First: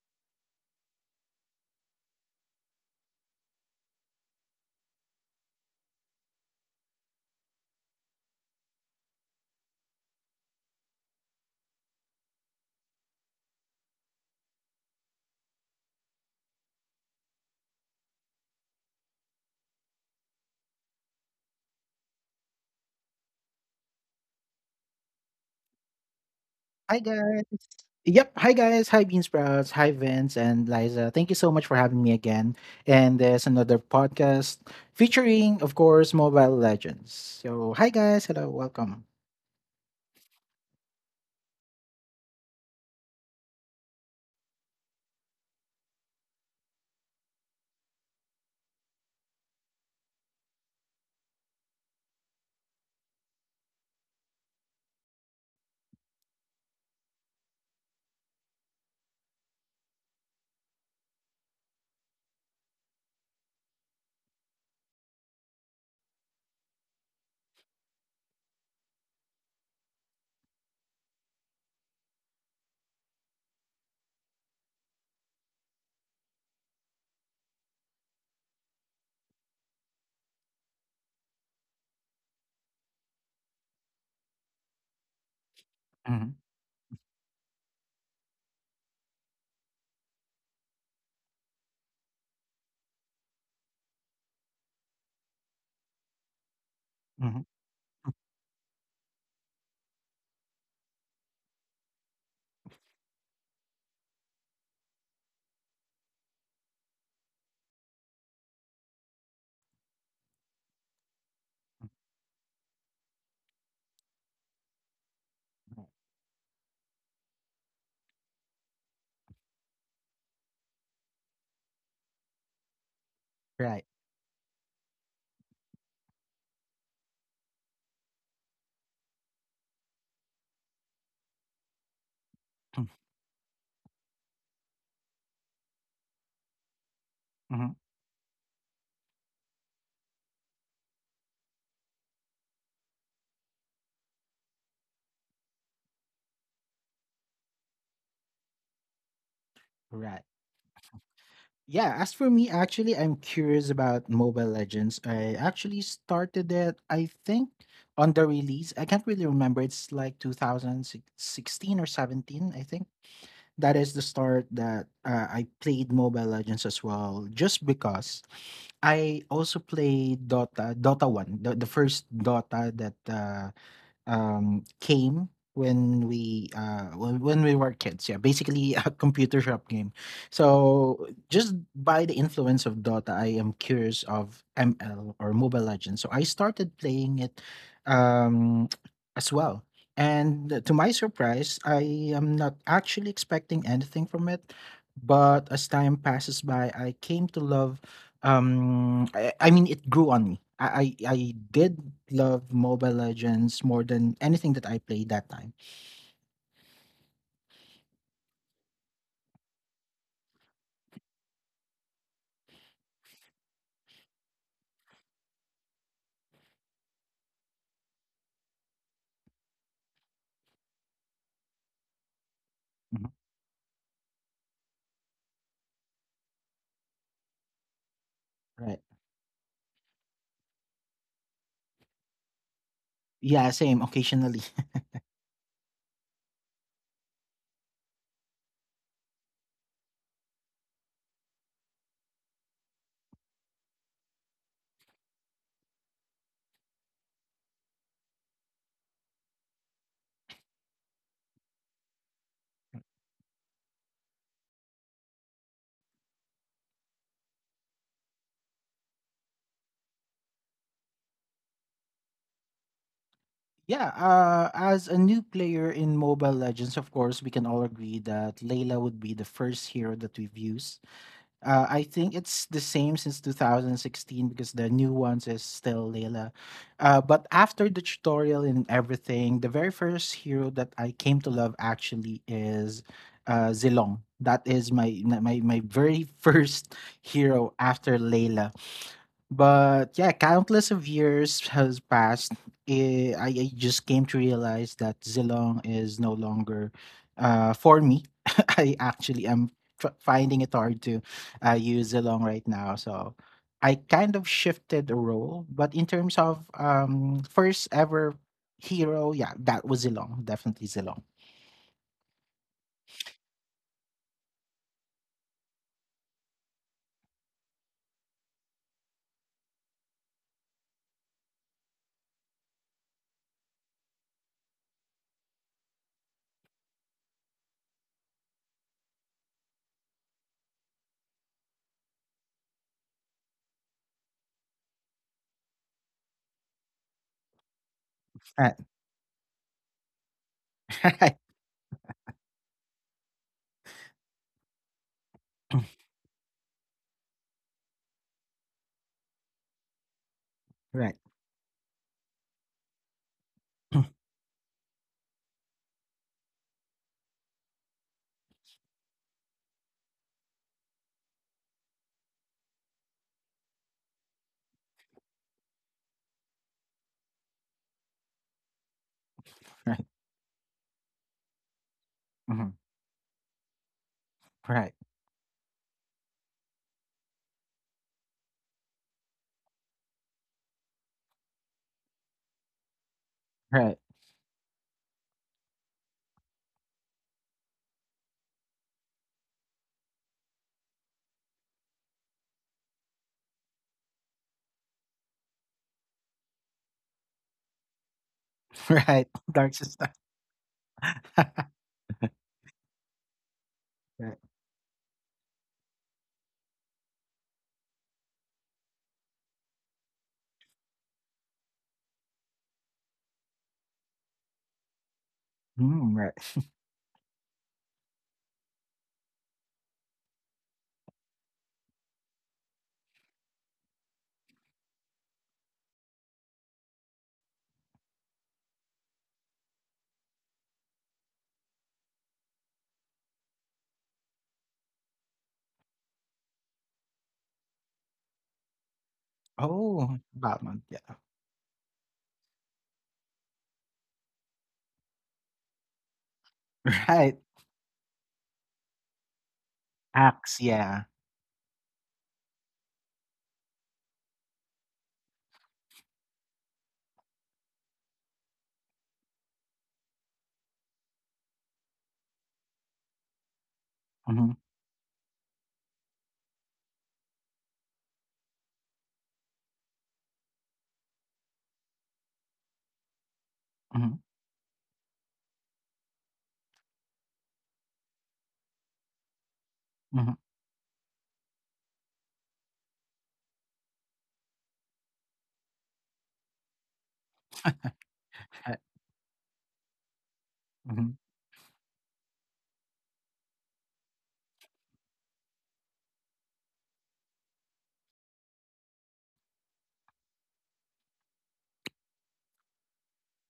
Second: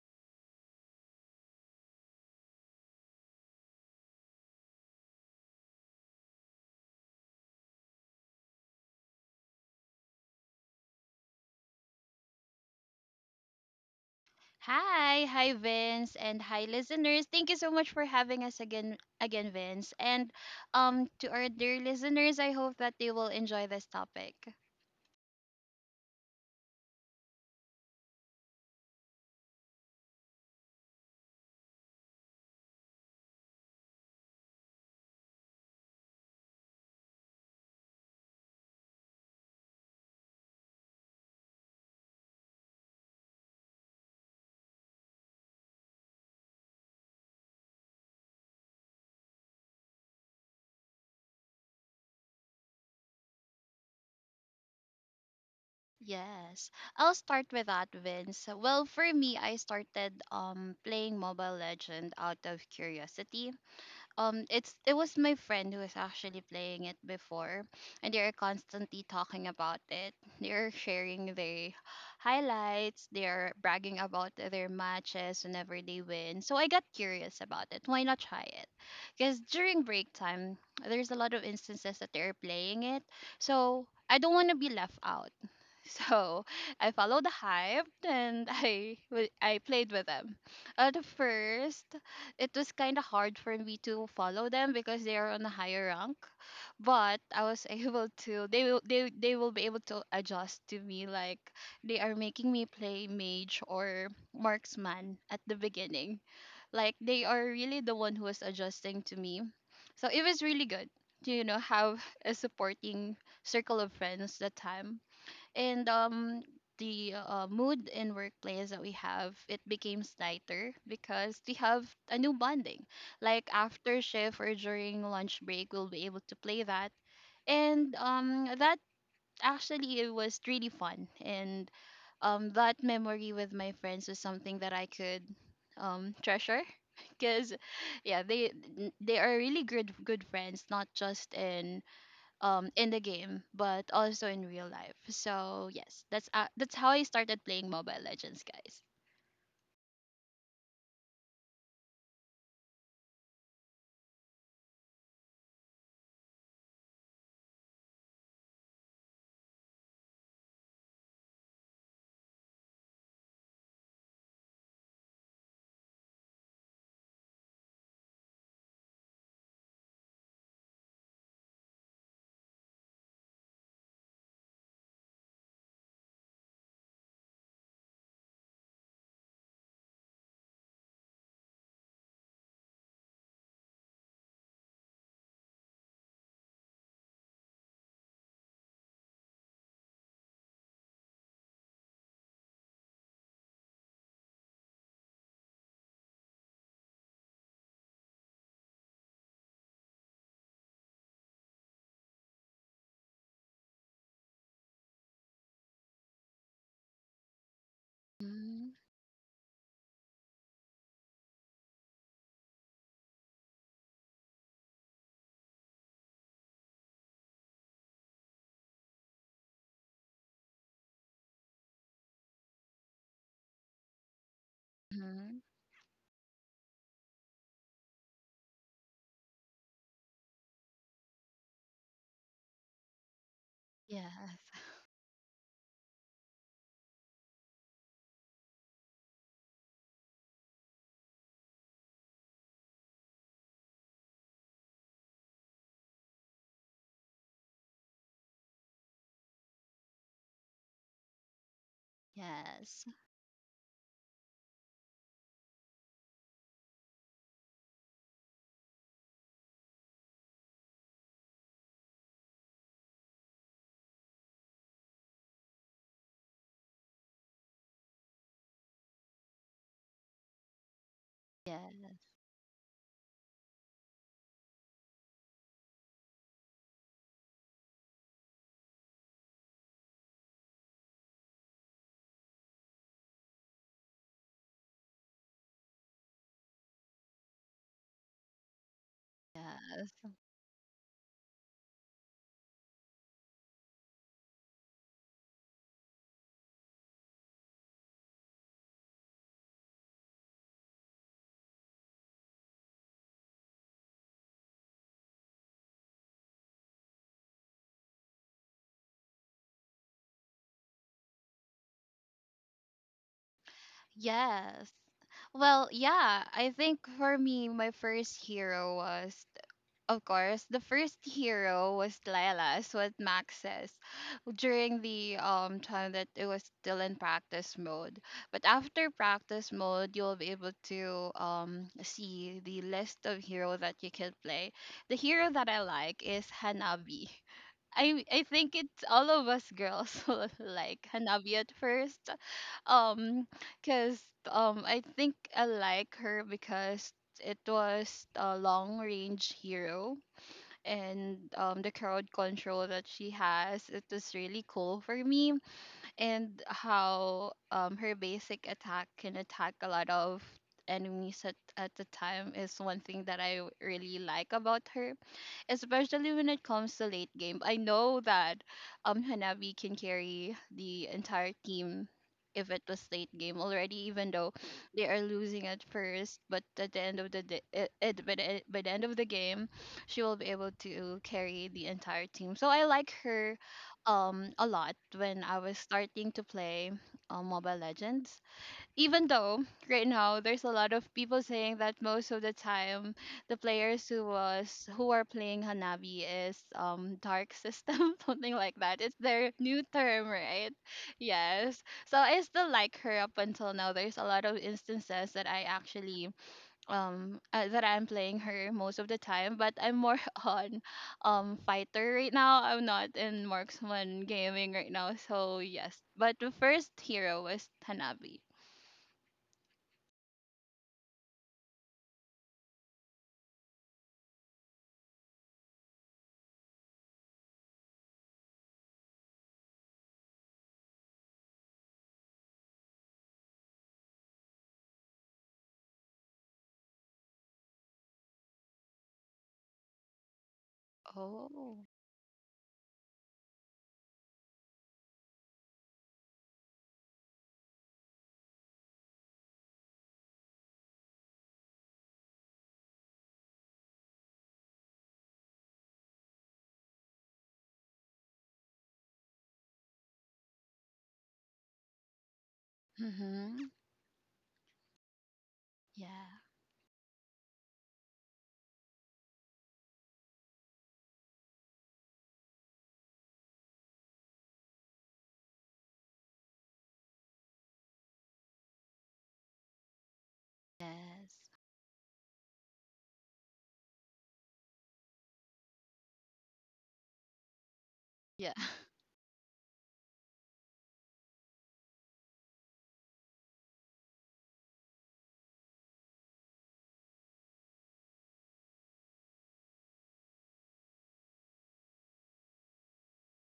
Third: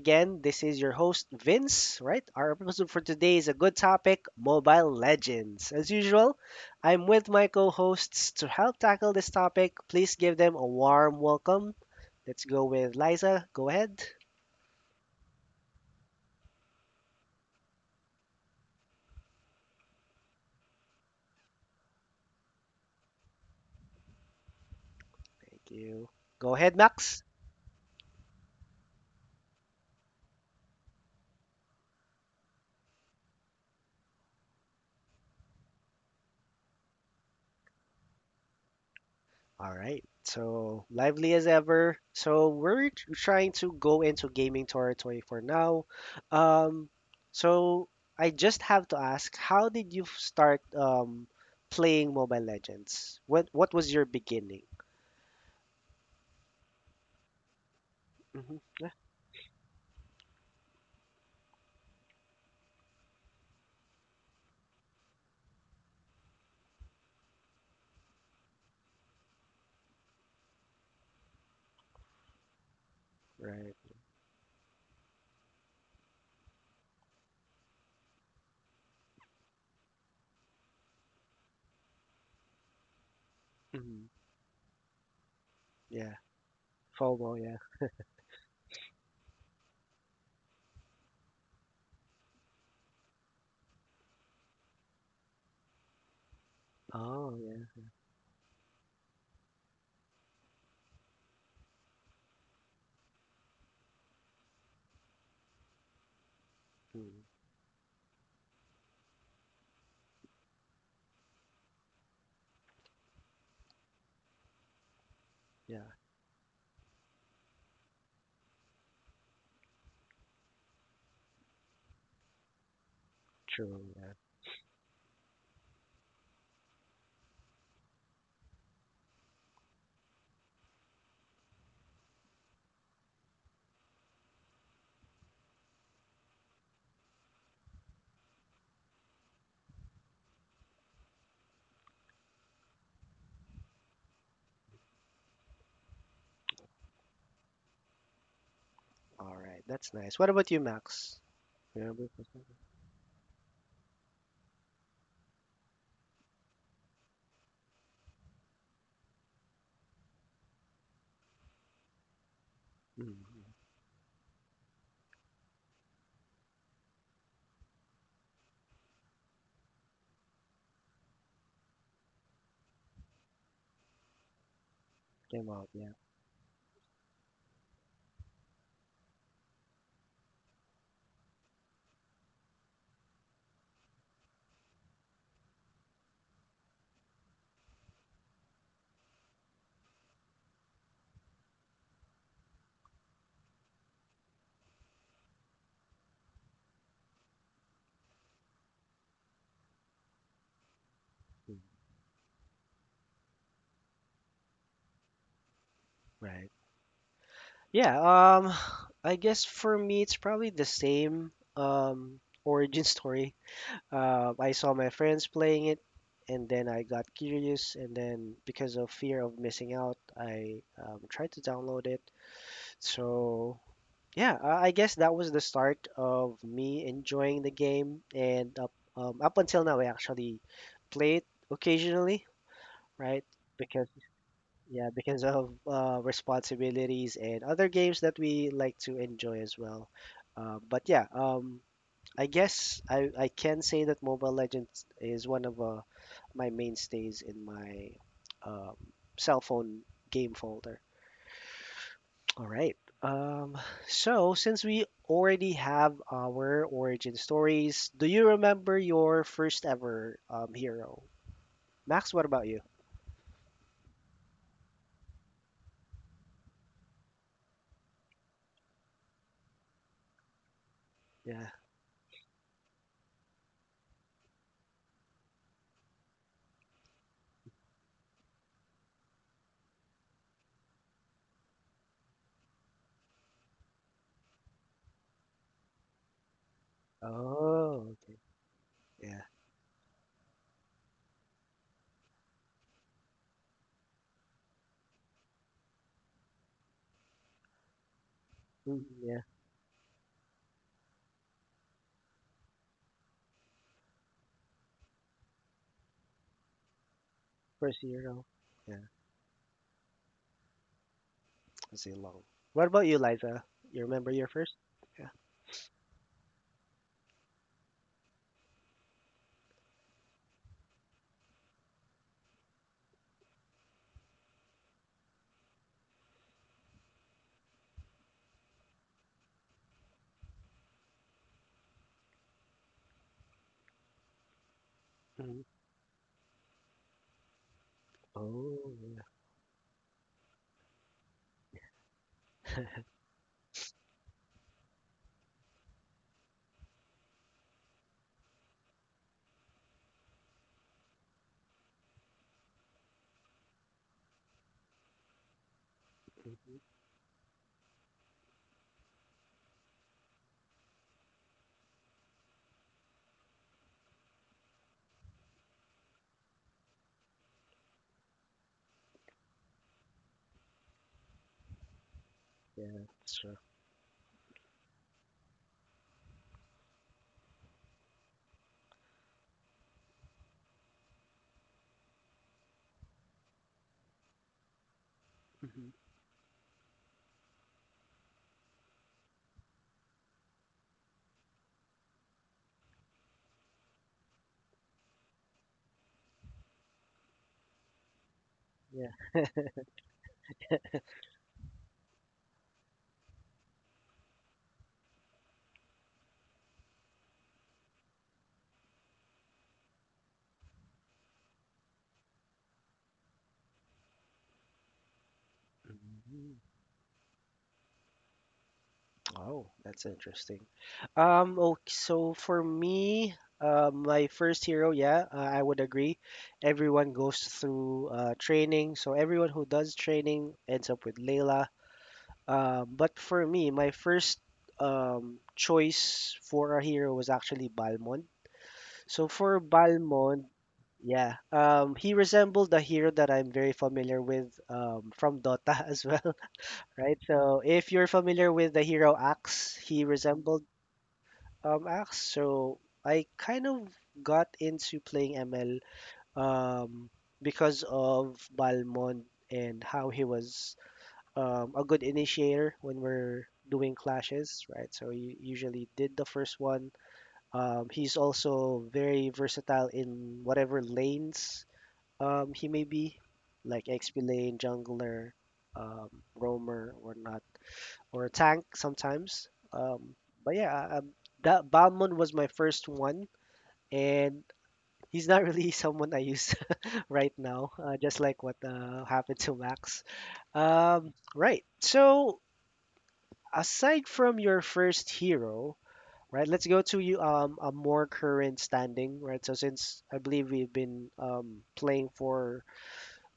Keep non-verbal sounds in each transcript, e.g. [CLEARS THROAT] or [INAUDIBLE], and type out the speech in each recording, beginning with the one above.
Again, this is your host, Vince, right? Our episode for today is a good topic Mobile Legends. As usual, I'm with my co hosts to help tackle this topic. Please give them a warm welcome. Let's go with Liza. Go ahead. Hi, hi Vince and hi listeners. Thank you so much for having us again Vince. And to our dear listeners, I hope that they will enjoy this topic. Thank you. Go ahead, Hi Max. guys. Yep. Hi guys. Hi Bean Sprouts. Hi Vince and Liza. Thank you so much for having me again. And there's another podcast featuring, of course, Mobile Legends. So hi guys. Hello. Welcome. All right. So lively as ever. So we're trying to go into gaming territory for now. Um, so I just have to ask, how did you start playing Mobile Legends? What was your beginning? Yes. I'll start with that Vince. Hmm. Well, Yeah, for me, I started playing Mobile Legend out of curiosity. It's it was my friend who was actually playing it before, and they are constantly talking about it. They are sharing their highlights. They are bragging right. about their matches whenever they win, so I got curious about it. Why not try it? Because during break time there's a lot of instances that they're playing it, so Hmm. I don't want to be left out. [LAUGHS] Yeah. Hmm. So I followed the FOMO. Yeah. hype, and [LAUGHS] I played with them. At first, it was kind of hard for me to follow them because they are on a higher rank, but Hmm. Oh I was yeah. [LAUGHS] able to. They will be able to adjust to me. Like, they are making me play mage or marksman at the beginning. Like, they Mm. are really the one who was adjusting to me. So it was really good. You know, have [LAUGHS] a supporting circle of friends that time, and Yeah. The mood in workplace that we have, it became tighter because we have a new bonding, like Right. [CLEARS THROAT] True. after Yeah. shift or during lunch break we'll be able to play that. And that, actually, it was really fun. And that memory with my friends was something that I could treasure [LAUGHS] because, Mm-hmm. yeah, they are really good friends, not just in the game, but also in real life. So yes, that's how I started playing Mobile Legends, guys. All right. That's Right. nice. What about you, Max? Yeah. As Remember? for me, actually, I'm curious about Mobile Legends. I actually started it. I think on the release. I can't really remember. It's like 2016 or 17. I think. Mm-hmm. That is the start that I played Mobile Legends as well, just because I also played Dota, Dota 1, the first Dota that came Came out. Yeah. when we when we were kids, yeah, basically a [LAUGHS] computer shop game. So just by the influence of Dota, I am curious of ML or Mobile Legends, so I started playing it, um as well. And to my surprise, I am not actually expecting anything from it, but as time passes by, I came to love, I mean, it grew on me. I Mm. did love Mobile Legends more than anything that I played that time. Right. Yeah, um Mm-hmm. I guess for me it's probably the same origin [LAUGHS] story. I saw my friends playing it and then I got curious and then because of fear of missing out, I tried to download it. Mhm. So yeah, I guess that was the start of me enjoying the game and Right. up until now I actually play it occasionally, right? Yeah, same Because occasionally. Yes. [LAUGHS] [LAUGHS] yeah, because of responsibilities and other games that we like to enjoy as well. But yeah, I guess I can say that Mobile Legends is one of my mainstays in my um, cell phone game folder. All right. Yes. Um, so since we already have our origin stories, do you remember your first ever hero? Max, what about you? Yeah, as a new player in Mobile Legends, of course, we can all agree that Layla would be the first hero that we've used. Yeah. I think Yes. it's the same since 2016 because the new ones is still Layla. But after the tutorial and everything, the very first hero that I came to love actually is Zilong. That is my very [LAUGHS] first hero after Oh, okay. Layla. Yeah. But yeah, Yes. countless of years has passed. I just came to realize that Zilong is no longer for me. [LAUGHS] I actually Mm. am finding it hard to use Zilong right now. So I kind of shifted the role. But in terms of first First ever zero. Yeah, hero, yeah, that was Zilong. Definitely Zilong. Zilong. What about you, Liza? You remember your first? Yes. Yeah. Well, yeah, I think for me my first hero was, of course, the first hero was Lila, as what Max says, during the time that it was still in practice mode. But after practice mode, you'll be able to see the list of hero that you can play. The hero that Hmm. I like is Hanabi. I Right. think Oh, it's yeah. all of us girls [LAUGHS] will [LAUGHS] like Right. Hanabi at first. Um, cause I think I like her because it was a long range hero, Right. and the crowd control that she has. It [COUGHS] was really cool for me, and Hmm. how her basic attack can attack a lot of enemies at the time is one thing that I really like about her, especially when it comes to late game. I know that Hanabi Right. can carry the entire team Mhm. if it Yeah, was late that's true. game already, even though Right. they are losing at first. But at the end of the day, by the end of the game, she will be able to carry the entire team. So I like her Right. A lot when I was Hmm. starting to play Mobile Legends. Even though right now there's a lot of people saying that most of the time the players who are playing Hanabi is dark system [LAUGHS] something like [LAUGHS] that. Yeah. It's Right. their Dark new sister. term, right? [LAUGHS] Right. Yes. So I still like her up until now. There's a lot of instances that I actually that I'm playing her most of the time, but I'm more [LAUGHS] on fighter right now. I'm not in marksman gaming right now, so yes. Mm, right. But the Hmm. first hero was Tanabe. Oh, that's interesting. Okay, so for me, my first hero, yeah, I would agree. Everyone goes through training, so everyone who does training ends up with Layla. But for me, my first choice for a hero was actually Balmond. So for Oh, Balmond, Batman, yeah. yeah, Oh. He resembled the hero that I'm very familiar with from Dota [LAUGHS] as well, [LAUGHS] right? Right, So if you're familiar with the hero Axe, he axe, resembled yeah. Axe. So I kind of got into playing ML um, because of Balmond and how he was a good initiator when we're Mhm. doing Mhm. clashes, right? So you usually did the Yeah. first one. He's also very versatile in whatever lanes he may be, like Mhm. XP lane, jungler, um, roamer, or not, or a tank sometimes. Um, Mhm. but yeah, Yes. that Balmond was my first one, and he's not really [LAUGHS] someone I use [LAUGHS] right now, just like Yeah. what [LAUGHS] Right. Happened to Max. Mhm. Right. So aside from your first hero, right, let's go to you a more current standing, right? So since I believe we've been playing for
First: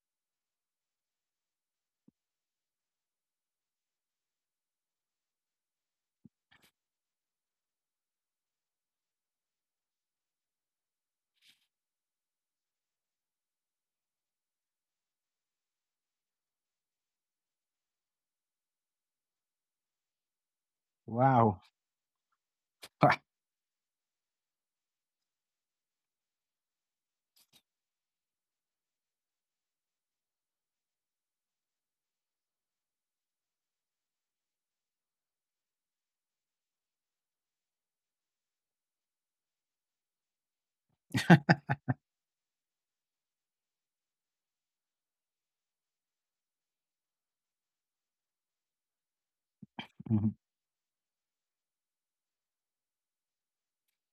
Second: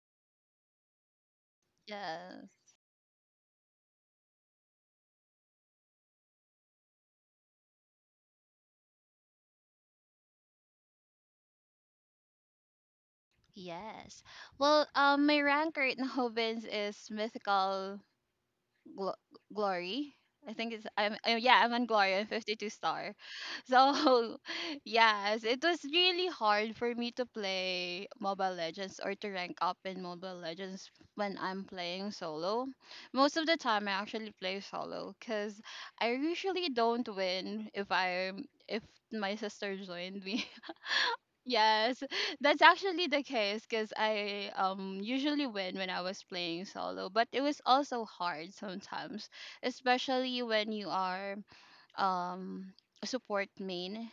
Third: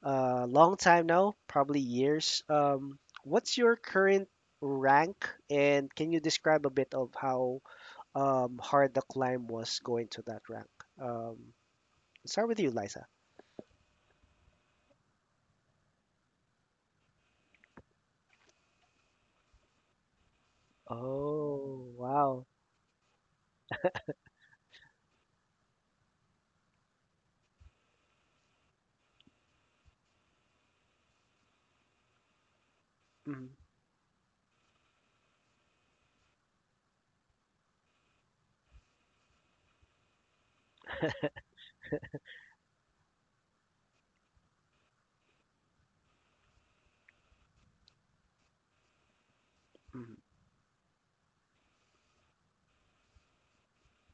a long time now, probably years. Yes. What's your current rank, and can you describe a bit of how hard the climb was going to that rank? Um, start with you, Liza. Yes. Well, my rank right now, [LAUGHS] Vince, is mythical Glo- Glory. I think it's I'm oh, yeah, Wow. I'm on Oh, Glory on wow. 52 [LAUGHS] star, Right. so [LAUGHS] yes, it was really hard for me to play Mobile Legends or to rank up in Mobile Legends when I'm playing solo. Most of Mm, the time I actually play solo because I usually don't win if my sister joined me. Yes, [LAUGHS] that's actually the case because I usually win when I was playing solo, but it was also hard sometimes, mm, Mhm. especially when you are um, support main.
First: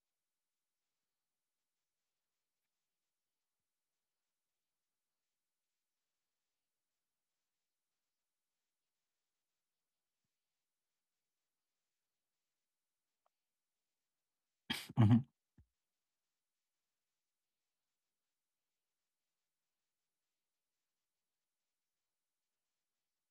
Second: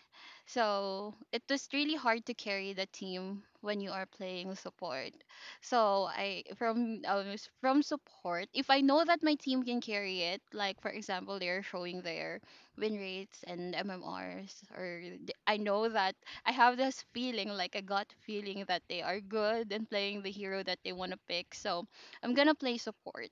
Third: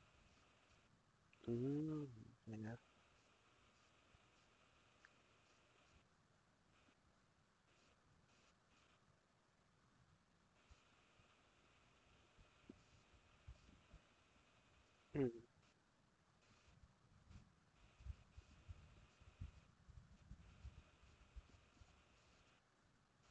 So it was really mm, hard to carry yeah. the team when you are playing support. So I from from support, if I know that my team can carry it, like for example, they're showing their win rates and MMRs, or Mhm. Mm. I know that I have this feeling, like a gut feeling, that they are good and playing the hero that they want to pick. So I'm gonna play support.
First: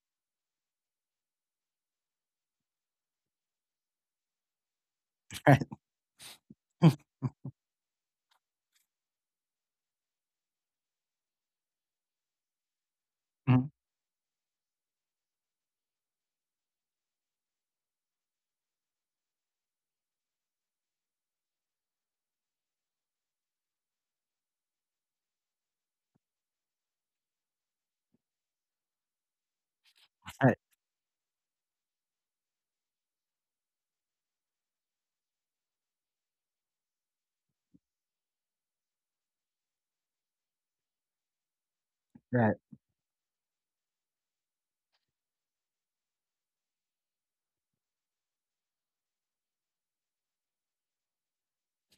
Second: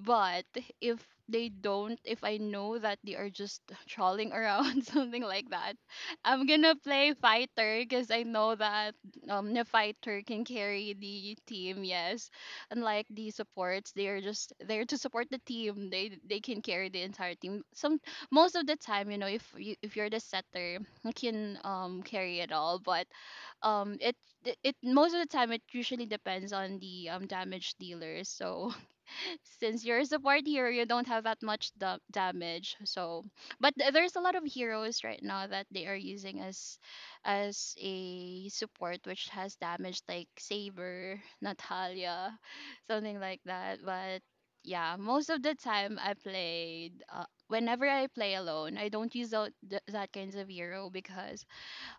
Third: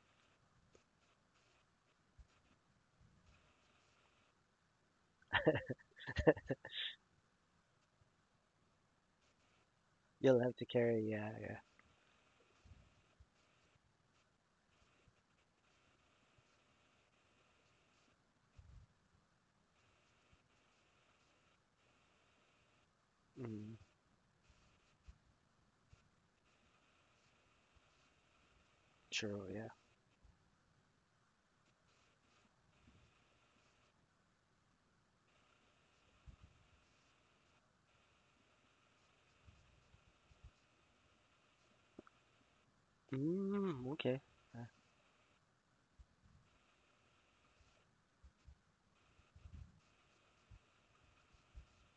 But if they don't, if I know that they are just trolling around, [LAUGHS] something like Right. that, I'm gonna play [LAUGHS] fighter because I know that the fighter You'll can have to carry carry, yeah, the yeah. team. Yes, unlike the Mhm. supports, they are just there to support the team. They can carry the entire team. Some most of the time, you know, if you're the setter, you can carry it all. But Mm, um it it most of the time, it usually depends on the damage dealer. So true, yeah. since you're a support Right. hero, you don't have that much damage. So, but there's a lot of heroes right now that they are using as a support, which has damage like Saber, Natalia, Right. something like that. Mm, okay. But yeah, most of the time I played. Whenever I play alone, I don't use that kinds of hero because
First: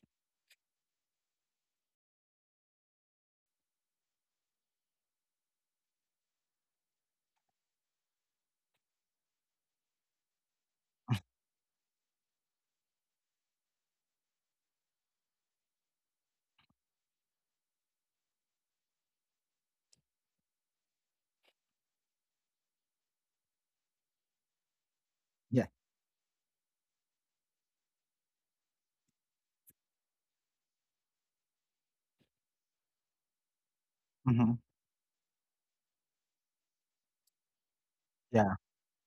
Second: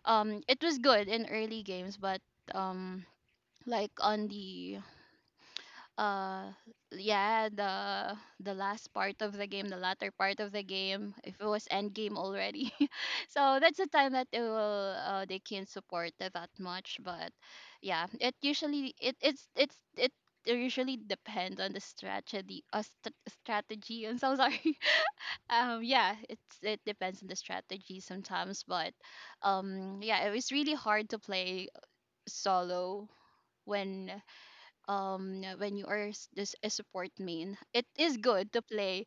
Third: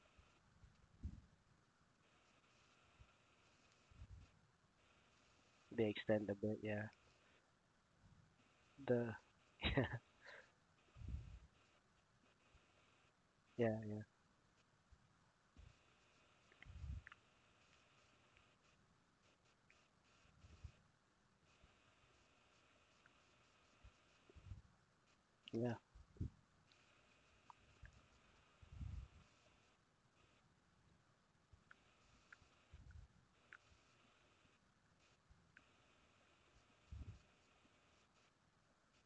it was good in early games, but um like on the They extend a uh bit, yeah. yeah the the last part The of the game, the [LAUGHS] latter part of the game, if it was end game already. [LAUGHS] So yeah, that's the time that they will they can't support it that much. But yeah, it usually it it's it usually depends on the strategy strategy, I'm so sorry. [LAUGHS] Yeah. yeah, Um, yeah, it depends on the strategy sometimes. But yeah, it was really hard to play solo when Mhm. When you are this a support main. It is good Yeah. to play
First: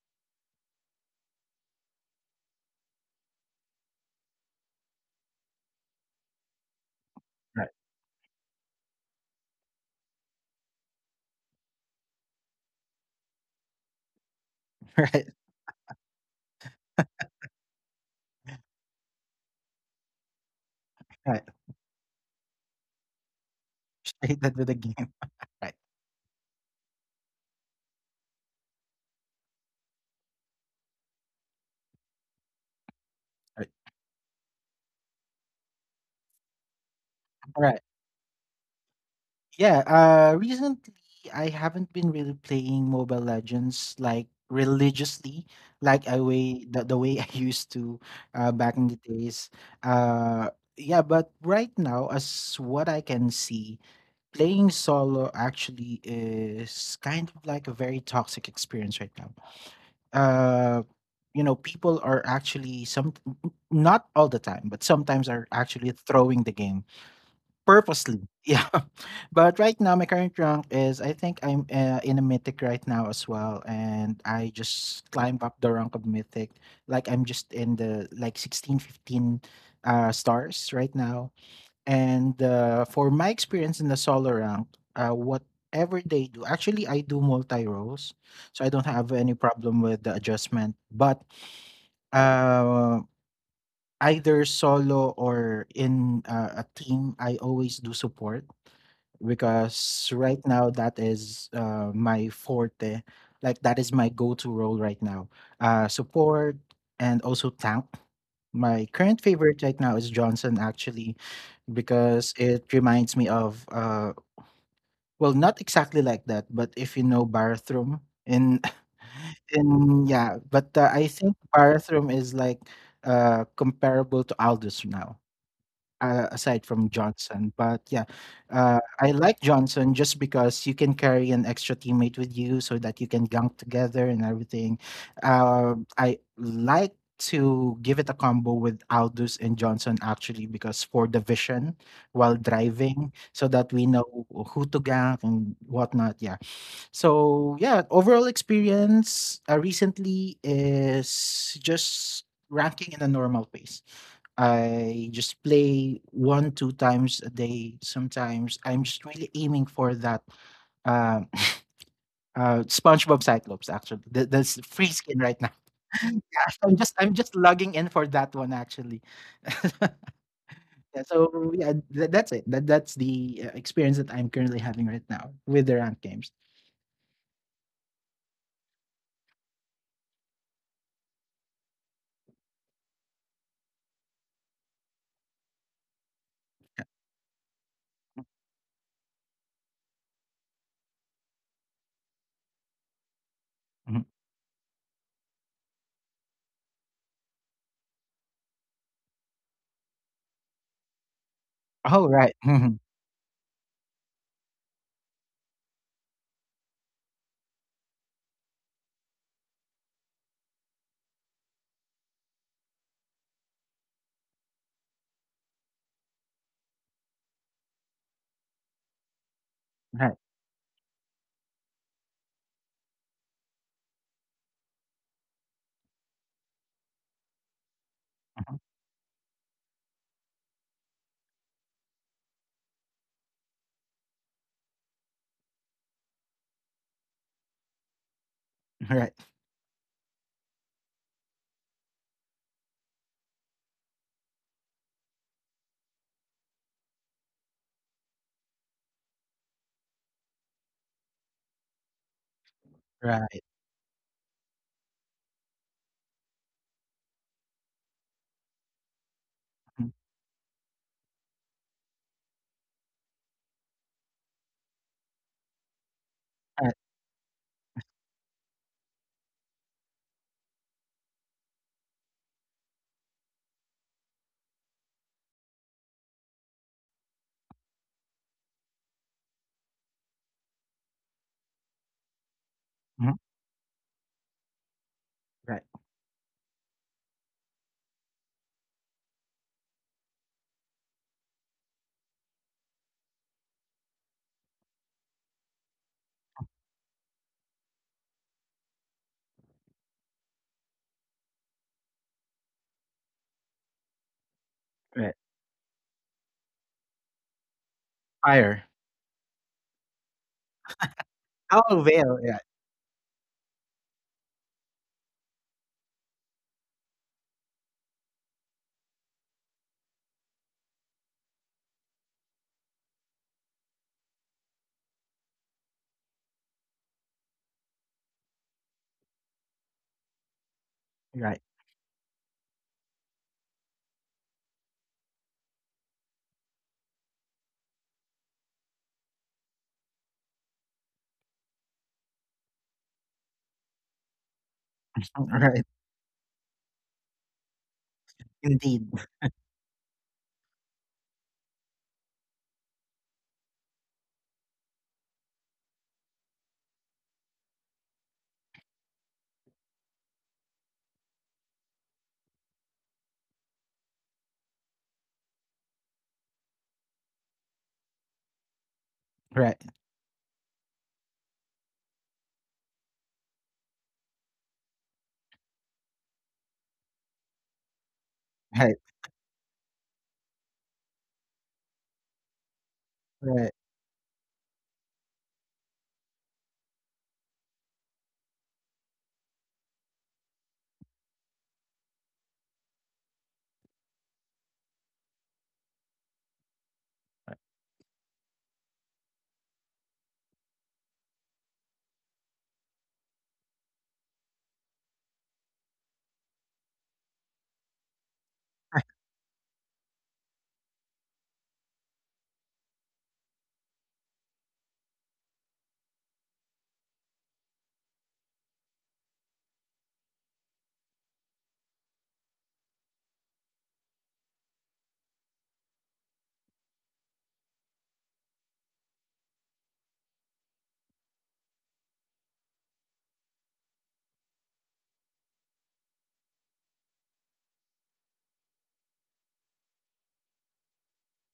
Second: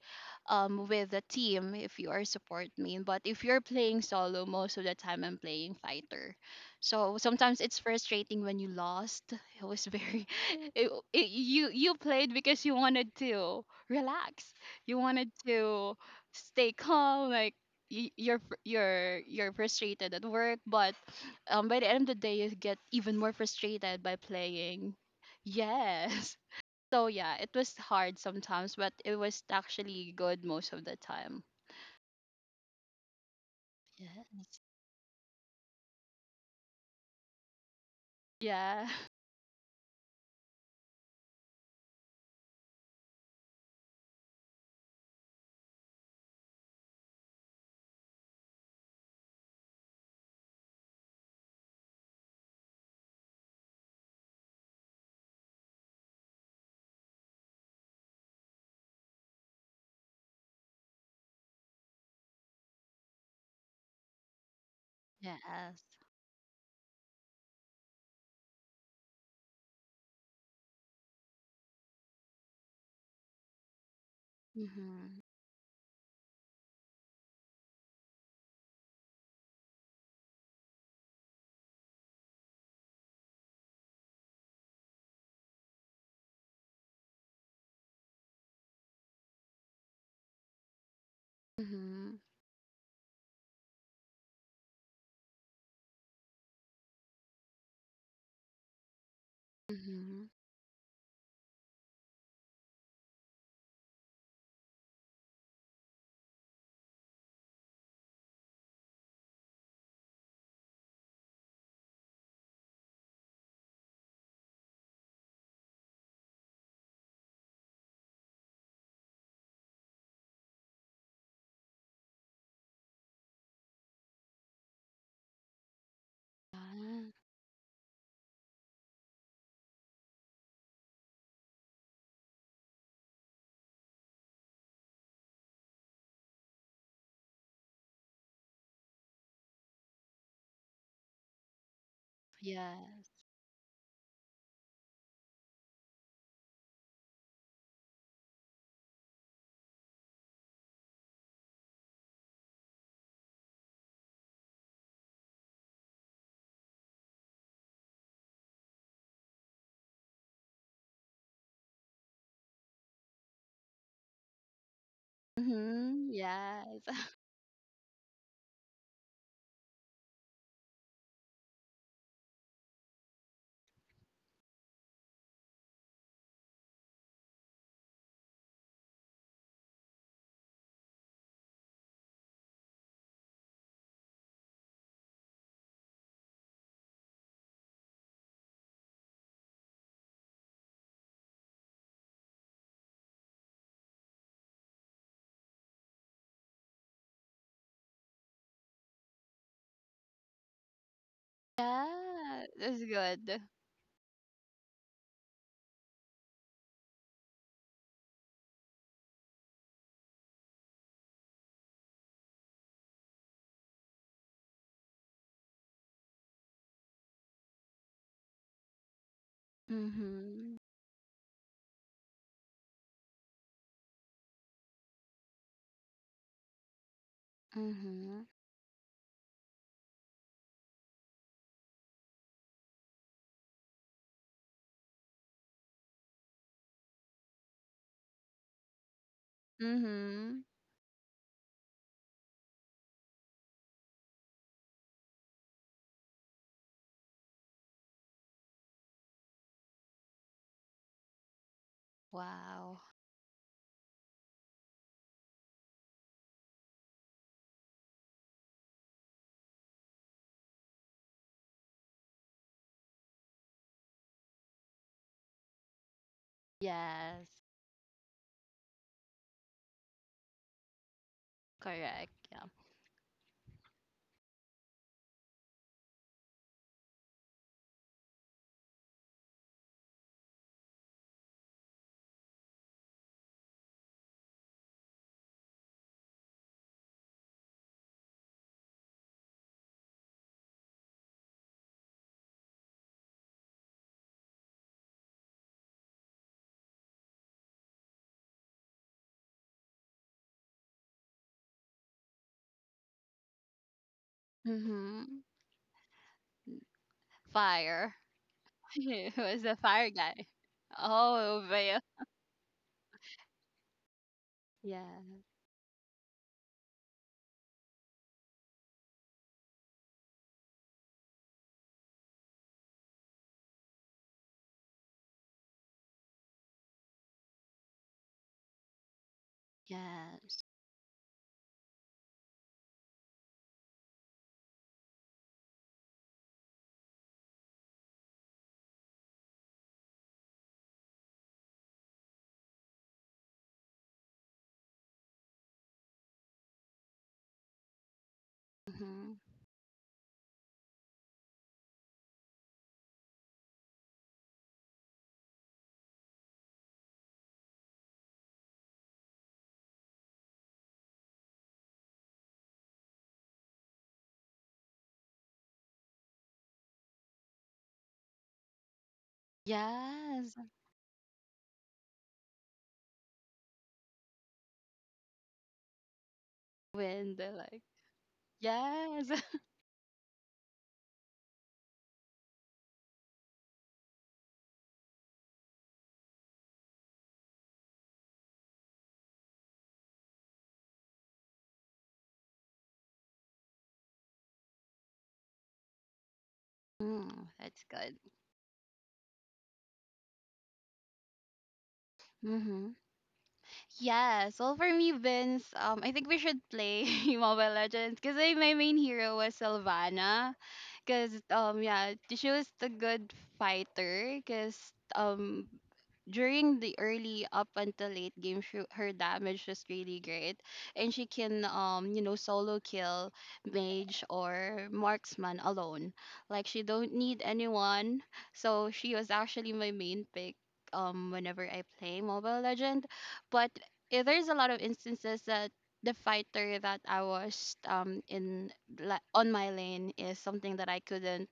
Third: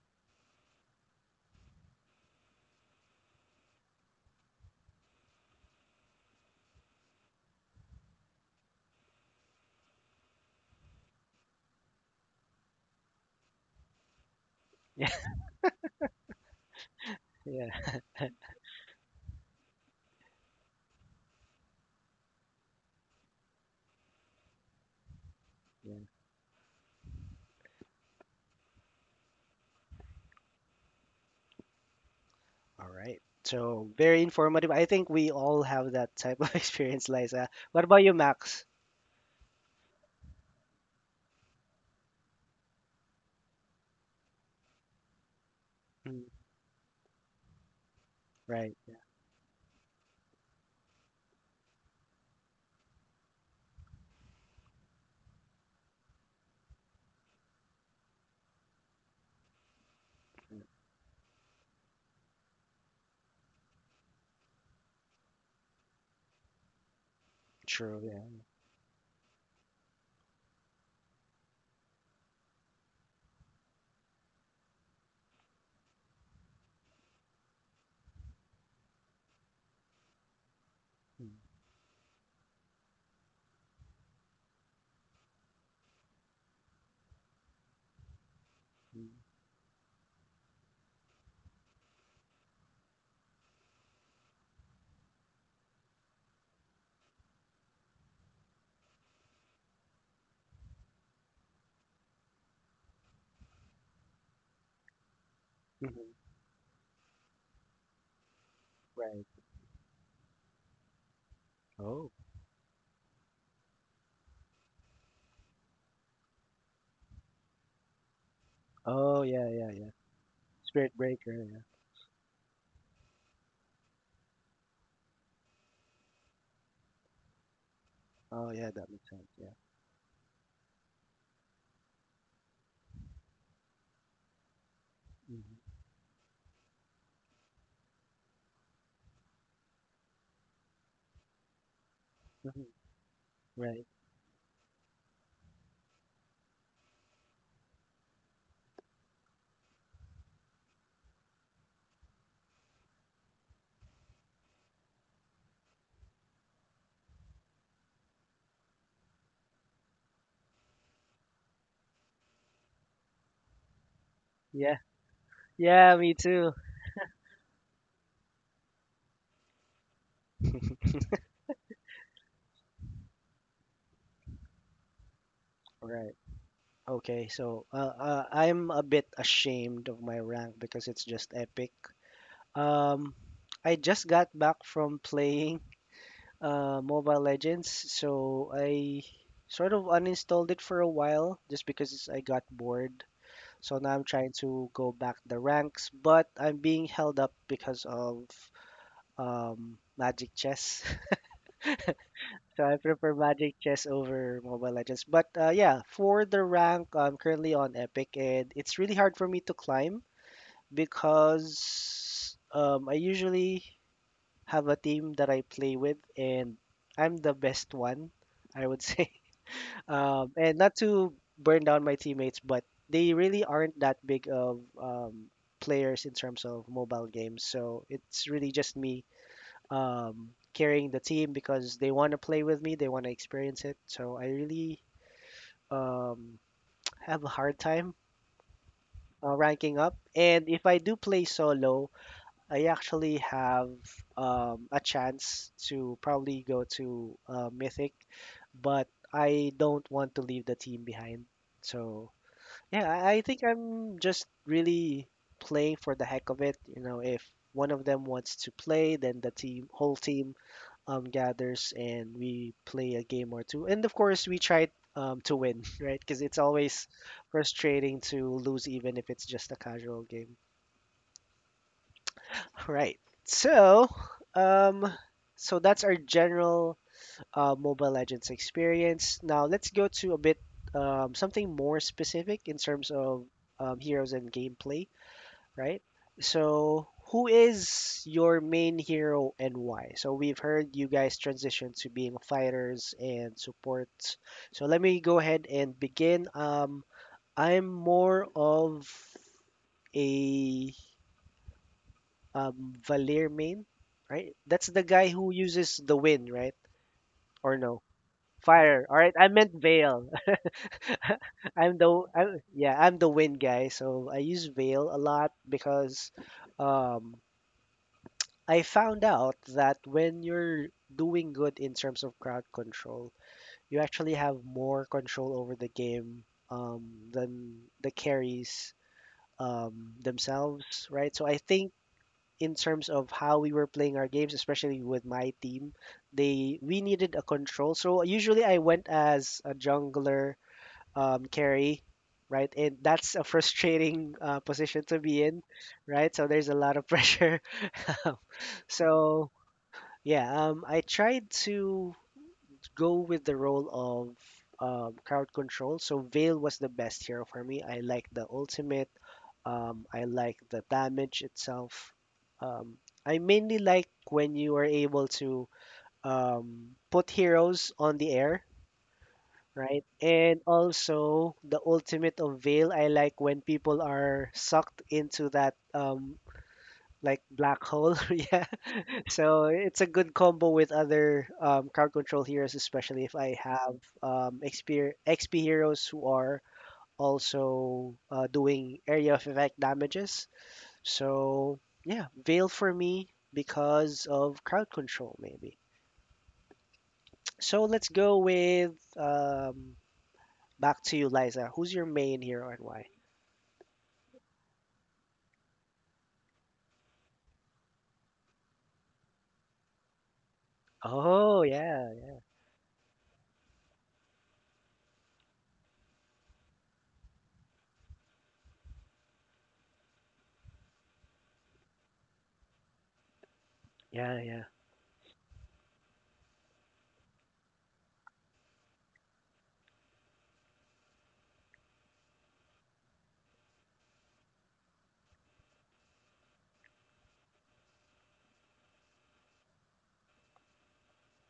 with a team if you are support main, but if you're playing solo most of the time, I'm playing fighter. So sometimes Right. it's frustrating when you lost. It was very [LAUGHS] you you played because you wanted to relax, you [LAUGHS] [LAUGHS] yeah, Right. wanted to stay calm, like yeah, you're you're frustrated at work, but Right. By the end of the day you get even more frustrated by Straight into the playing. game. Right. yeah. Yes. [LAUGHS] So yeah, it was hard sometimes, but it was actually good most of the time. All right. Right. So very Yes. informative. I think we all have that type of [LAUGHS] experience, Liza. All right. What about you, Max? Yeah. [LAUGHS] Yeah, recently I haven't been really playing Mobile Legends like religiously, like I Mm, way the way [LAUGHS] I used to, right. back in the days. Uh, yeah, but right now, as what I can see, playing solo actually is kind of like a very toxic experience right now. Mm, Uh, People are actually not all the time, but sometimes are Yes. actually throwing the game true. Yeah. purposely. [LAUGHS] Yeah, but right now my current rank is I think I'm in a mythic right now as well, and I just Mhm. climbed up the rank of mythic. Like I'm just in the like 16, 15 stars right Mm, now, and for my experience in the solo rank, whatever they do, actually, I do multi roles, so I don't have mm, any problem with the adjustment. But Mhm. uh, either solo or in a team, I always do support because Mhm. right now that is my forte. Like that is my go-to role right now. Mhm, Support and also tank. My current right. favorite right now is Johnson actually Oh. because it reminds me of well, not exactly like that, but if you know bathroom in Oh [LAUGHS] yeah, yeah, yeah. in, yeah, but Spirit I breaker. think Yeah. bathroom is like comparable to Aldous now, aside from Johnson. But yeah, Oh yeah, that makes I sense. like Yeah. Johnson just because you can carry an extra teammate with you so that you can gunk together and everything. Hmm. I like to give it a combo with Aldous and Johnson actually because for the vision while Yeah. Hmm. Yeah. driving so that Right. we know who to gank and whatnot. Yeah. So yeah, overall experience recently is just ranking in a normal pace. I just play 1, 2 times a day sometimes. I'm just really aiming for that, uh, [LAUGHS] SpongeBob Cyclops actually. That's Yeah. free skin right now. [LAUGHS] Yeah. Mhm. Yeah, Me too. I'm Yes. just I'm [LAUGHS] just logging in for that one actually. [LAUGHS] Yeah, so yeah, that's it. That's the experience that I'm currently having right now with the ranked Right. games. Okay. So I'm a bit ashamed of my rank because it's just epic. Um, I just got back from playing Mobile Legends, so I sort of uninstalled it for a while just because I got bored. So now Mhm. I'm trying to go back the ranks, but I'm being held up because of Magic Chess. [LAUGHS] Oh, right. [LAUGHS] Yeah. So I Mhm. It's prefer good. Magic Chess over Mobile Legends. But yeah, for the rank, I'm currently on Epic, and it's really hard for me to climb because I usually have a team that I play with, and I'm the best one, I would say. [LAUGHS] Right. And Mhm. not to burn down my teammates, but they really aren't that big of players in terms of mobile games. So Mhm. it's really Mhm. just me carrying the team because they want to play with me, they want to experience it. So I really um, [TSK] have a hard time Right. Ranking up. Mhm. And if I do play solo, I actually have a chance to probably go to Mythic, but I don't want to leave the team behind. So Wow. yeah, I Right. think I'm just really playing for the heck of it. You know, if one of them wants to play, then the team, Mhm. whole team, gathers and we play a game or two. And of course, we try to win, [LAUGHS] right? Because it's Right. always Yes. frustrating to lose, even if it's just a casual game. Correct. Yeah. Right. So, um, so that's our general Mobile Legends experience. Now let's go to a bit something more specific in terms Mhm. of heroes and gameplay, Right. right? So, who is your main hero and why? So we've heard you guys transition to being fighters and supports. So let me go ahead and begin. I'm more of a Valir Main, right? That's the guy Right. Mhm. who uses the wind, right? Or no? Fire. Fire. [LAUGHS] Fire. All He right, I was meant a fire Veil. guy. Oh, [LAUGHS] yeah. Oh, Veil. Yeah. I'm, yeah, I'm the wind guy, so I use Veil a Yeah. lot because um, I found out that when you're doing good in terms of crowd control, you actually have more control over the game um, than the carries Yes. themselves, right? So I Right. think in terms of how we were playing our games, especially with my team. They we needed a control, so usually I went as a jungler carry, right? And that's a frustrating [LAUGHS] position to be [LAUGHS] in, Right. right? So there's a lot of pressure. [LAUGHS] Indeed. Hmm. So yeah, I tried to go with the role of crowd control. So Veil was the best hero for me. I like the ultimate. I like the damage itself. Um, I mainly like when you are able to put heroes on the air, Right. right? Yes. And also the ultimate of Veil. I like when people are sucked into that When like they are like, black hole. [LAUGHS] Yeah. Right. yes. So it's a good combo with other crowd control heroes, especially if I Right. have XP, heroes who are also doing area of effect damages. So yeah, Veil for me because of crowd control maybe. [LAUGHS] Mm, that's So let's good. go with um, back to you, Liza. Who's your main hero and Hmm. why? Yes. Well, for me, Vince, I think we should play [LAUGHS] Mobile Legends because my main Right. hero was Sylvana. Because Oh yeah, yeah, she was the good fighter. Because um, during the early up until late game, she, her damage was really great, and she can you know, solo kill mage yeah, yeah. or marksman alone. Like, she don't need anyone. So she was actually my main pick. Whenever I play Mobile Legend, but yeah, there's a lot of instances that the fighter that I was in, like on my lane, is something that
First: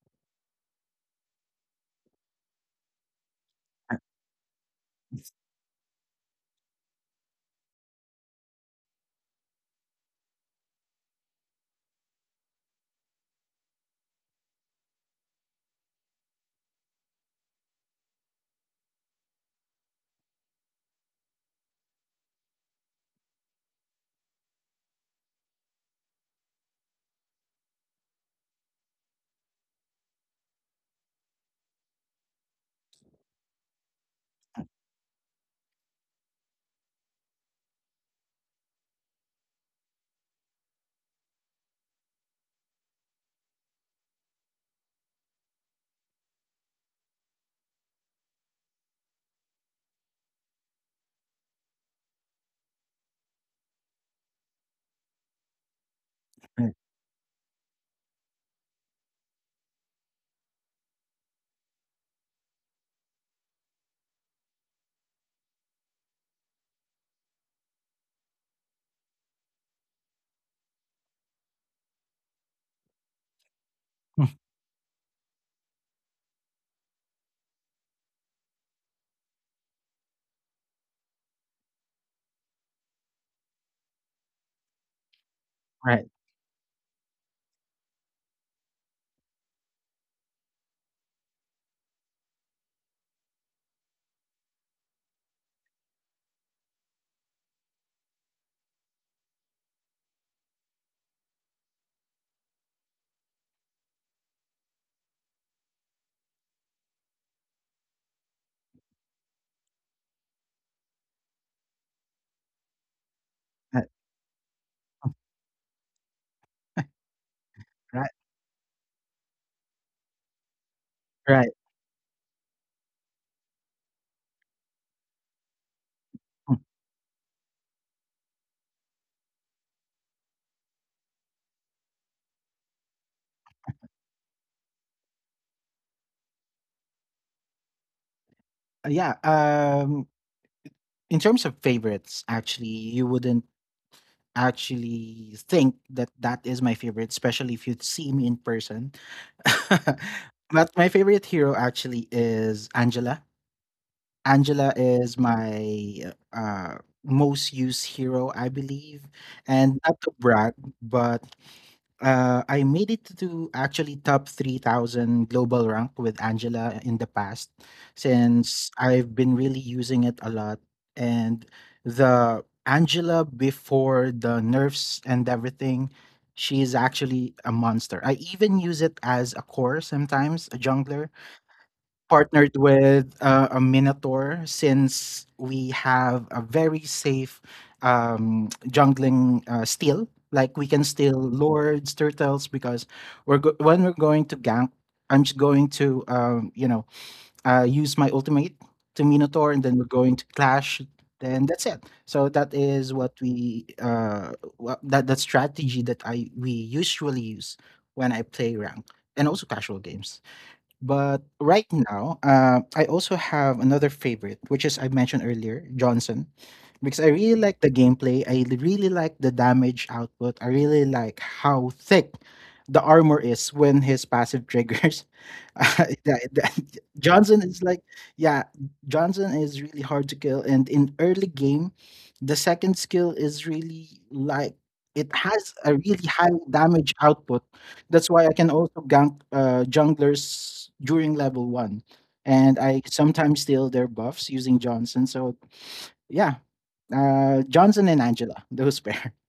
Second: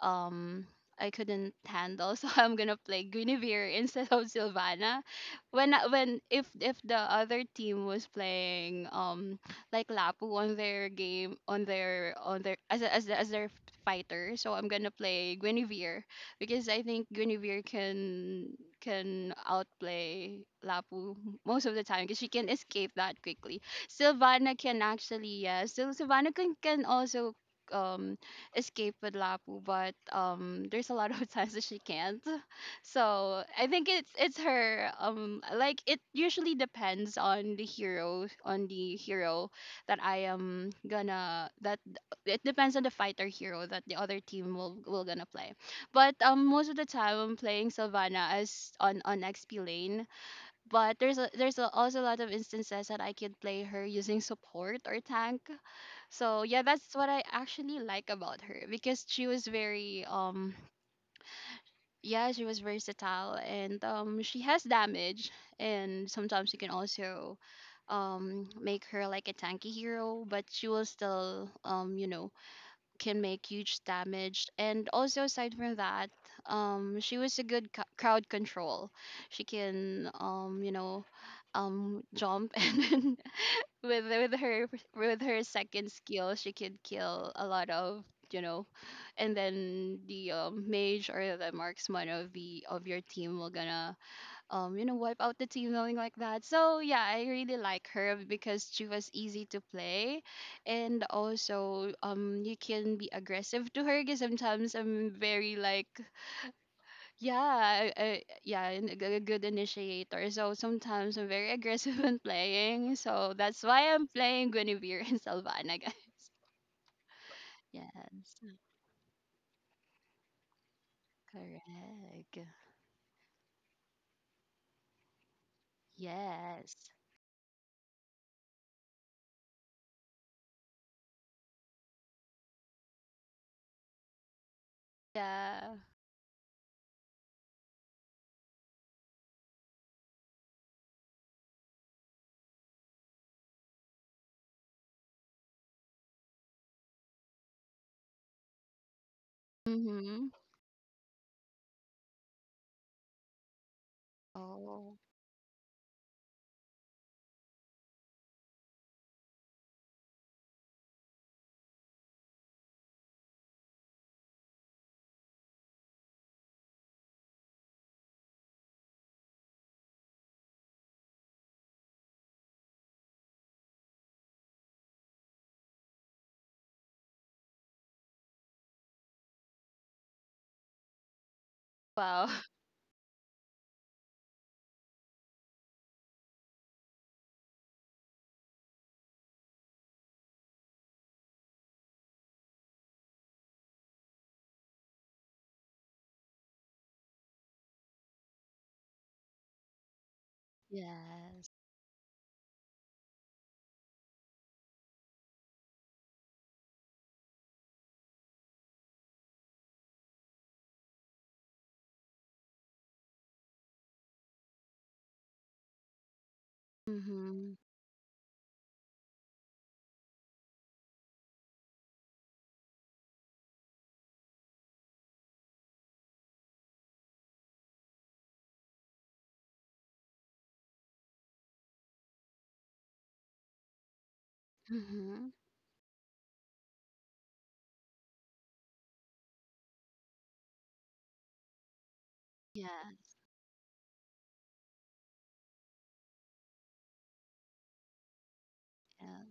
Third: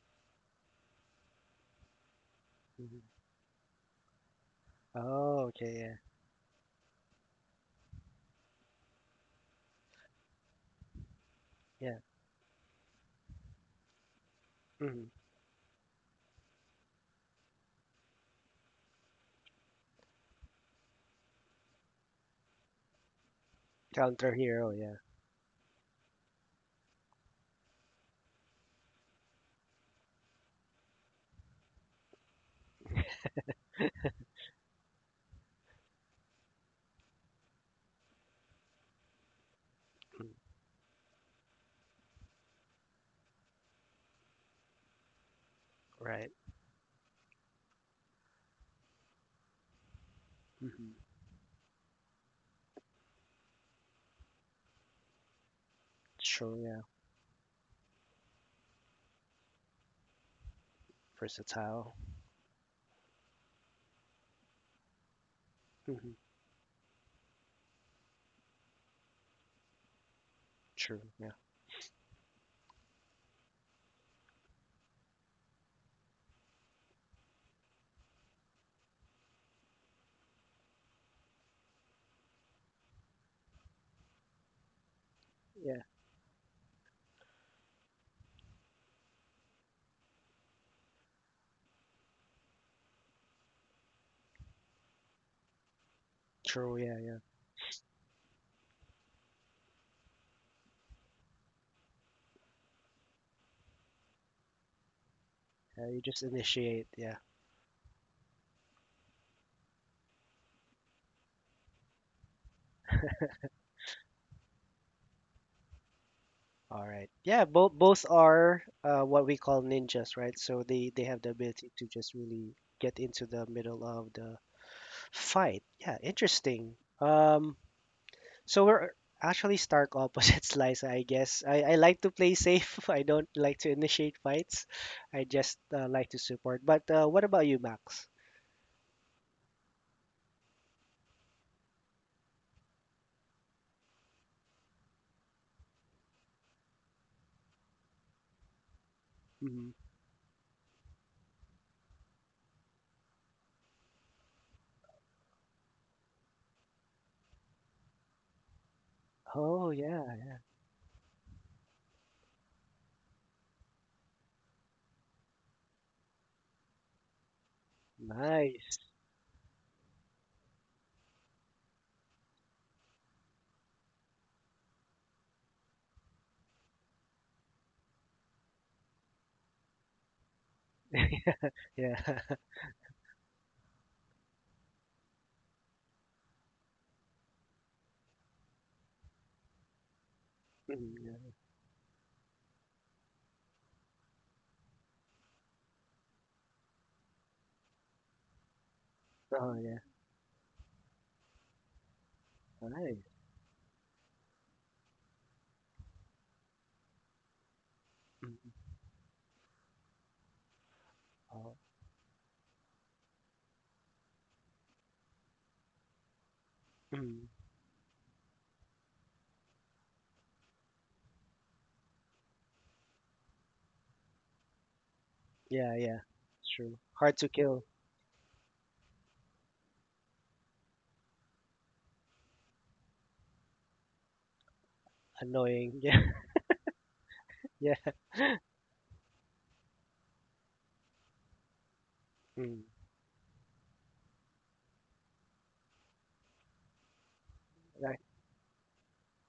um I couldn't handle. [LAUGHS] So I'm gonna play Hmm. Guinevere instead of Sylvana Oh okay, when if the other team was playing like Lapu on their game, on yeah, their, as as their fighter, so I'm yeah. gonna Hmm. play Guinevere because I think Guinevere can outplay Lapu most of the time because she can escape that quickly. Counter Sylvana hero, can yeah. actually, yeah, so Sylvana can also um escape with Lapu, but there's a lot of [LAUGHS] times that she can't. [LAUGHS] So I think it's her um, like, it usually depends on the hero, that I Mm. am gonna, that it depends on the fighter hero that the other team will gonna play. But Right. Most of the time I'm playing Sylvana as on XP lane. Hmm. But also a lot of instances that I can play her using support or tank. So True, yeah, yeah. that's what I actually like about her, because she was very um, Versatile. yeah, she was versatile, and she has damage, and Hmm. sometimes you can also make her like a tanky hero, but she will True, yeah, still um, you know, can make huge Mm, damage. And also, aside from that, she was a good crowd control. She can, jump [LAUGHS] and then with with her with her yeah. second right. skill, she could kill a lot of. you know, and then the mage or the marksman of the of your team will gonna wipe out the team, knowing like that. True, So yeah, yeah, yeah. I really like her because she was easy to play, and also you can be aggressive to her. Because sometimes I'm very Yeah, you like, just initiate, yeah. yeah, yeah, and a good initiator. So sometimes I'm very aggressive [LAUGHS] when playing. So that's Right. why I'm playing Guinevere and Sylvana, [LAUGHS] guys. All right. Yeah, both Right. Yes, are what we call ninjas, right? So they have the Right. ability to just correct. really get into the middle of the fight. Yeah, Mm, Yes. interesting. So we're actually stark opposites, [LAUGHS] Liza, I guess. I like to play safe. [LAUGHS] I don't like to initiate fights. I just Yeah. Like to support. But what about you, Max? yeah, in terms of favorites, actually, you wouldn't actually think that that is my favorite, especially if you see me in person. Mhm. [LAUGHS] Mhm. But my favorite hero actually is Angela. Angela Oh, is my most used hero, I believe. Oh And not to yeah, brag, but I made it to actually top 3,000 global rank with Angela in the past since nice. I've been really using it a lot. And the Angela before the nerfs and everything, she is actually a monster. I even use it as a core sometimes, a jungler Yeah. wow. [LAUGHS] [LAUGHS] partnered with a minotaur since we have a very safe [TSK] jungling steal. Like we can Mhm, steal yeah. lords, turtles because when we're going to gank, I'm just going to use my ultimate to minotaur, Oh and then yeah, we're going to clash. Then Yes. that's it. So that is nice. what we, that strategy that I we usually use when I Mhm. play rank and also casual games. But Oh. right now, I also have another favorite, which is I mentioned earlier, Johnson, because I Mhm. really Mhm. like the gameplay. Really like the damage output. I really like how thick the armor is when his passive triggers. [LAUGHS] Yeah, Uh, yeah. that- It's that- true. Hard to Johnson is kill. like, yeah, Johnson is really hard to kill. And in early game, the second skill is really like, it Mhm. has a Annoying. [LAUGHS] Yeah. really high damage output, Yeah. that's why I can also gank junglers during level one, and Mm. Yeah, I sometimes steal their buffs using Johnson. So yeah, Johnson Right. and Angela, those pair. yeah.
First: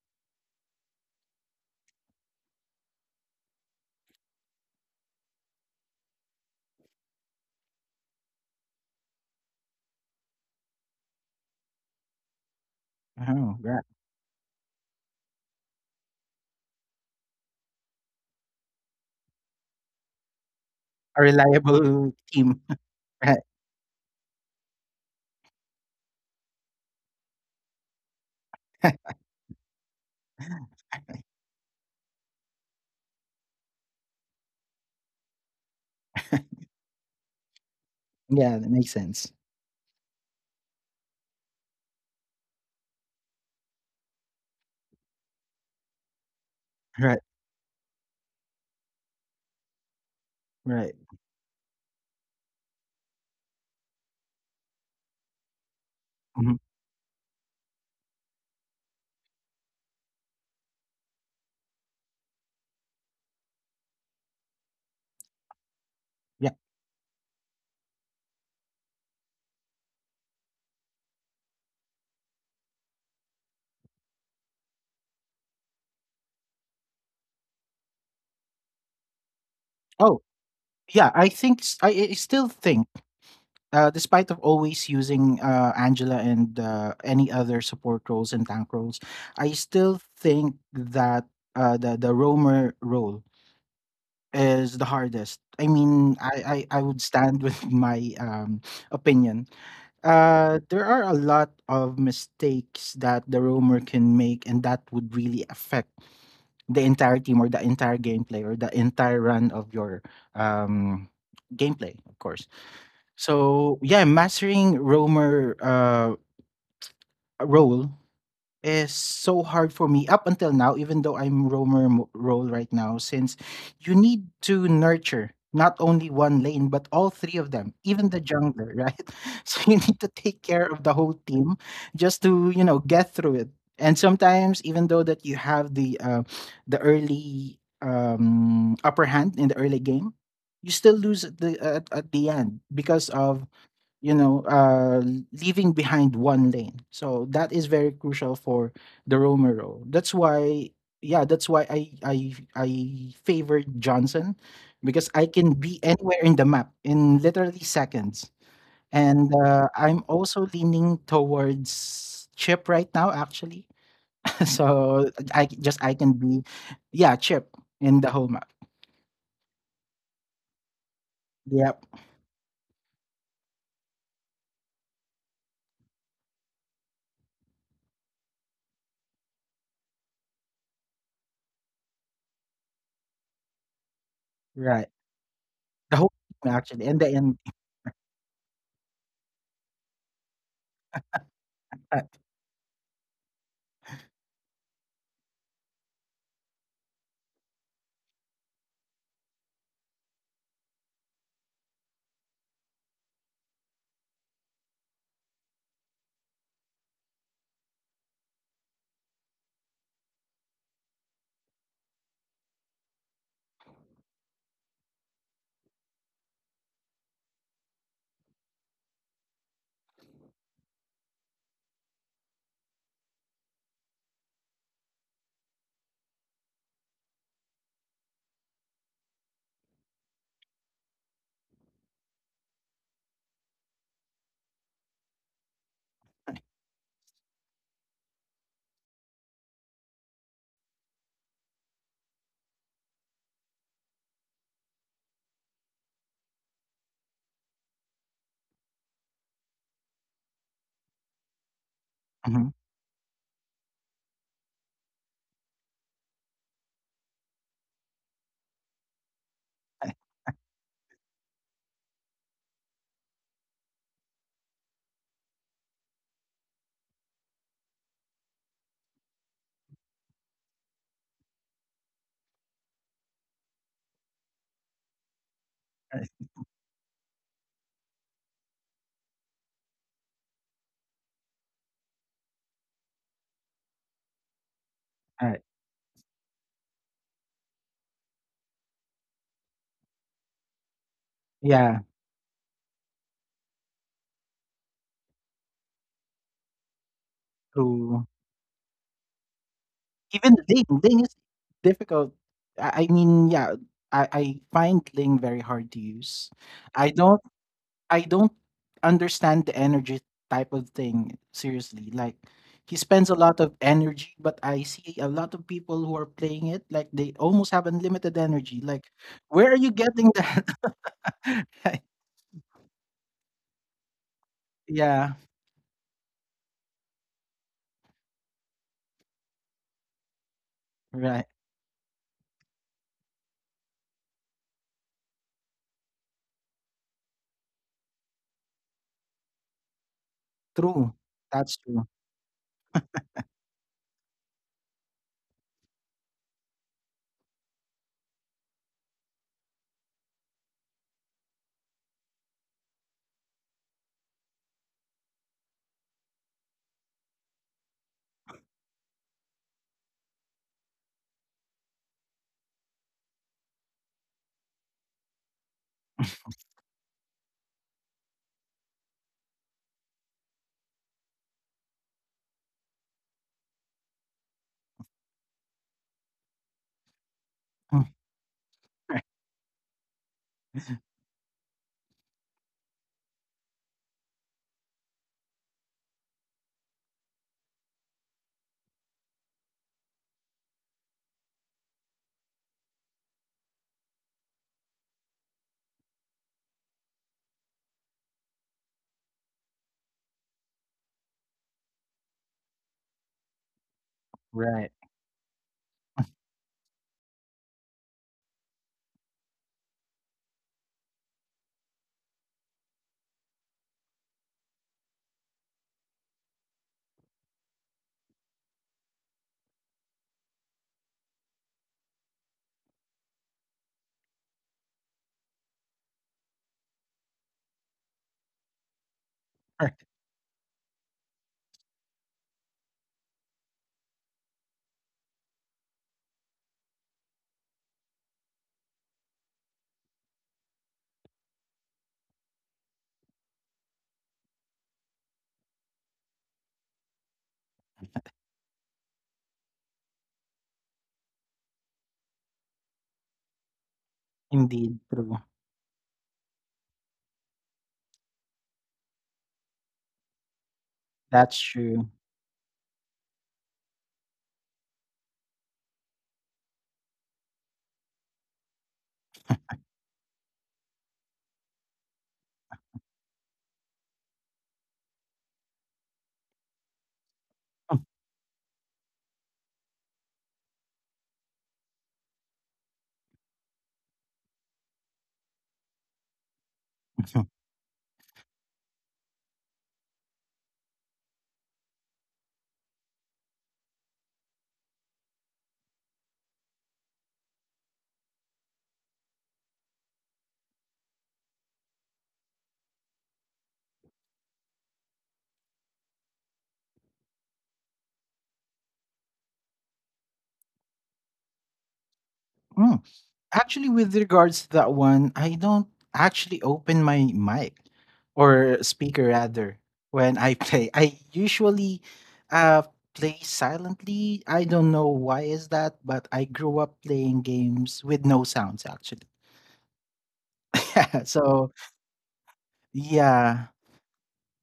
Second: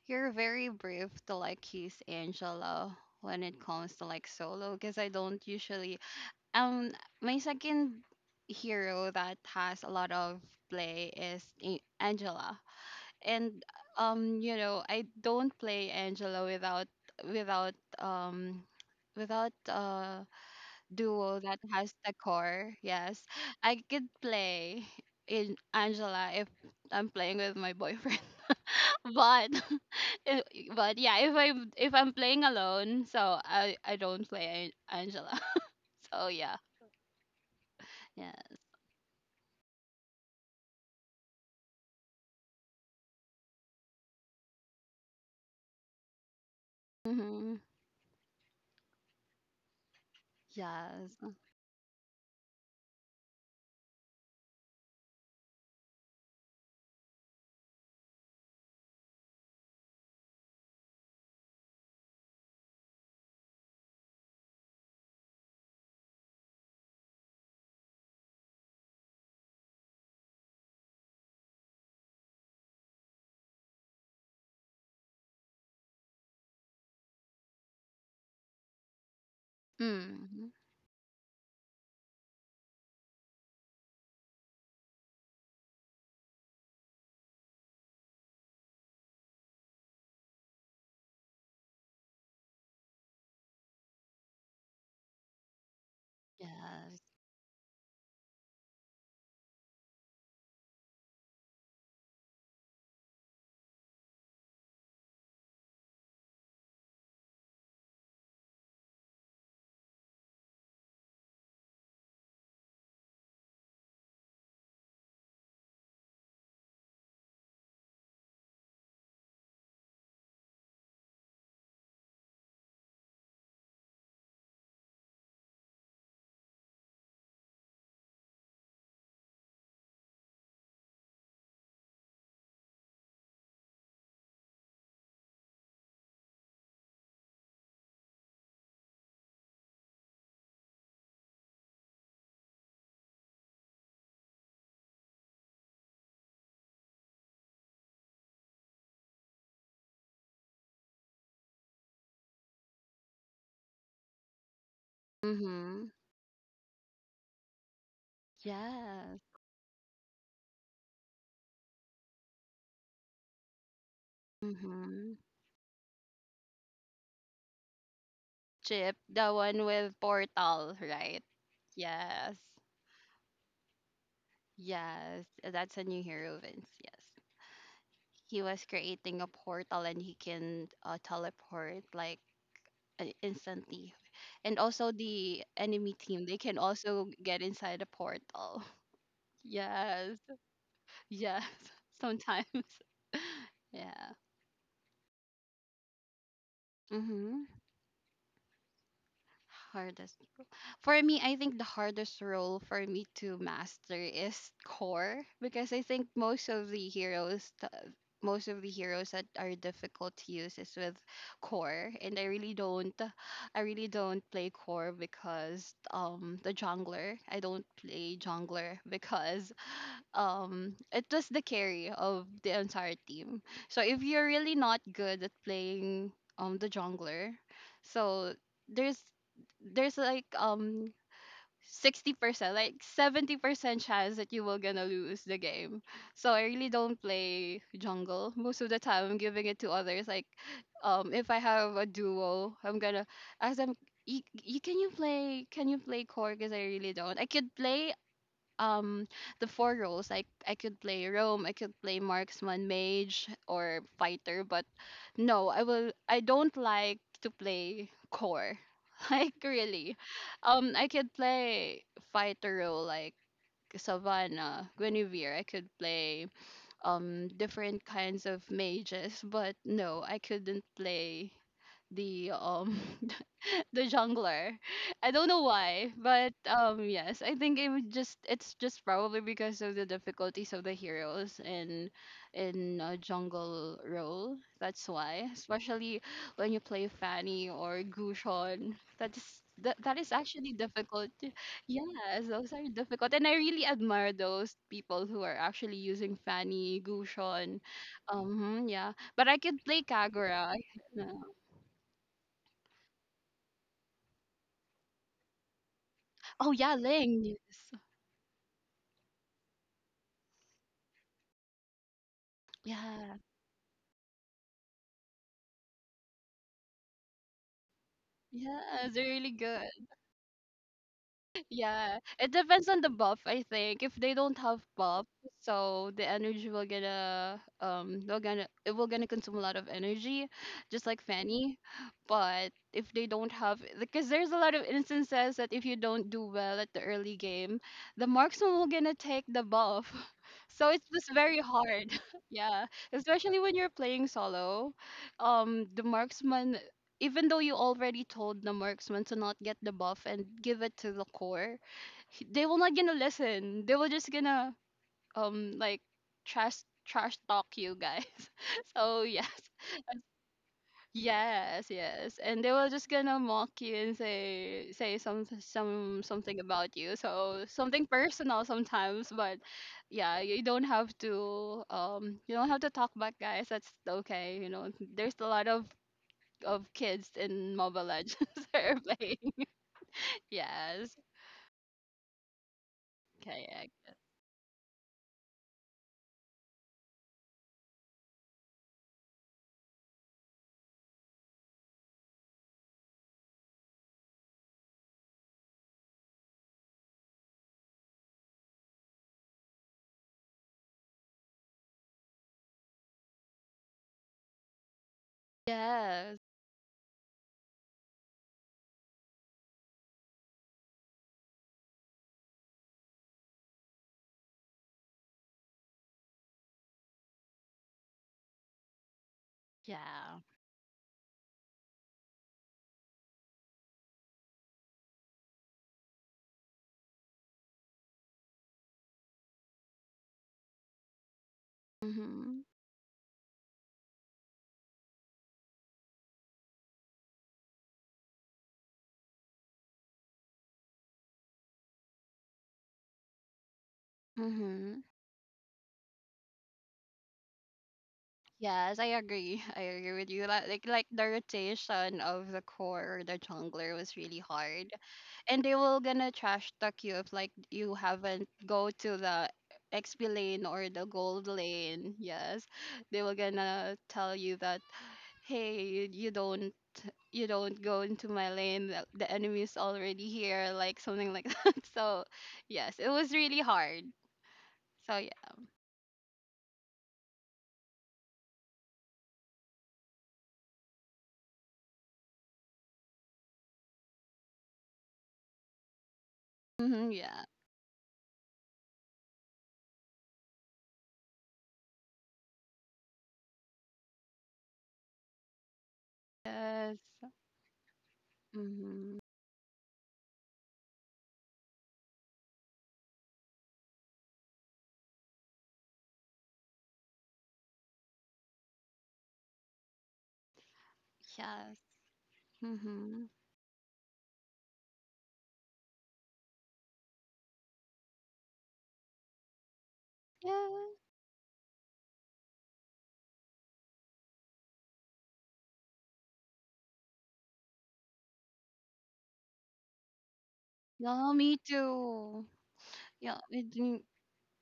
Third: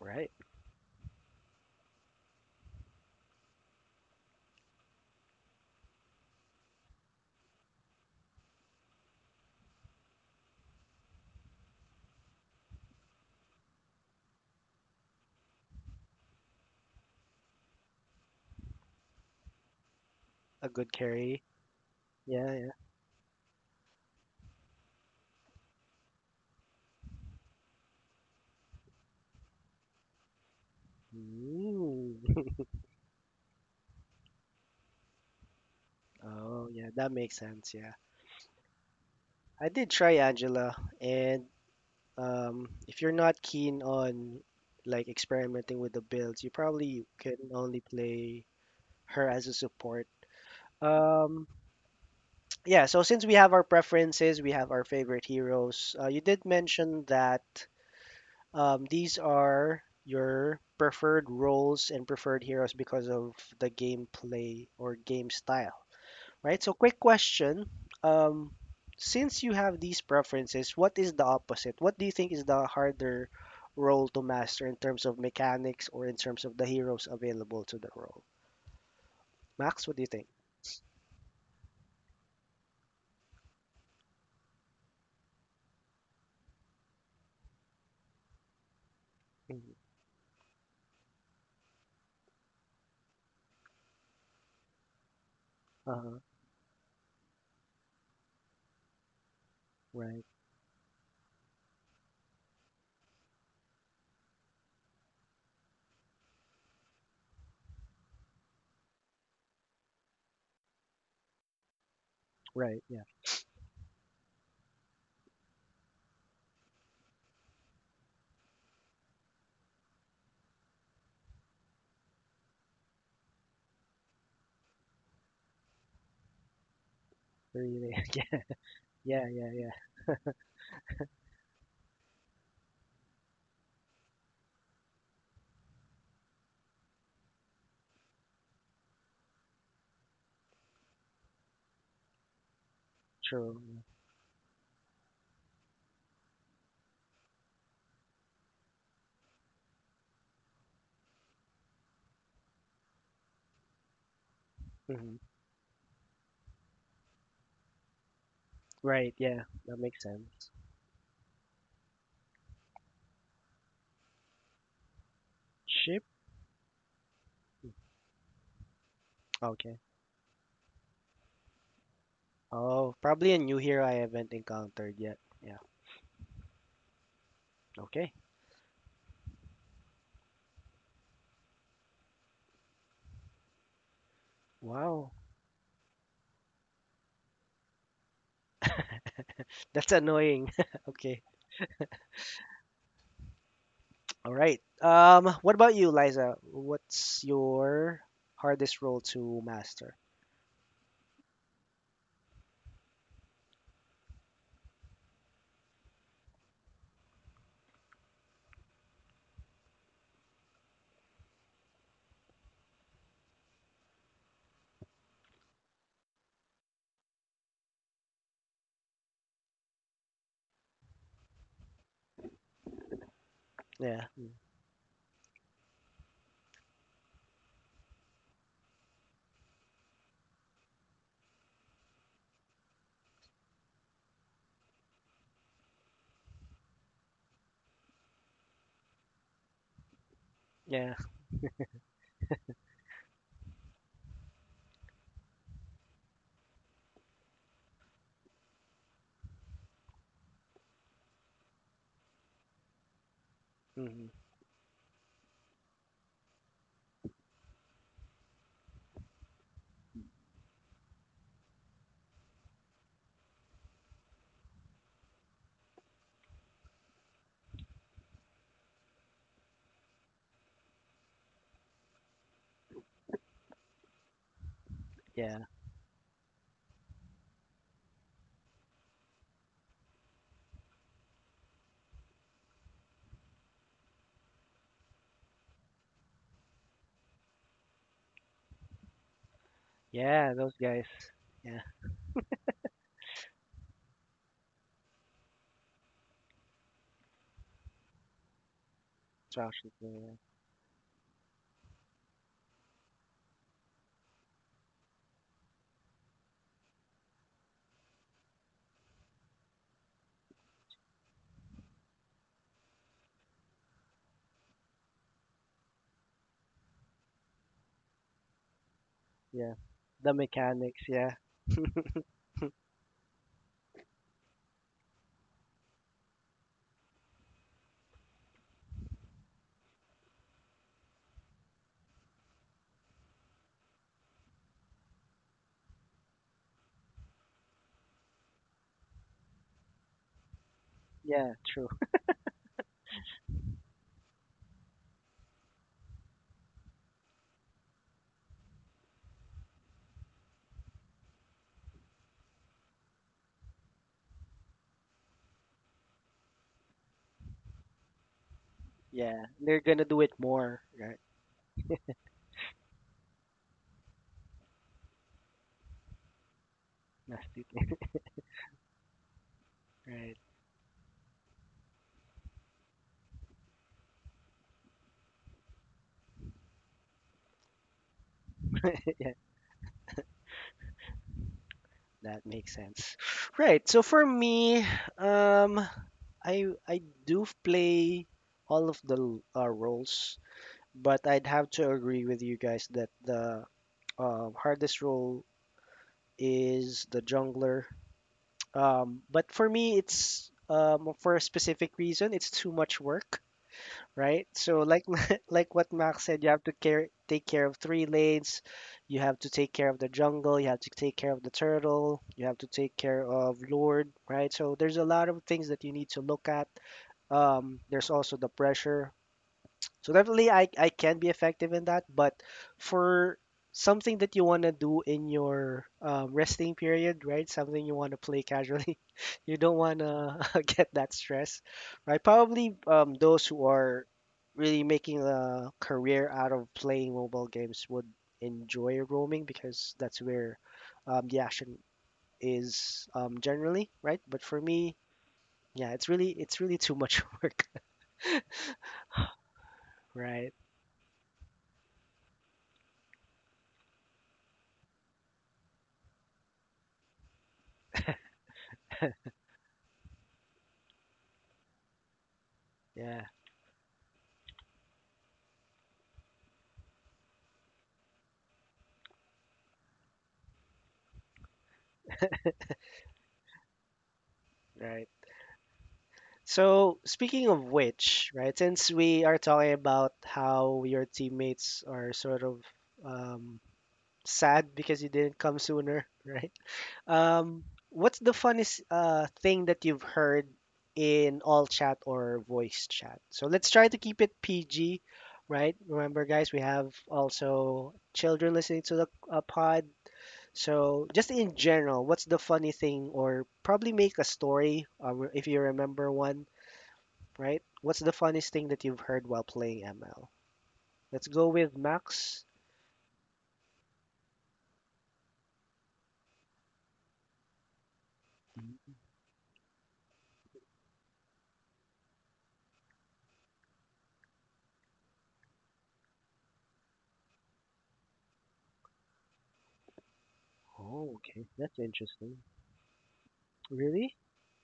Right. You're very brave to like use Angela when it comes to like solo because I don't usually, um my second hero that has a lot of play is Angela. [LAUGHS] Oh, And right. You know, I don't play Angela without um without A good A carry. duo that has reliable the Yeah. team. Yeah. core. [LAUGHS] Yes, Right. I could play in Angela if I'm playing with my boyfriend. [LAUGHS] [LAUGHS] But [LAUGHS] but yeah, if Mm. I'm playing [LAUGHS] alone, so I don't play Angela. [LAUGHS] So yeah, Oh, yeah. That makes sense. Yeah. yeah. Yeah, that makes sense. I did try Angela, and if you're not keen on like experimenting with the builds, you probably Right. can Mm-hmm. only play her as a support. Right. Yes. Um, [TSK] yeah. So since we have our preferences, we have our favorite heroes. You did Mhm. mention that. These are your preferred roles and preferred heroes because of the gameplay or game style, Yeah. right? So, quick question. Um, since you have these preferences, what is the opposite? What do you think is the harder role to master in terms of mechanics or in terms of the heroes available to the role? Max, what do you Oh, think? Mm-hmm. yeah. I think I still think, despite of always using Angela and any other support roles and tank roles, I Mhm. still think that the roamer role is the hardest. I mean, Uh-huh. I would Yes. stand with [LAUGHS] my opinion. Right. There are a lot of mistakes that the roamer can make, and that would really affect the entire team or the entire gameplay or the entire run of your um, gameplay, of course. Right. Yeah. So yeah, mastering roamer role is so hard for me up until now, even though I'm roamer role right now, since you need to nurture not only one lane but all three of them, Really. even [LAUGHS] the Yeah. jungler, right? Yeah. [LAUGHS] Yeah. So Yeah. you need to take care of the whole team just to, get through it. And sometimes, even though that you have the early upper hand in the early game, you still lose at the end because of, True. you know, uh, leaving behind one lane. So that is very crucial for the Romero. That's why, yeah, that's why I favor Johnson because Mm-hmm. I can be Mm-hmm. anywhere in the map in literally seconds. Right. Yes. And Yeah. That makes I'm also sense. leaning towards Chip right now, actually. [LAUGHS] So Mm-hmm. I c- just I Ship. can be, yeah, Chip in the whole map. Chip, the one Okay. with portal, right? Yep. Yes. Oh, probably a new hero I haven't encountered yet. Yes. Yeah. That's a new hero, Vince. Yes. Okay. He was creating a portal and he can, teleport like, instantly, and Right. also Wow. the enemy The whole team they map, can actually, and the also end. get inside the portal. [LAUGHS] That's Yes. annoying. [LAUGHS] Okay. Yes. [LAUGHS] Sometimes. [LAUGHS] Yeah. All right. What about you, Liza? What's Mm-hmm. your hardest role to master? For me, I think the hardest role for me to master is core because I think most of the heroes most of the heroes that are difficult to use is with core, and I really don't, I really don't play core because the jungler, I don't play jungler [LAUGHS] because it was the carry of the entire team. So if Yeah. you're Mm. really not good at playing the jungler, so there's there's like 60%, like 70% chance that you will gonna lose the game. So I really don't [LAUGHS] play jungle most of the time. I'm giving it to others. Like, Yeah. If I have a duo, I'm gonna ask them. Can you play? Can you play core? Because I really don't. I could play um the four roles. Like I could play Rome, I could play Mhm. marksman, mage, or Hmm. fighter. But no, I will. I don't like to play core. [LAUGHS] Like Eh, really, I could play fighter role like Savannah, Guinevere. I could play different kinds of mages, but no, I couldn't play the [LAUGHS] the jungler. I don't Yeah. know why, but yes, I think it would just, it's just probably because of the difficulties of the heroes in a jungle role. That's why, alright. especially when you play Fanny or Gushon, that is Yeah, actually those guys. difficult. Yeah. Yeah, Yes, those are difficult, and I really admire those people who are actually using Fanny, Gushon. true. Yeah, but I could Instructions. play Yeah. Even Kagura. Ling is No. difficult. I mean, yeah, I find Ling very hard to use. Oh yeah, I don't Ling. Yes. I don't understand the energy type of thing, seriously. Like he spends a Yeah. lot of energy, but I see a lot of people who are playing it like they almost have unlimited energy. Like Yeah, they're really where Yeah. are good. you The getting that? mechanics, yeah. [LAUGHS] Yeah, it depends on the buff, I think. If they don't have buff, Yeah, so the energy will gonna, they're gonna it will gonna consume a lot of energy, just like right. Fanny. But if they don't have, because there's a lot of instances that if you don't do well at the early game, the marksman will gonna take the buff. [LAUGHS] So it's True. just Yeah, very That's true. hard. true. [LAUGHS] Yeah, especially when you're playing solo. The marksman, even though you already told the marksman to not get the buff and give it to the core, they will not gonna listen. They will just gonna, um like trash talk you guys. [LAUGHS] So Yeah. yes, They're gonna do it more, right? yes, yes, and they were just gonna mock you and say, something about you. Nasty So thing. something personal sometimes, but [LAUGHS] Right. yeah, you don't have to, you don't have to talk back, guys. That's okay. You know, there's a lot of kids in Mobile Legends [LAUGHS] are [LAUGHS] Yeah. [LAUGHS] playing. Yes, That makes sense. Right. kayak. So for me, um I do play all of the roles, but I'd have to agree with you guys that the hardest role is the jungler. But for me, it's for a specific reason. It's too much work, right? So Right. like [LAUGHS] like what Max Yes, said, you have to care take care of three lanes. You have to take care of the jungle. You have to take care of the turtle. You have to take care of Lord, right? So there's a lot of things that you need to look at, there's also the pressure. So yeah. definitely, I can be effective in that. But for something that you want to do in your resting period, right? Something you want to play casually. [LAUGHS] You don't Right. want to [LAUGHS] get that stress, right? Mhm. Probably those who are really making a career out of playing mobile games would enjoy roaming because that's where the action is generally, right? But for me, Mhm. yeah, it's really too much [LAUGHS] work, Yes, I agree. I agree with you. right? Like the rotation of the core or the jungler was really [LAUGHS] hard. Indeed, true. And they will gonna trash talk you if like you haven't go to the XP lane or the gold That's true. lane. Yes. They Yeah, will gonna tell you that hey, you don't, you don't go into my lane. The enemy is already here, like something like [LAUGHS] that. So, yes, it was really hard. right. So, yeah. So speaking of which, right, since we are talking about how your teammates are sort of um, sad because you didn't come sooner, [LAUGHS] right? Hmm, yeah. [LAUGHS] What's the funniest thing that you've heard in all chat or voice chat? So let's try to keep it PG, right? Remember, guys, we have Yes. also children listening to the Hmm. Pod. So, just in general, what's the funny thing, or probably make a story, if you remember one, right? What's the funniest thing that you've heard while playing ML? Let's go with Yes. Max. Mm. Mhm. Actually, with regards to that one, I don't actually open my mic or Mm. speaker rather when I Yeah. play. I usually uh play silently. I don't know why is that, but I grew up playing games with no sounds actually. [LAUGHS] Oh, Yeah. Yeah, okay. me So, That's interesting. too. Yeah, I yeah, do- Really?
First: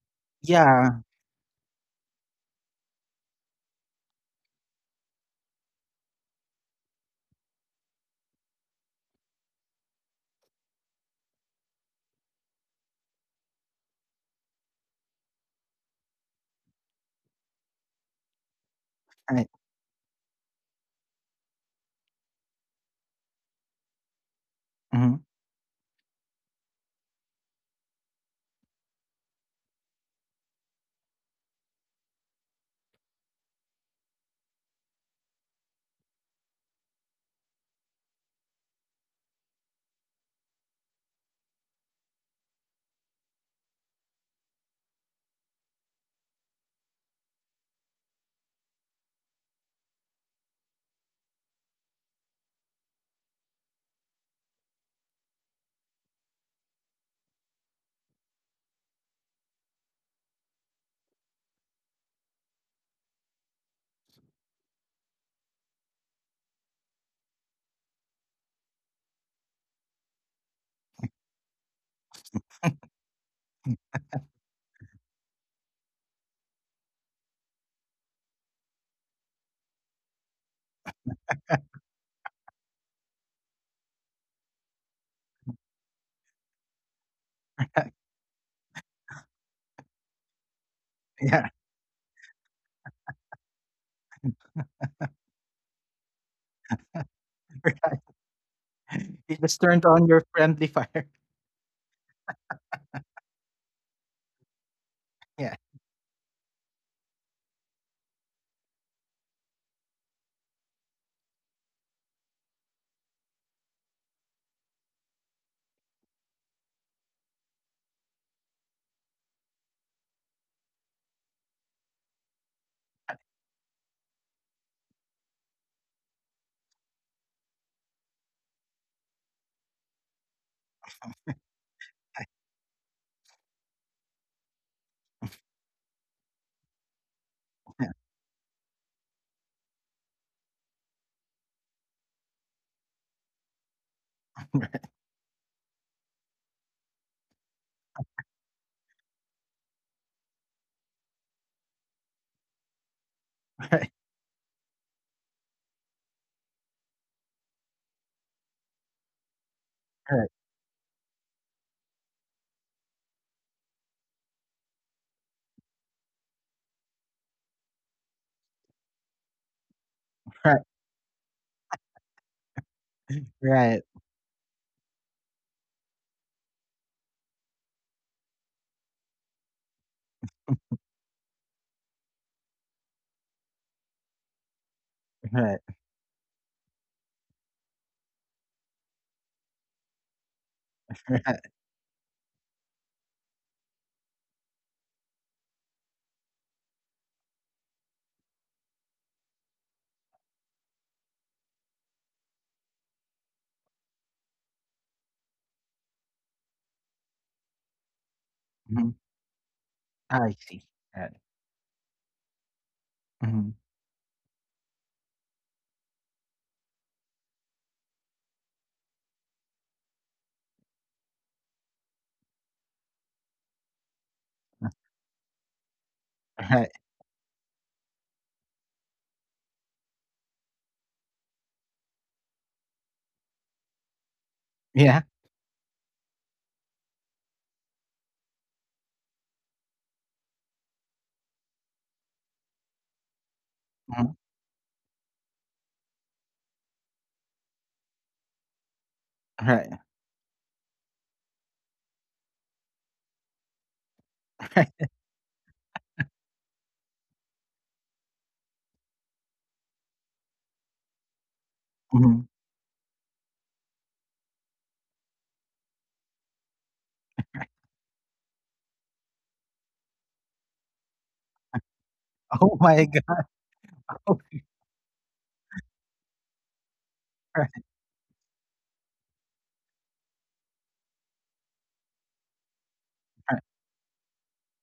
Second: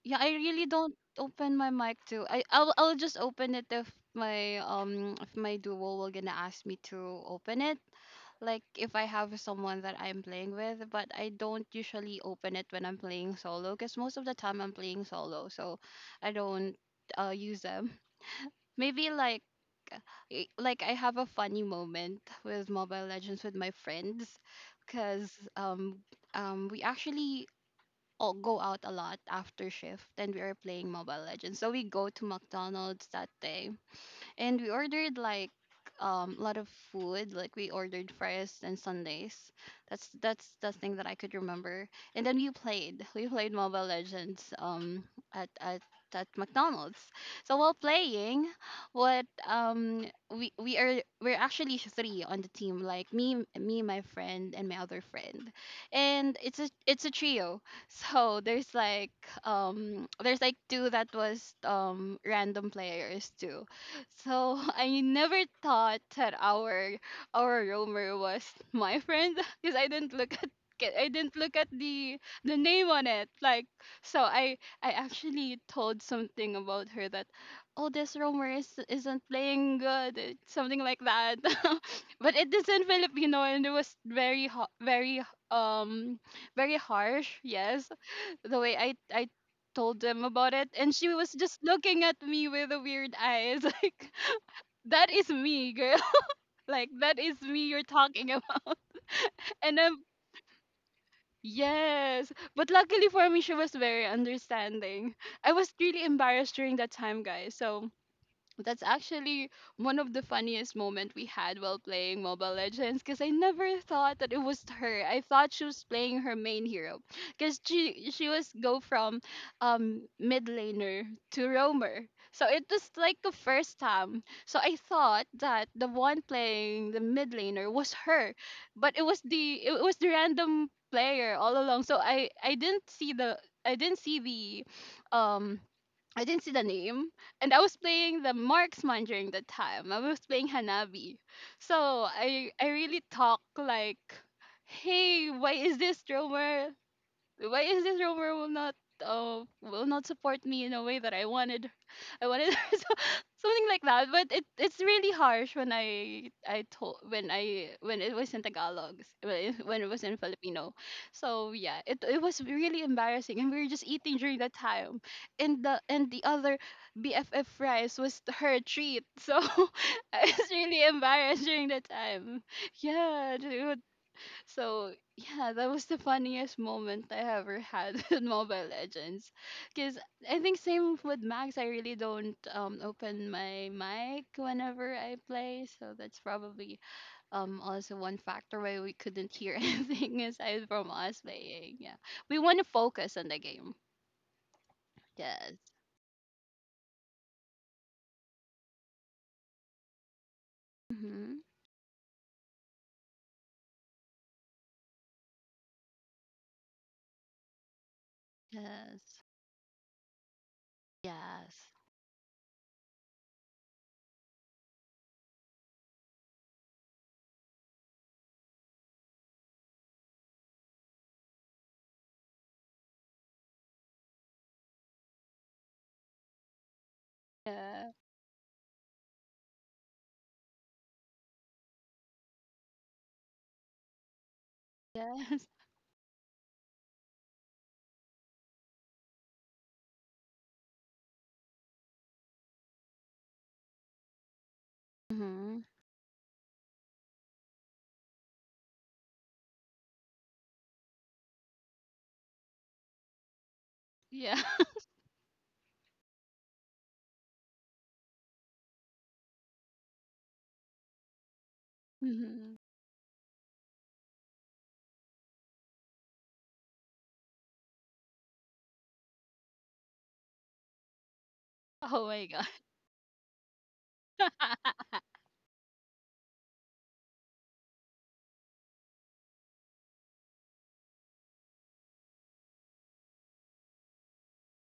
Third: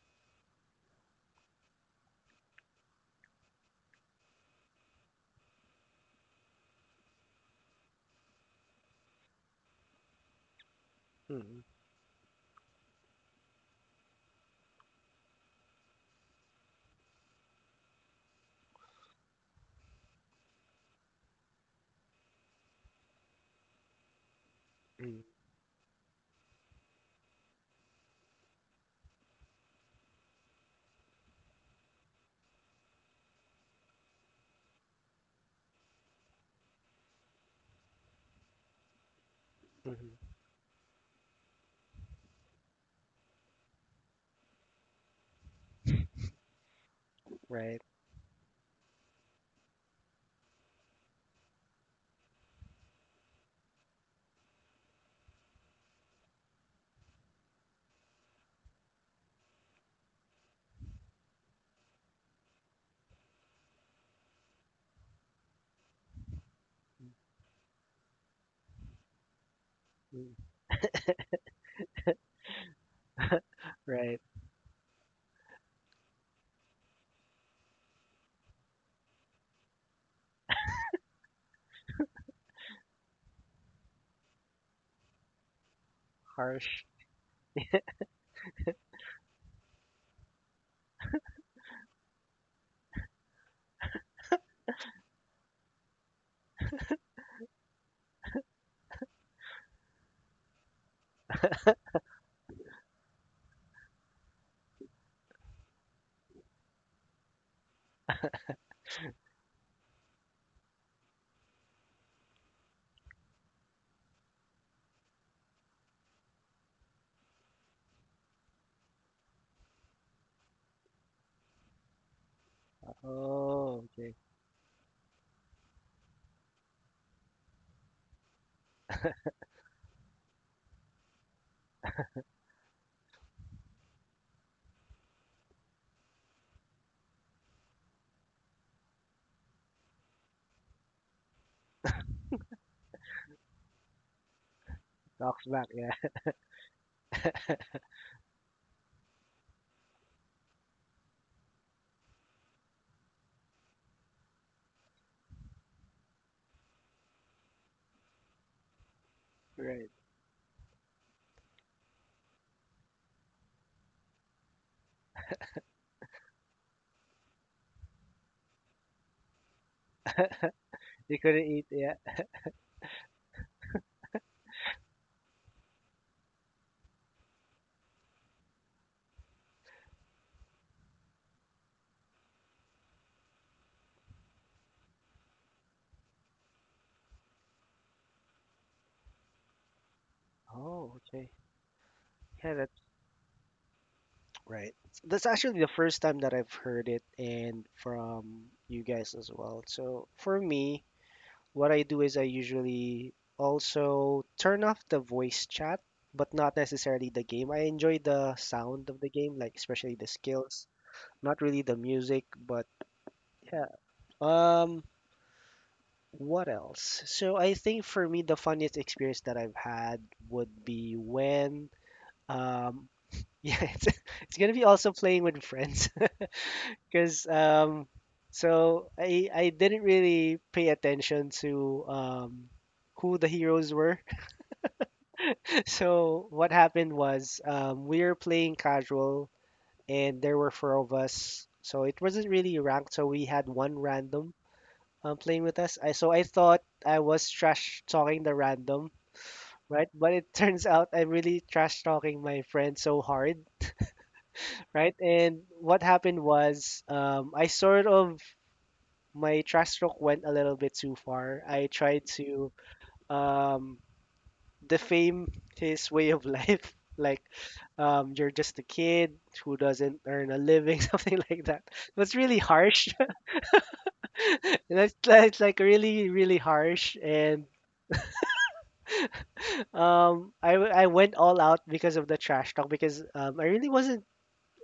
yeah, I really don't yeah, open my mic too. I'll just open it if my, if my duo will gonna ask me to open it. Like if I have someone that I'm playing with, but I Mm, don't usually open it when I'm playing solo, because most of the time I'm playing solo, so I don't, use them. Maybe like, I, like I have a funny moment with Mobile Legends with my friends mhm, mm, because we actually all go out a lot after shift and we are playing Mobile Legends. So we go to McDonald's that day and we ordered like, a lot of food, like we ordered fries and sundays. that's mhm. that's the thing that I could remember, and then we played Mobile Legends, at at at McDonald's. So while Right. playing, what we are we're actually three on the team, like me, my friend and my other friend, and it's a trio. [LAUGHS] So there's like, there's like two that was, random players too. So [LAUGHS] I never thought that our roamer was my friend, [LAUGHS] because I didn't look Mm. at, ca- I didn't look at the the name on it. Like, so Right. I actually told something about her that, oh, this roamer is isn't playing good eh, something like that. [LAUGHS] But it isn't Filipino and it was very, um very Harsh. harsh. Yes, the way I told them about it, and she was yeah. just looking at me with the weird eyes [LAUGHS] like that is me, girl. [LAUGHS] Like that is me you're [LAUGHS] talking [LAUGHS] about. You just And turned I'm on your friendly fire. [LAUGHS] yes. But luckily for me she was very understanding. I Yeah, was really embarrassed during that time, guys. So that's actually one of the funniest moment we had while playing Mobile Legends, because I never thought that it was her. I thought she was playing her main hero because she was go from mid laner to roamer. So it was like the first Oh, okay. time. So I thought that the one playing the mid laner was her, but it was the random player all along. So I didn't see the I didn't see the I didn't see the name, and I was yeah. playing the marksman during that time. I was playing Hanabi, so I really talk like, [LAUGHS] hey, Talks why back. is this Yeah. drummer? Why is this rover will not, will not support me in a way that I wanted [LAUGHS] I wanted. [LAUGHS] So, something like Right. that, but it, it's really harsh when I told when I when it was in Tagalog, when [LAUGHS] it, when it Right. was in Right. Filipino. So yeah, it was really embarrassing, and we were just eating during that time, and the other BFF fries was her treat. So [LAUGHS] I was Right. really They couldn't embarrassed eat. during that Yeah. time, yeah. Right. So [LAUGHS] yeah, that was the funniest moment I ever had [LAUGHS] in Mobile Legends. Cause I think same with Max, I really don't, open my mic whenever I Right. play. So that's probably, also one factor why we couldn't hear [LAUGHS] anything aside from Oh, us okay. Right. playing. Yeah. We Yeah, wanna that, focus on the game. right. That's Yes. actually the first time that I've heard it and from you guys as well. So for me, Mm-hmm. what I do is I usually also turn off the voice chat, but not necessarily the game. I enjoy the Mhm. sound of the Yes. game, like especially the I see. skills, Right. not really Yes. the music, but Mhm. yeah. Um, what else? So I think for me, the funniest experience that I've had would be when um [LAUGHS] yeah, it's gonna be also playing with friends. Right. because um, Yeah. so I didn't really pay attention to who the heroes were. Yeah. Yes. [LAUGHS] So what happened was, we were playing casual, and there were four of us. So it wasn't really ranked. So we had one Mhm. random playing with Mm-hmm. us. I so I thought I was trash talking the random. Right. Right, but it [LAUGHS] turns out I'm really trash talking my friend so hard, Yeah. [LAUGHS] Right. right? And what happened was, I sort of my trash stroke went a little bit too far. I tried Mhm. to Mm-hmm. um, defame his [LAUGHS] way of life, [LAUGHS] like you're just a kid who doesn't earn a living, [LAUGHS] something like that. It Oh was my really god. Oh my harsh. [LAUGHS] god. [LAUGHS] That's [LAUGHS] like really, really harsh. And Right. I went all out because of the trash talk because Right. I really wasn't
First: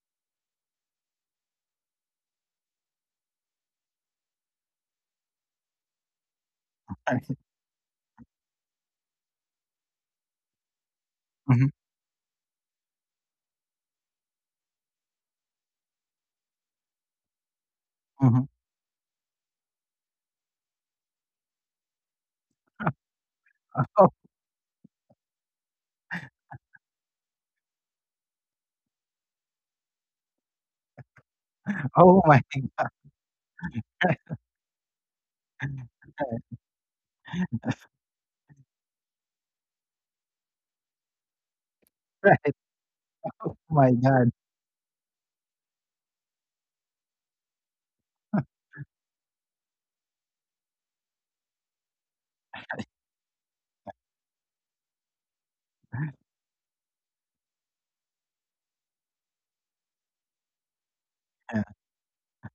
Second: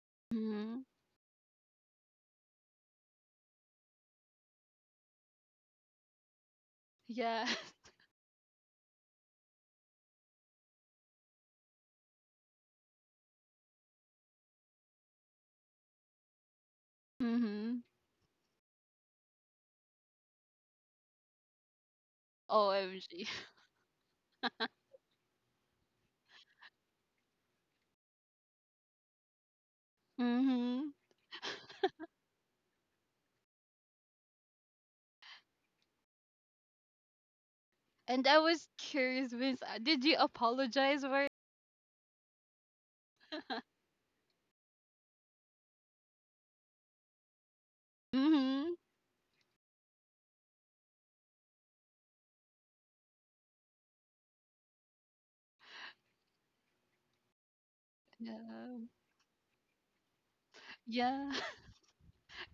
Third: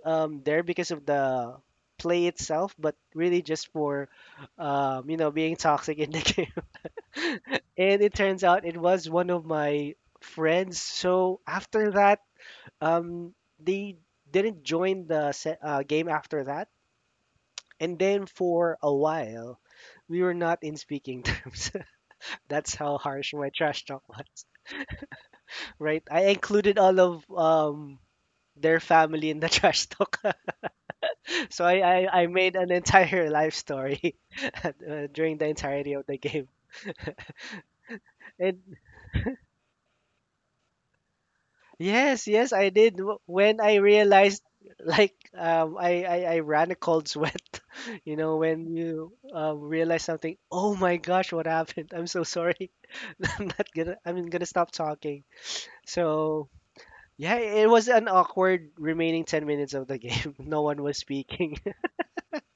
there Mm-hmm. because of the play itself, but really just for you know, being toxic in the [LAUGHS] game. Right. Yes. And it turns out it was one of my friends. So Mhm. after that, they didn't join the game after that, Mhm. and then Mhm. for a while, we were not in speaking [LAUGHS] terms. That's how OMG. harsh my trash talk Oh was. Right? I included all of their family in the [LAUGHS] trash talk, Mhm. so oh, I my made an [LAUGHS] entire life story god. [LAUGHS] During the entirety of the game. And I And was curious, Vince, did you apologize for it? yes, yes, Right. I did. W- Oh When I [LAUGHS] my god. realized, like, I ran a cold sweat. [LAUGHS] You know, [LAUGHS] when Mhm. you realize something, oh my gosh, what happened? I'm so sorry. [LAUGHS] I'm not gonna, I'm gonna stop talking. So, yeah, it was an awkward Yeah. remaining 10 minutes of the game. [LAUGHS] No one was Yeah. speaking. [LAUGHS] Yeah.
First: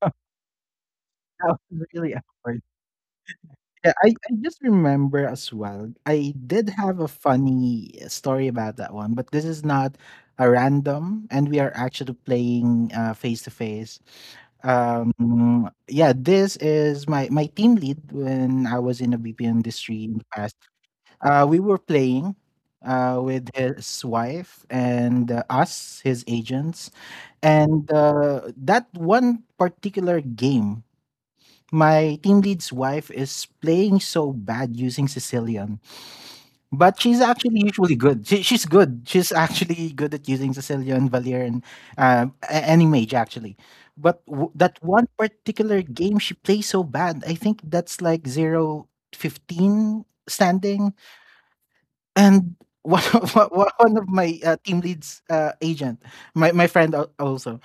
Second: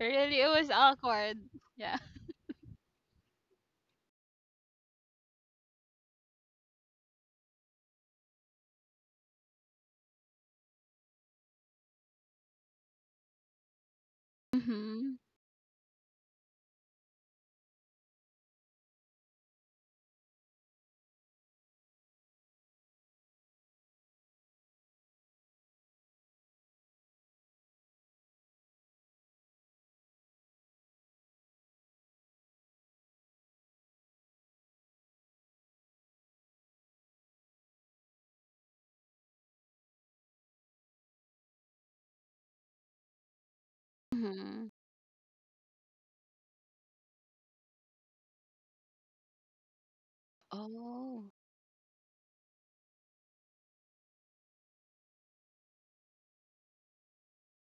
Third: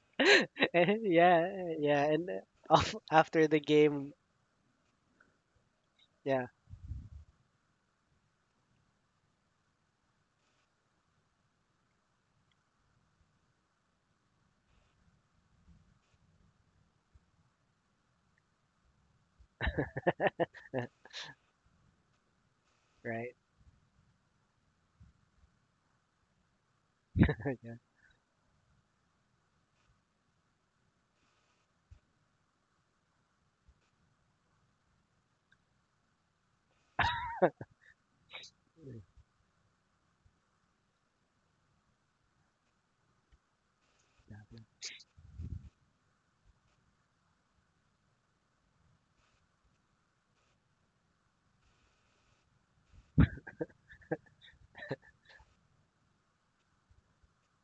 Really, it was [LAUGHS] And awkward. yeah, That was Yeah. yeah, really and awkward. After the Yeah, I game, I just remember as well, I yeah, did have a funny story about that one, but this is not a random, and we are actually playing, face to face. Mhm. Yeah, this is my team lead when I was in the BPO industry in the past. We were playing right. with his wife and us, his agents. Yeah. And that one particular game, my team lead's wife is playing so bad using Sicilian, but she's actually usually good. She's good. She's actually good at using Sicilian, Valerian, any mage actually. But w- Mhm. that one particular game she plays so bad, I think that's like 0-15 standing Oh. and one of, [LAUGHS] one of my team lead's agent, my friend also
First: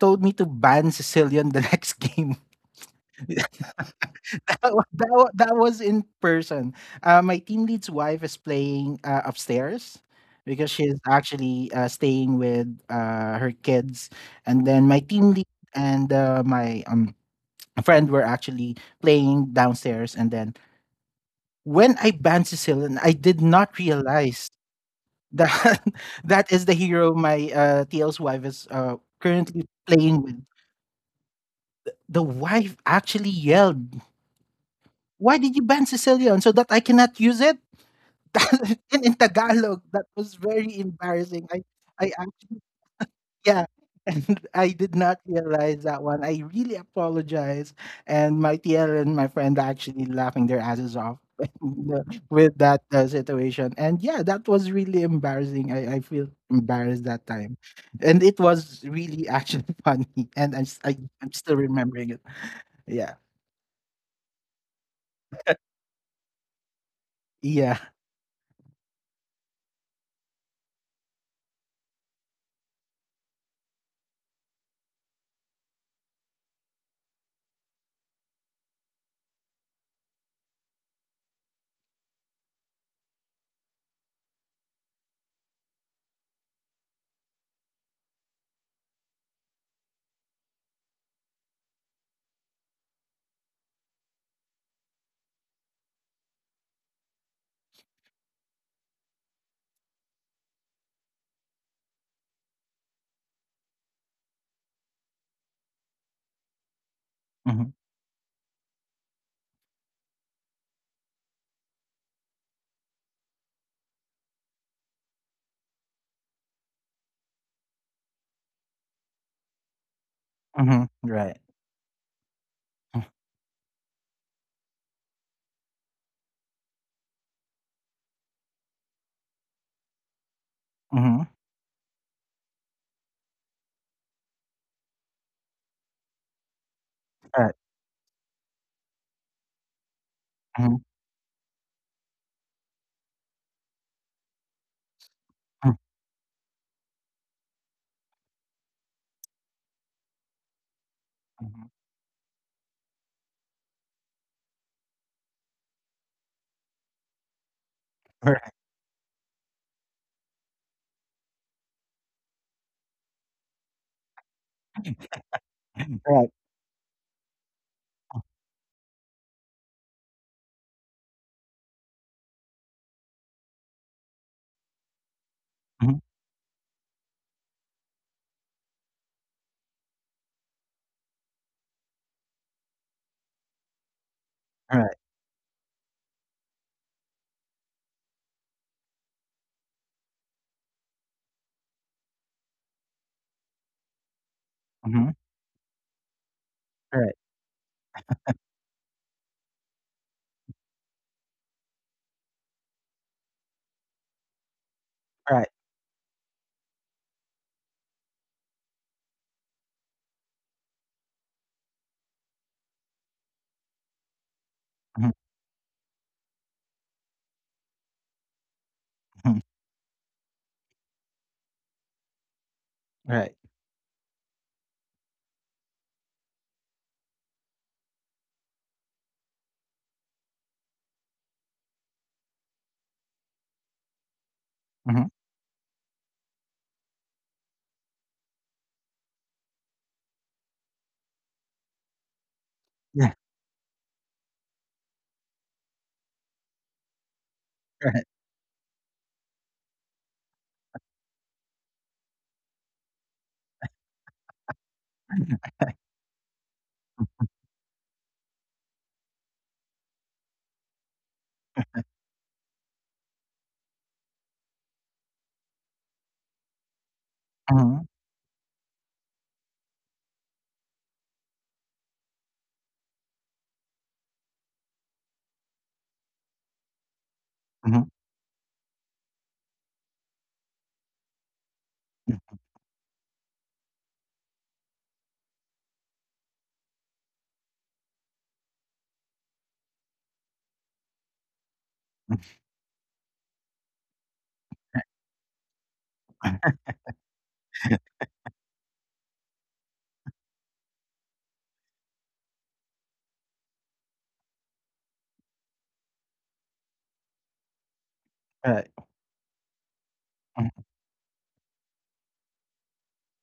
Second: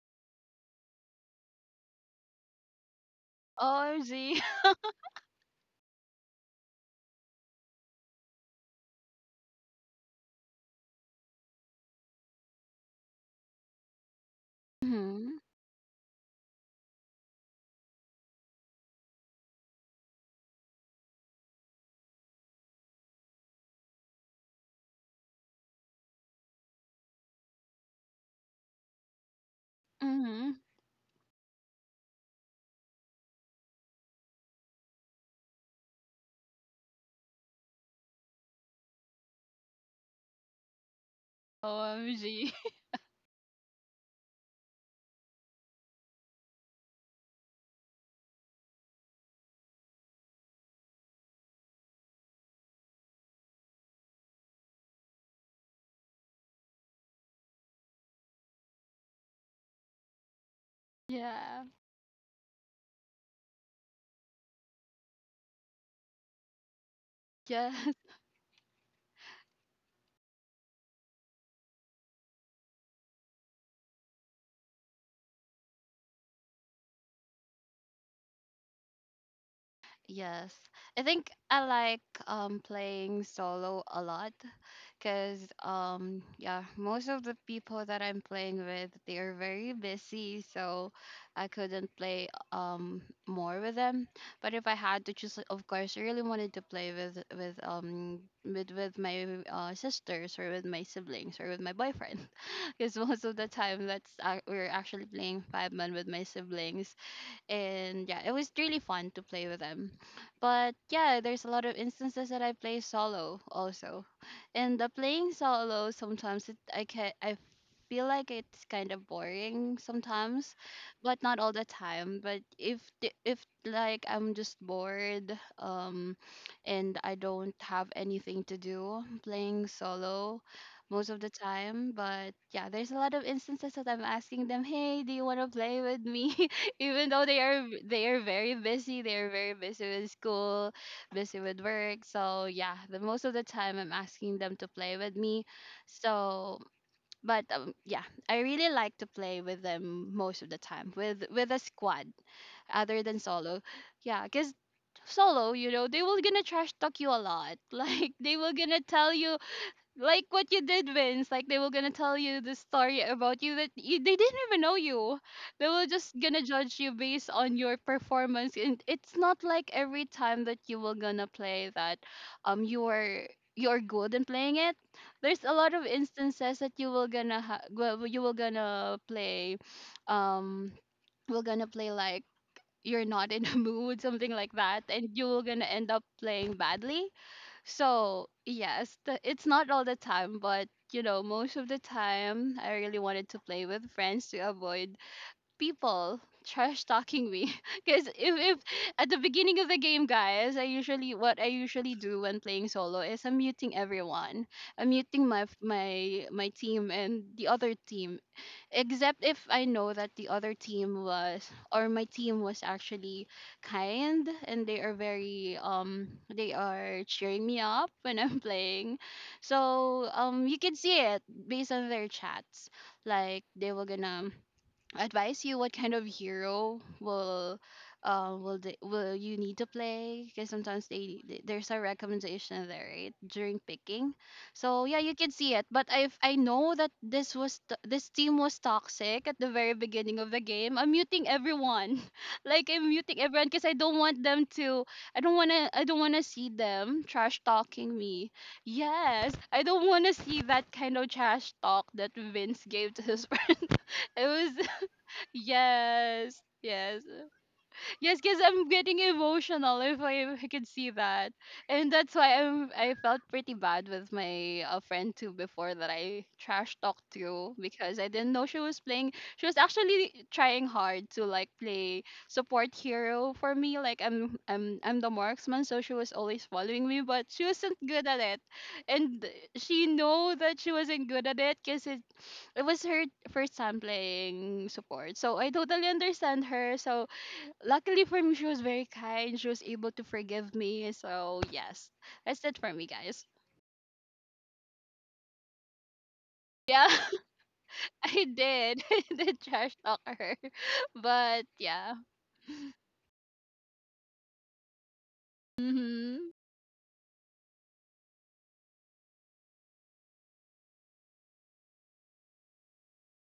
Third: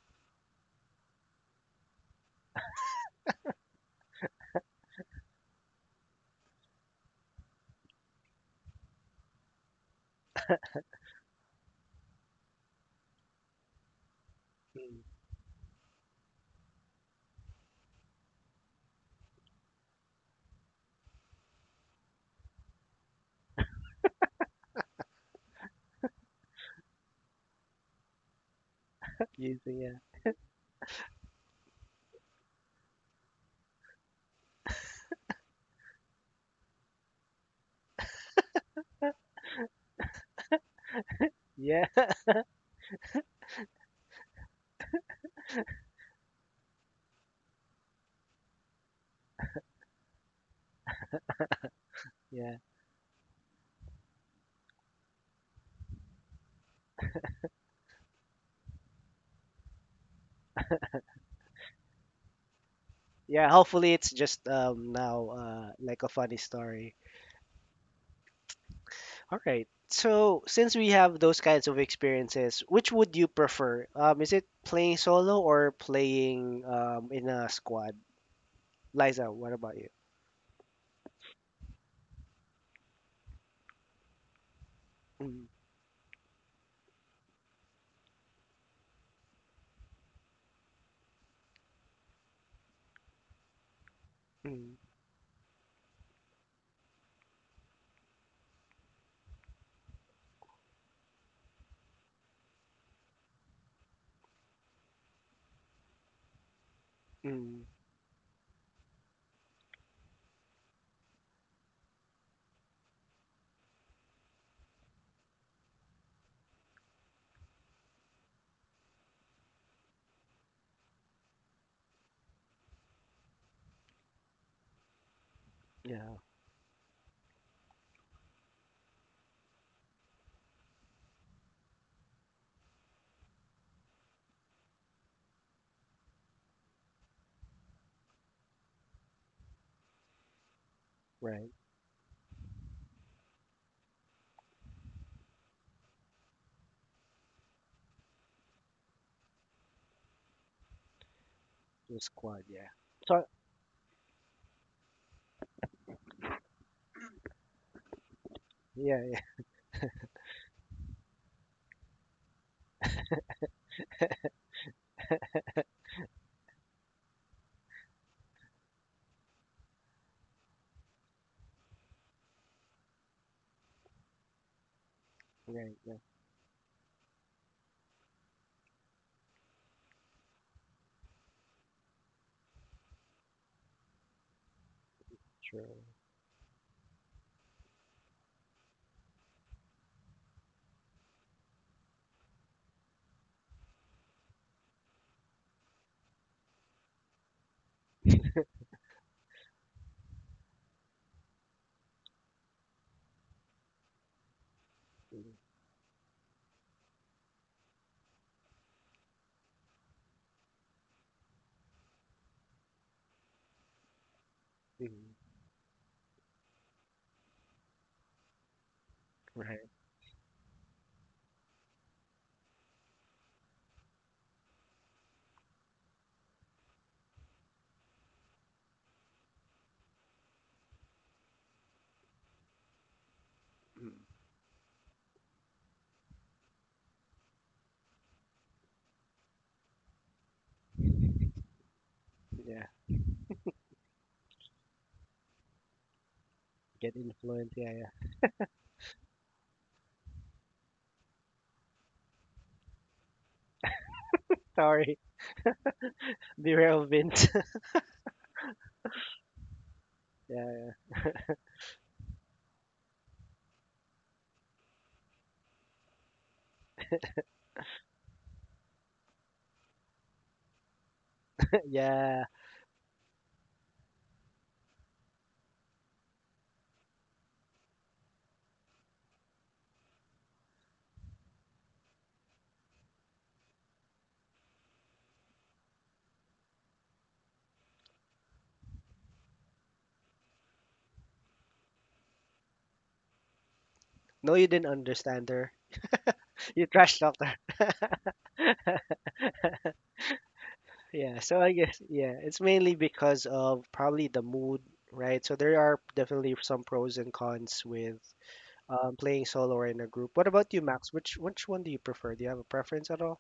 told me to ban Sicilian the [LAUGHS] next game. [LAUGHS] that, OMG. that was in person. My team lead's wife is playing upstairs because she's actually staying with her kids, and then my Mm. team Mhm. lead and my friend were actually playing downstairs. And then when I banned Sicilian, I did not realize that [LAUGHS] that is the hero my TL's wife is currently Using, yeah, playing with. Mhm. The wife actually yelled, "Why did you ban Sicilian so that I cannot use it?" [LAUGHS] In Tagalog. That was very embarrassing. I yeah. I [LAUGHS] OMG. actually, [LAUGHS] yeah. [LAUGHS] And I did not realize that one. I really apologize. And my TL and my friend are actually laughing their asses off [LAUGHS] Yeah. with that situation. And yeah, that was really embarrassing. I feel embarrassed that time. And it was really actually [LAUGHS] funny. And I'm, s- I, [LAUGHS] I'm still Yeah. remembering it. Yeah. Yeah, hopefully it's just now like a funny story. Yeah. Yeah. All right. So since we have those kinds of experiences, which would you prefer? Is it playing solo or playing in a squad? Liza, what about you? Yes. I think I like, playing solo a lot, cuz Mm, yeah, most of the people that I'm playing with, they are very busy, so I couldn't play, more with them. But if I mm, had to choose, of course, I really wanted to play with, with my, sisters or with my siblings or with my boyfriend, [LAUGHS] because most of the time that's, we're actually playing 5 man with my siblings, mm. hmm and yeah, it was really fun to play with them. But yeah, there's a lot of instances that I play solo also, and the playing solo sometimes it, I feel like it's kind of boring sometimes, but not Right. all the time. But if like I'm just bored, Yeah, and I don't have anything to do, I'm playing solo most of Mm-hmm. the time. But yeah, there's a lot of instances that I'm asking them, hey, do you want to play with me? Even though they Right. are they are very busy, they are very busy with school, Mm-hmm. busy right. with work. So yeah, the most of the time I'm asking them to play with me. Mm-hmm, So but yeah, I really like to play with them most of the time with a mm-hmm, The squad, squad, yeah. other than So solo. Yeah, because solo, they will gonna trash talk you a lot, [LAUGHS] like they will right. gonna yeah, tell yeah, you like what you did, Vince. Like they were gonna tell you the story about you that they didn't even know you. [LAUGHS] They were just Right. gonna judge you based on your performance, and it's not like every time that you were gonna play that, um, you're you're good in playing it. There's [LAUGHS] a lot right, of yeah, Mm-hmm. instances that you will gonna you will gonna play, um, we're gonna play like you're not in a [LAUGHS] mood, something like that, Right. and you will gonna true. end up playing badly. So yes, it's not all the time, but you know, most of the time, I really wanted to play with friends to avoid Mm-hmm. people trash Right. talking me. [LAUGHS] Because if at the beginning of the game, guys, I usually what I usually do when playing solo is I'm muting everyone. I'm muting Mm, my Right. f- my team and the other team, except if I know that the other team was or my team was actually kind and they are Mm-hmm. mm, very they are cheering me up [LAUGHS] when I'm playing. Mm-hmm, right. So you can see it based on their chats. right. Like they were gonna advise you what kind of hero will will you need to play, because sometimes they there's a recommendation there right during Mm, picking. So yeah, Mhm. you can see it. But if I know that this was this team was toxic at the very beginning of the game, I'm muting everyone. [LAUGHS] yeah. Like I'm Yeah, muting everyone because I don't want them to I don't want to see Get them trash influenced, yeah, [LAUGHS] talking right. yeah. me. Yes, I don't want to see that kind of trash talk that Vince gave to his [LAUGHS] friend. It was [LAUGHS] Sorry, yes, derail yes. Vince. [LAUGHS] Yes, because I'm getting emotional if I can Yeah, see that. And that's why I felt pretty bad with my friend too before, that I trash talked to, Mhm, because I didn't know she was playing. She was actually trying hard to like [LAUGHS] play yeah. support hero for me. Like I'm the marksman, so she was always following me, but she wasn't mhm, good at it. And she know that she wasn't good at it because it was her first time playing support. So I totally understand her. So luckily for me, she was very kind. She was able to forgive me. So yes, mm, that's it for me, guys. No, you didn't understand her. You Yeah, trash talked her. [LAUGHS] [LAUGHS] I did. [LAUGHS] I did trash talk her, [LAUGHS] Yeah, so but I guess yeah. yeah, it's mainly because of probably the mood, right? So there are Mhm. definitely some pros and cons with right, playing solo or in a group. What about mhm. you, Max? Which one do you prefer? Do you have a preference at all?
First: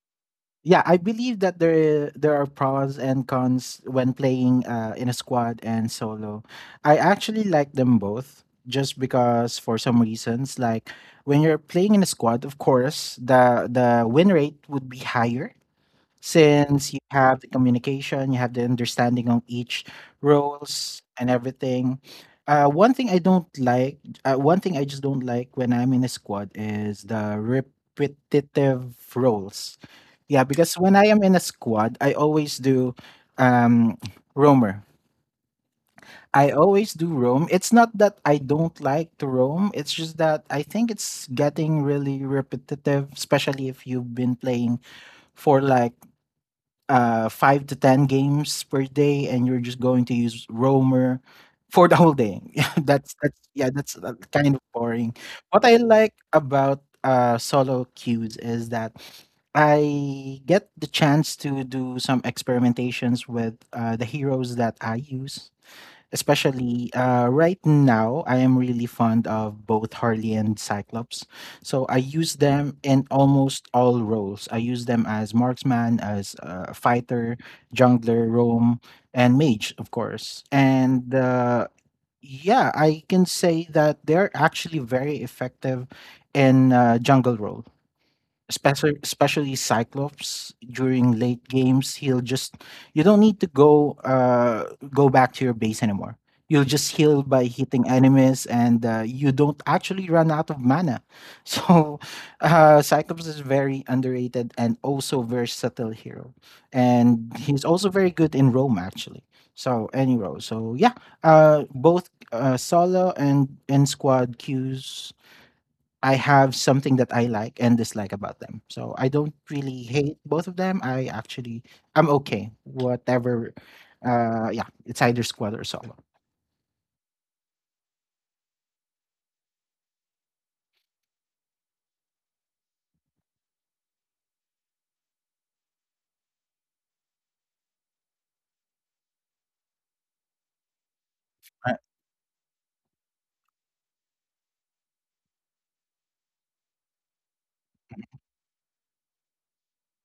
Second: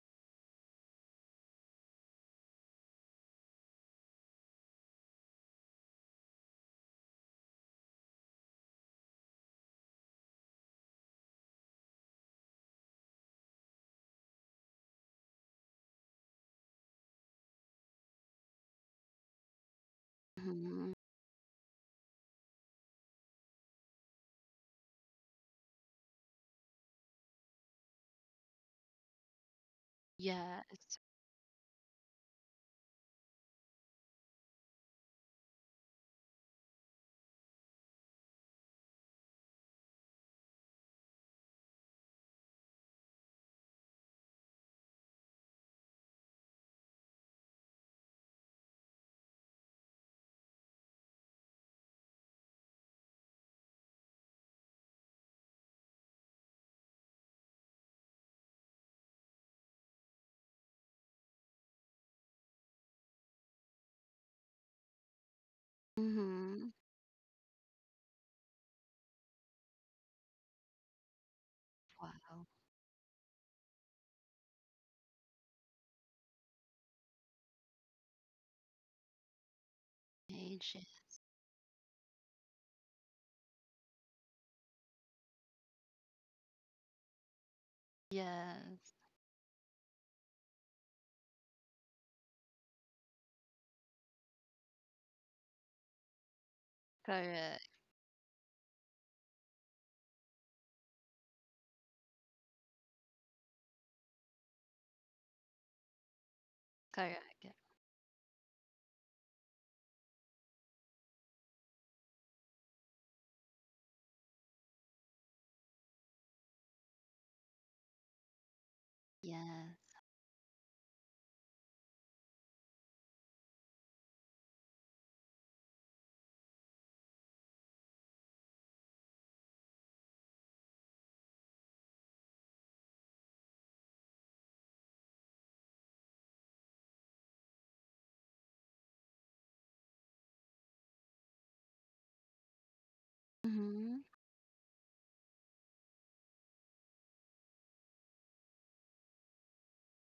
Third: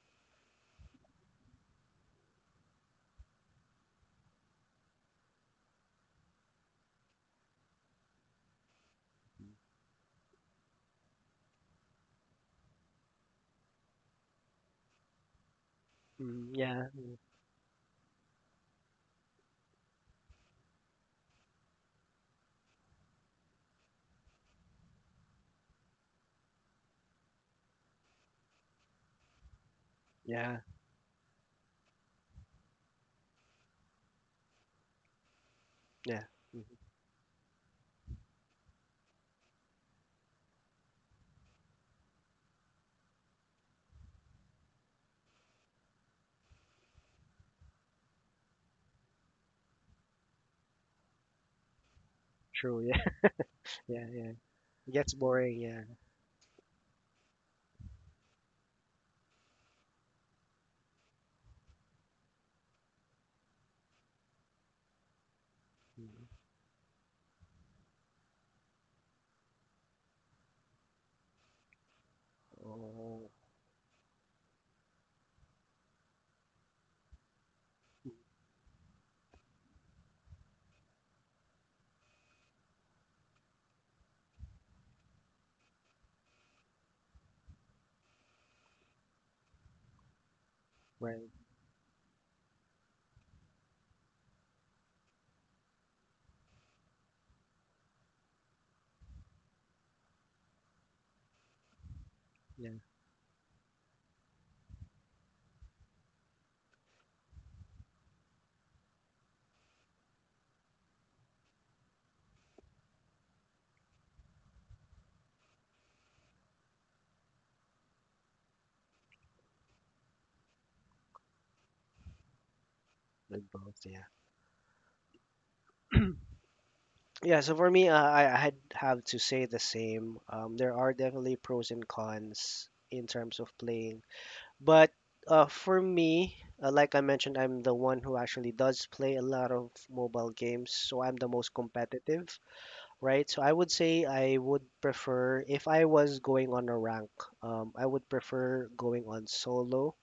Yeah, I believe that there are pros and cons when playing in a squad and solo. I actually like them both just because for some reasons like when you're playing in a squad, of course, the win rate would be higher Mm, yeah, since you have the communication, you have the understanding on each Mhm. roles and everything. Uh, one thing I don't like, One thing I just don't like when I'm in a squad is the repetitive roles. Yeah, yeah, because when Yes. I am in a squad, I always do um, roamer. yeah. I Mhm, always do roam. It's not that I don't like to roam. It's just that I think it's getting really repetitive, especially if you've been playing for like 5 to 10 games per day, and you're just going to use roamer for the whole day. [LAUGHS] Yeah, true. Yeah, that's that's yeah, [LAUGHS] that's yeah, uh, yeah. kind of It gets boring. boring. What I Yeah. like about solo queues is that I get the chance to do some experimentations with the heroes that I use, Mhm. Mhm. especially right now. I am really fond of both Harley and Cyclops, so I use Wow. them in Oh, almost all roles. I use them as marksman, as fighter, mm, jungler, roam, and mage, of course. Ages. And yeah, I can say that they're actually very effective in jungle role, Yes. especially Cyclops. During right. late games, he'll just, you don't need to go back to your base anymore. You'll just heal by Correct. hitting enemies, and you don't actually run out of mana. [LAUGHS] So, Yeah, Cyclops is very underrated and also versatile hero, and Correct. Yeah. he's also very good in roam actually. So any role. So yeah, both solo and squad queues, I have something that I like and dislike about them. So I don't really Yes. hate both of them. I actually, I'm okay. with Whatever, both. Yeah. Yeah, it's either squad or solo. Yeah. So for me, I had have to say the same. There are definitely pros and cons in terms of playing. But for me, like I mentioned, I'm the one who actually does play a lot of mobile games, so I'm the most Right, competitive, right? So I would Mhm. say I would prefer, if I was going on a rank, I would prefer going on solo,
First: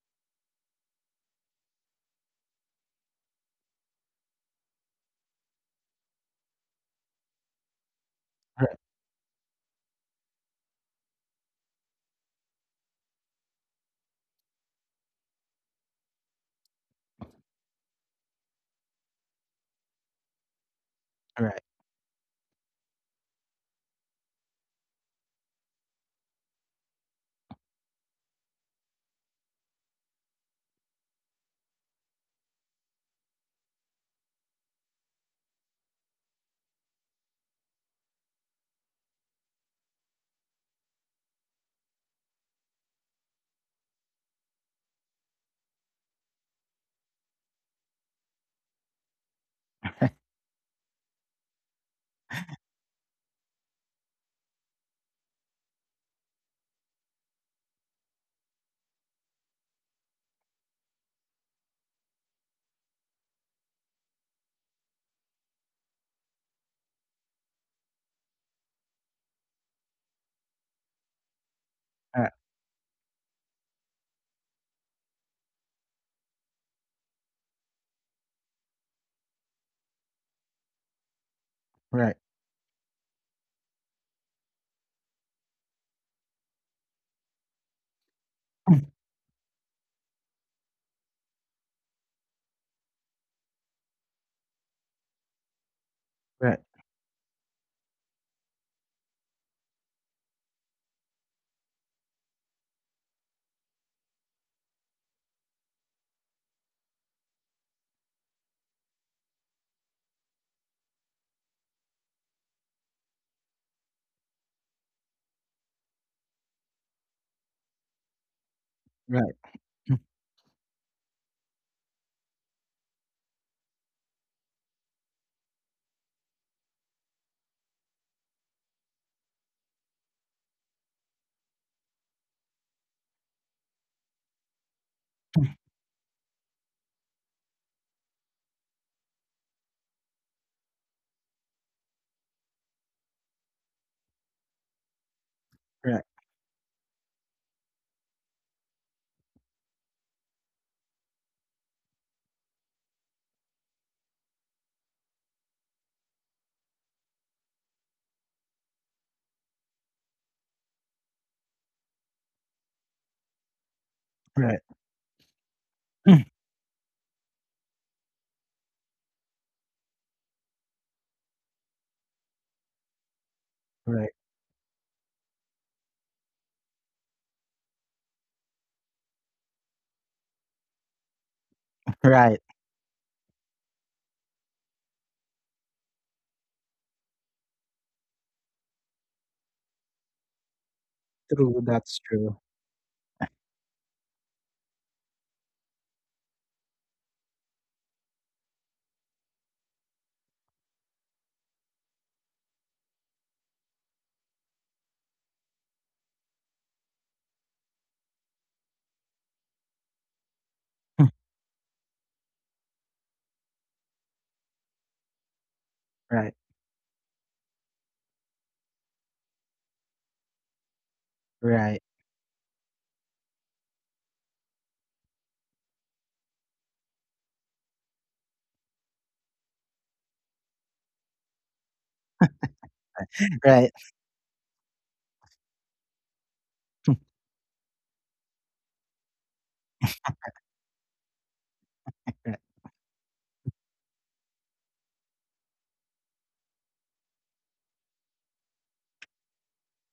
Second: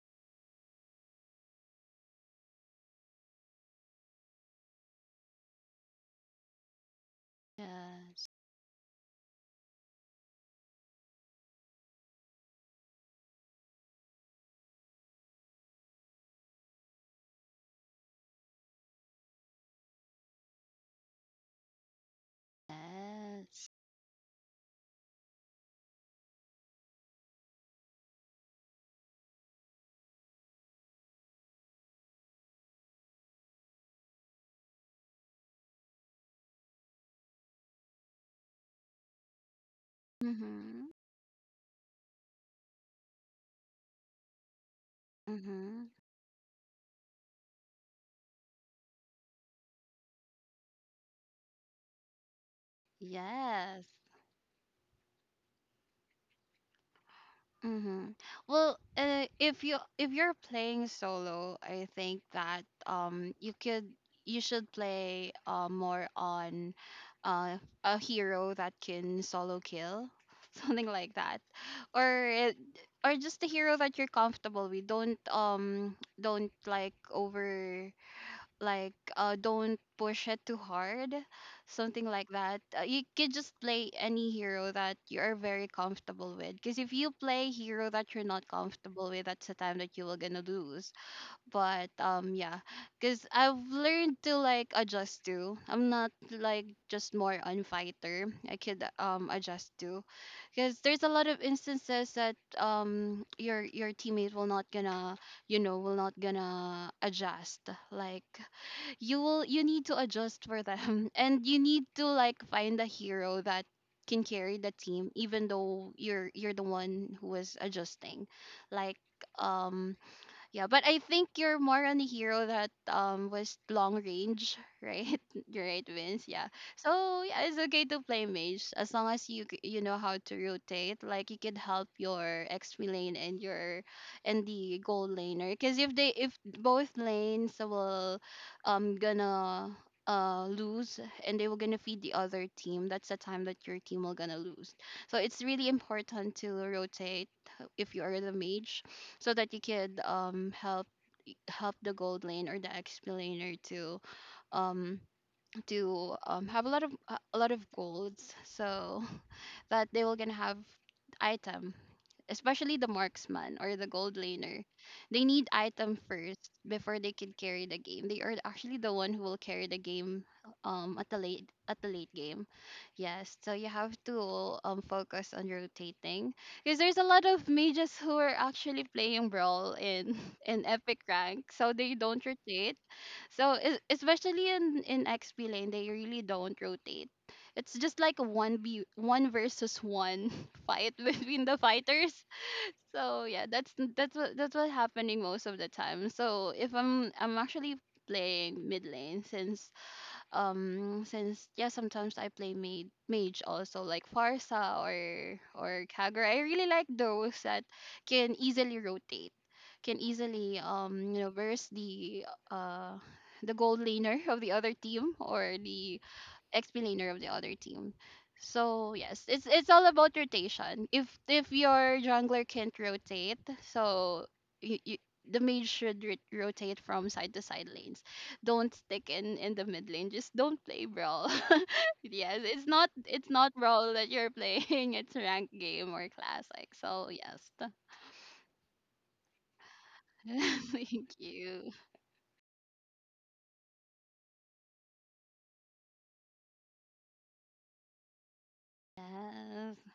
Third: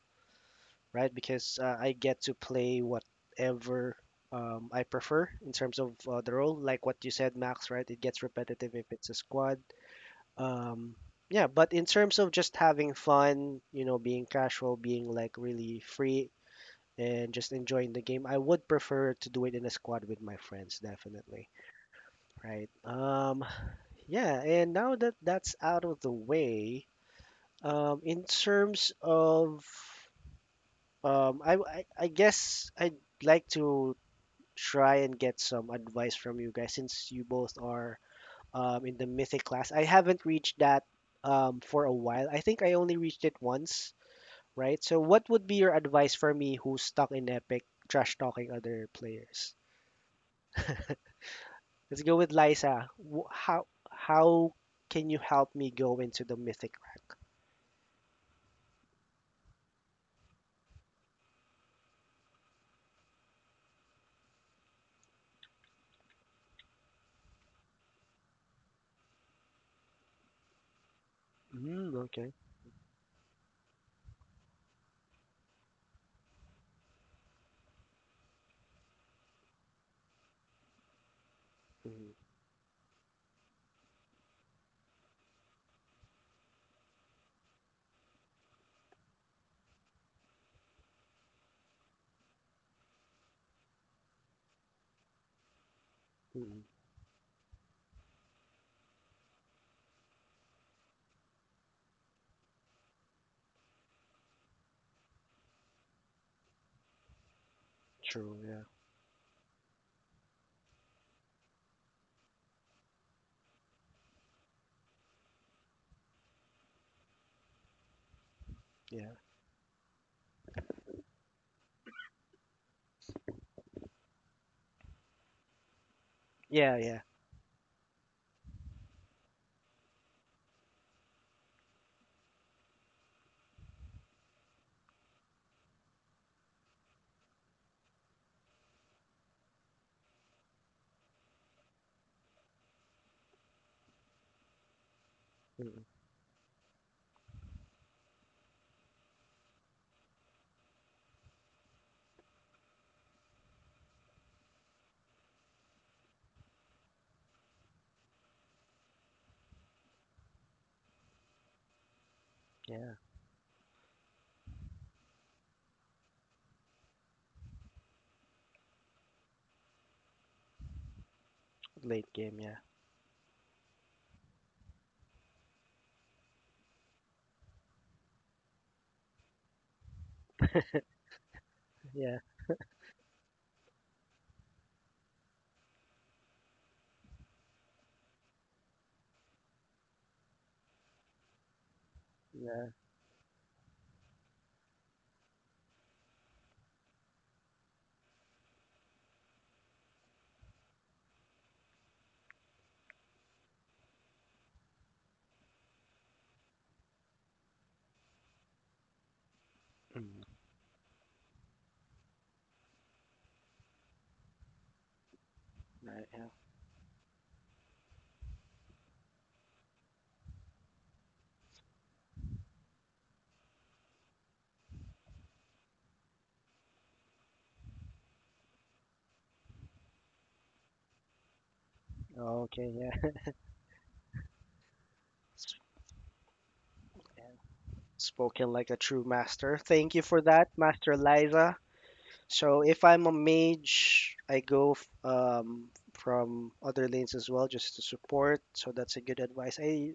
right? Because I get to play whatever I prefer in terms of the role. Like what you said, Max, right? It gets Yes. repetitive right, if it's a squad, um yeah, but in terms of just having fun, you know, being casual, being like really free and just enjoying the game, I would prefer to do it in a squad with my friends definitely, right, right? Yes. yeah, and now that that's out of the way, in terms of I guess I'd like to try and get some advice from you guys since you both are in the mythic class. I haven't reached that Mhm. For a while. I think I only reached it once, right? So, what would be your Mhm. advice for me who's stuck in epic trash talking other players? Let's go with Liza. Wh- How Yes. how can you help me go into the mythic rank? Mm-hmm. Well, if you if you're playing solo, I think that you could you should play more on uh a hero that can solo kill, [LAUGHS] something like that, Mm, or right, okay. it, or just a hero that you're comfortable with. Don't like over like don't push it too hard, something Mm, right, like that. You could just play any hero that you're very comfortable with, because if you play hero that you're not mm, comfortable with, that's the time that you will gonna lose. But yeah, because I've learned to like adjust to, I'm not right, mm, like just more on fighter, I could adjust to, because there's a lot of instances that your teammate will not gonna, you know, will not gonna adjust. Like true. Yeah. you will you need to adjust for them, [LAUGHS] and you need to like find a hero that can carry the team even though you're the one who is adjusting. Like Yeah. right, um mm, yeah, but I think you're more on the hero that was long range, right? [LAUGHS] You're right, Vince. Yeah. Yeah. Yeah. So yeah, it's okay to play mage as long as you know how to rotate. Like you can help your XP lane and your and the gold laner. Because if both lanes will gonna lose and they were gonna feed the other team, that's the time that your team will gonna lose. So it's really Mm, right, important to rotate, if you are the mage, so that you could help help the gold lane or the explainer um to have a lot of a lot of golds, so that they will gonna have item, especially the yeah. marksman or the gold right, laner. They need item mm, first before they can carry the game. They are actually the one who will carry the game at the Late late game. game. Yeah. Yes, so you have right, to focus on rotating, because there's a lot of mages who are actually playing brawl in [LAUGHS] in epic rank, so they Yeah. don't right. rotate. So especially in XP lane, they really don't rotate. It's just like a one versus one [LAUGHS] fight between the True, that's fighters. true. Yeah. So yeah, that's what happening most of the time. So if I'm I'm actually playing mid lane since yeah, sometimes I play mage also, like Farsa or Kagura. I really like those that can easily rotate, can Mm, easily Mm, you know verse uh the gold laner of the other team or the right. Yeah. right, ex-millionaire of the other team. So yes, it's all about rotation. If right, your jungler can't rotate, so you, you, the mage should rotate from side to side lanes. Don't stick in the mid lane. Just don't play brawl. [LAUGHS] Yes, Okay. Yeah. it's not right, brawl that you're playing. [LAUGHS] It's ranked game or classic. So yes, [LAUGHS] Spoken like a true master. Thank you for that, [LAUGHS] thank Master Liza. you. right. So if I'm a mage, I go from other lanes as well just to support. So that's a good advice. Yes. I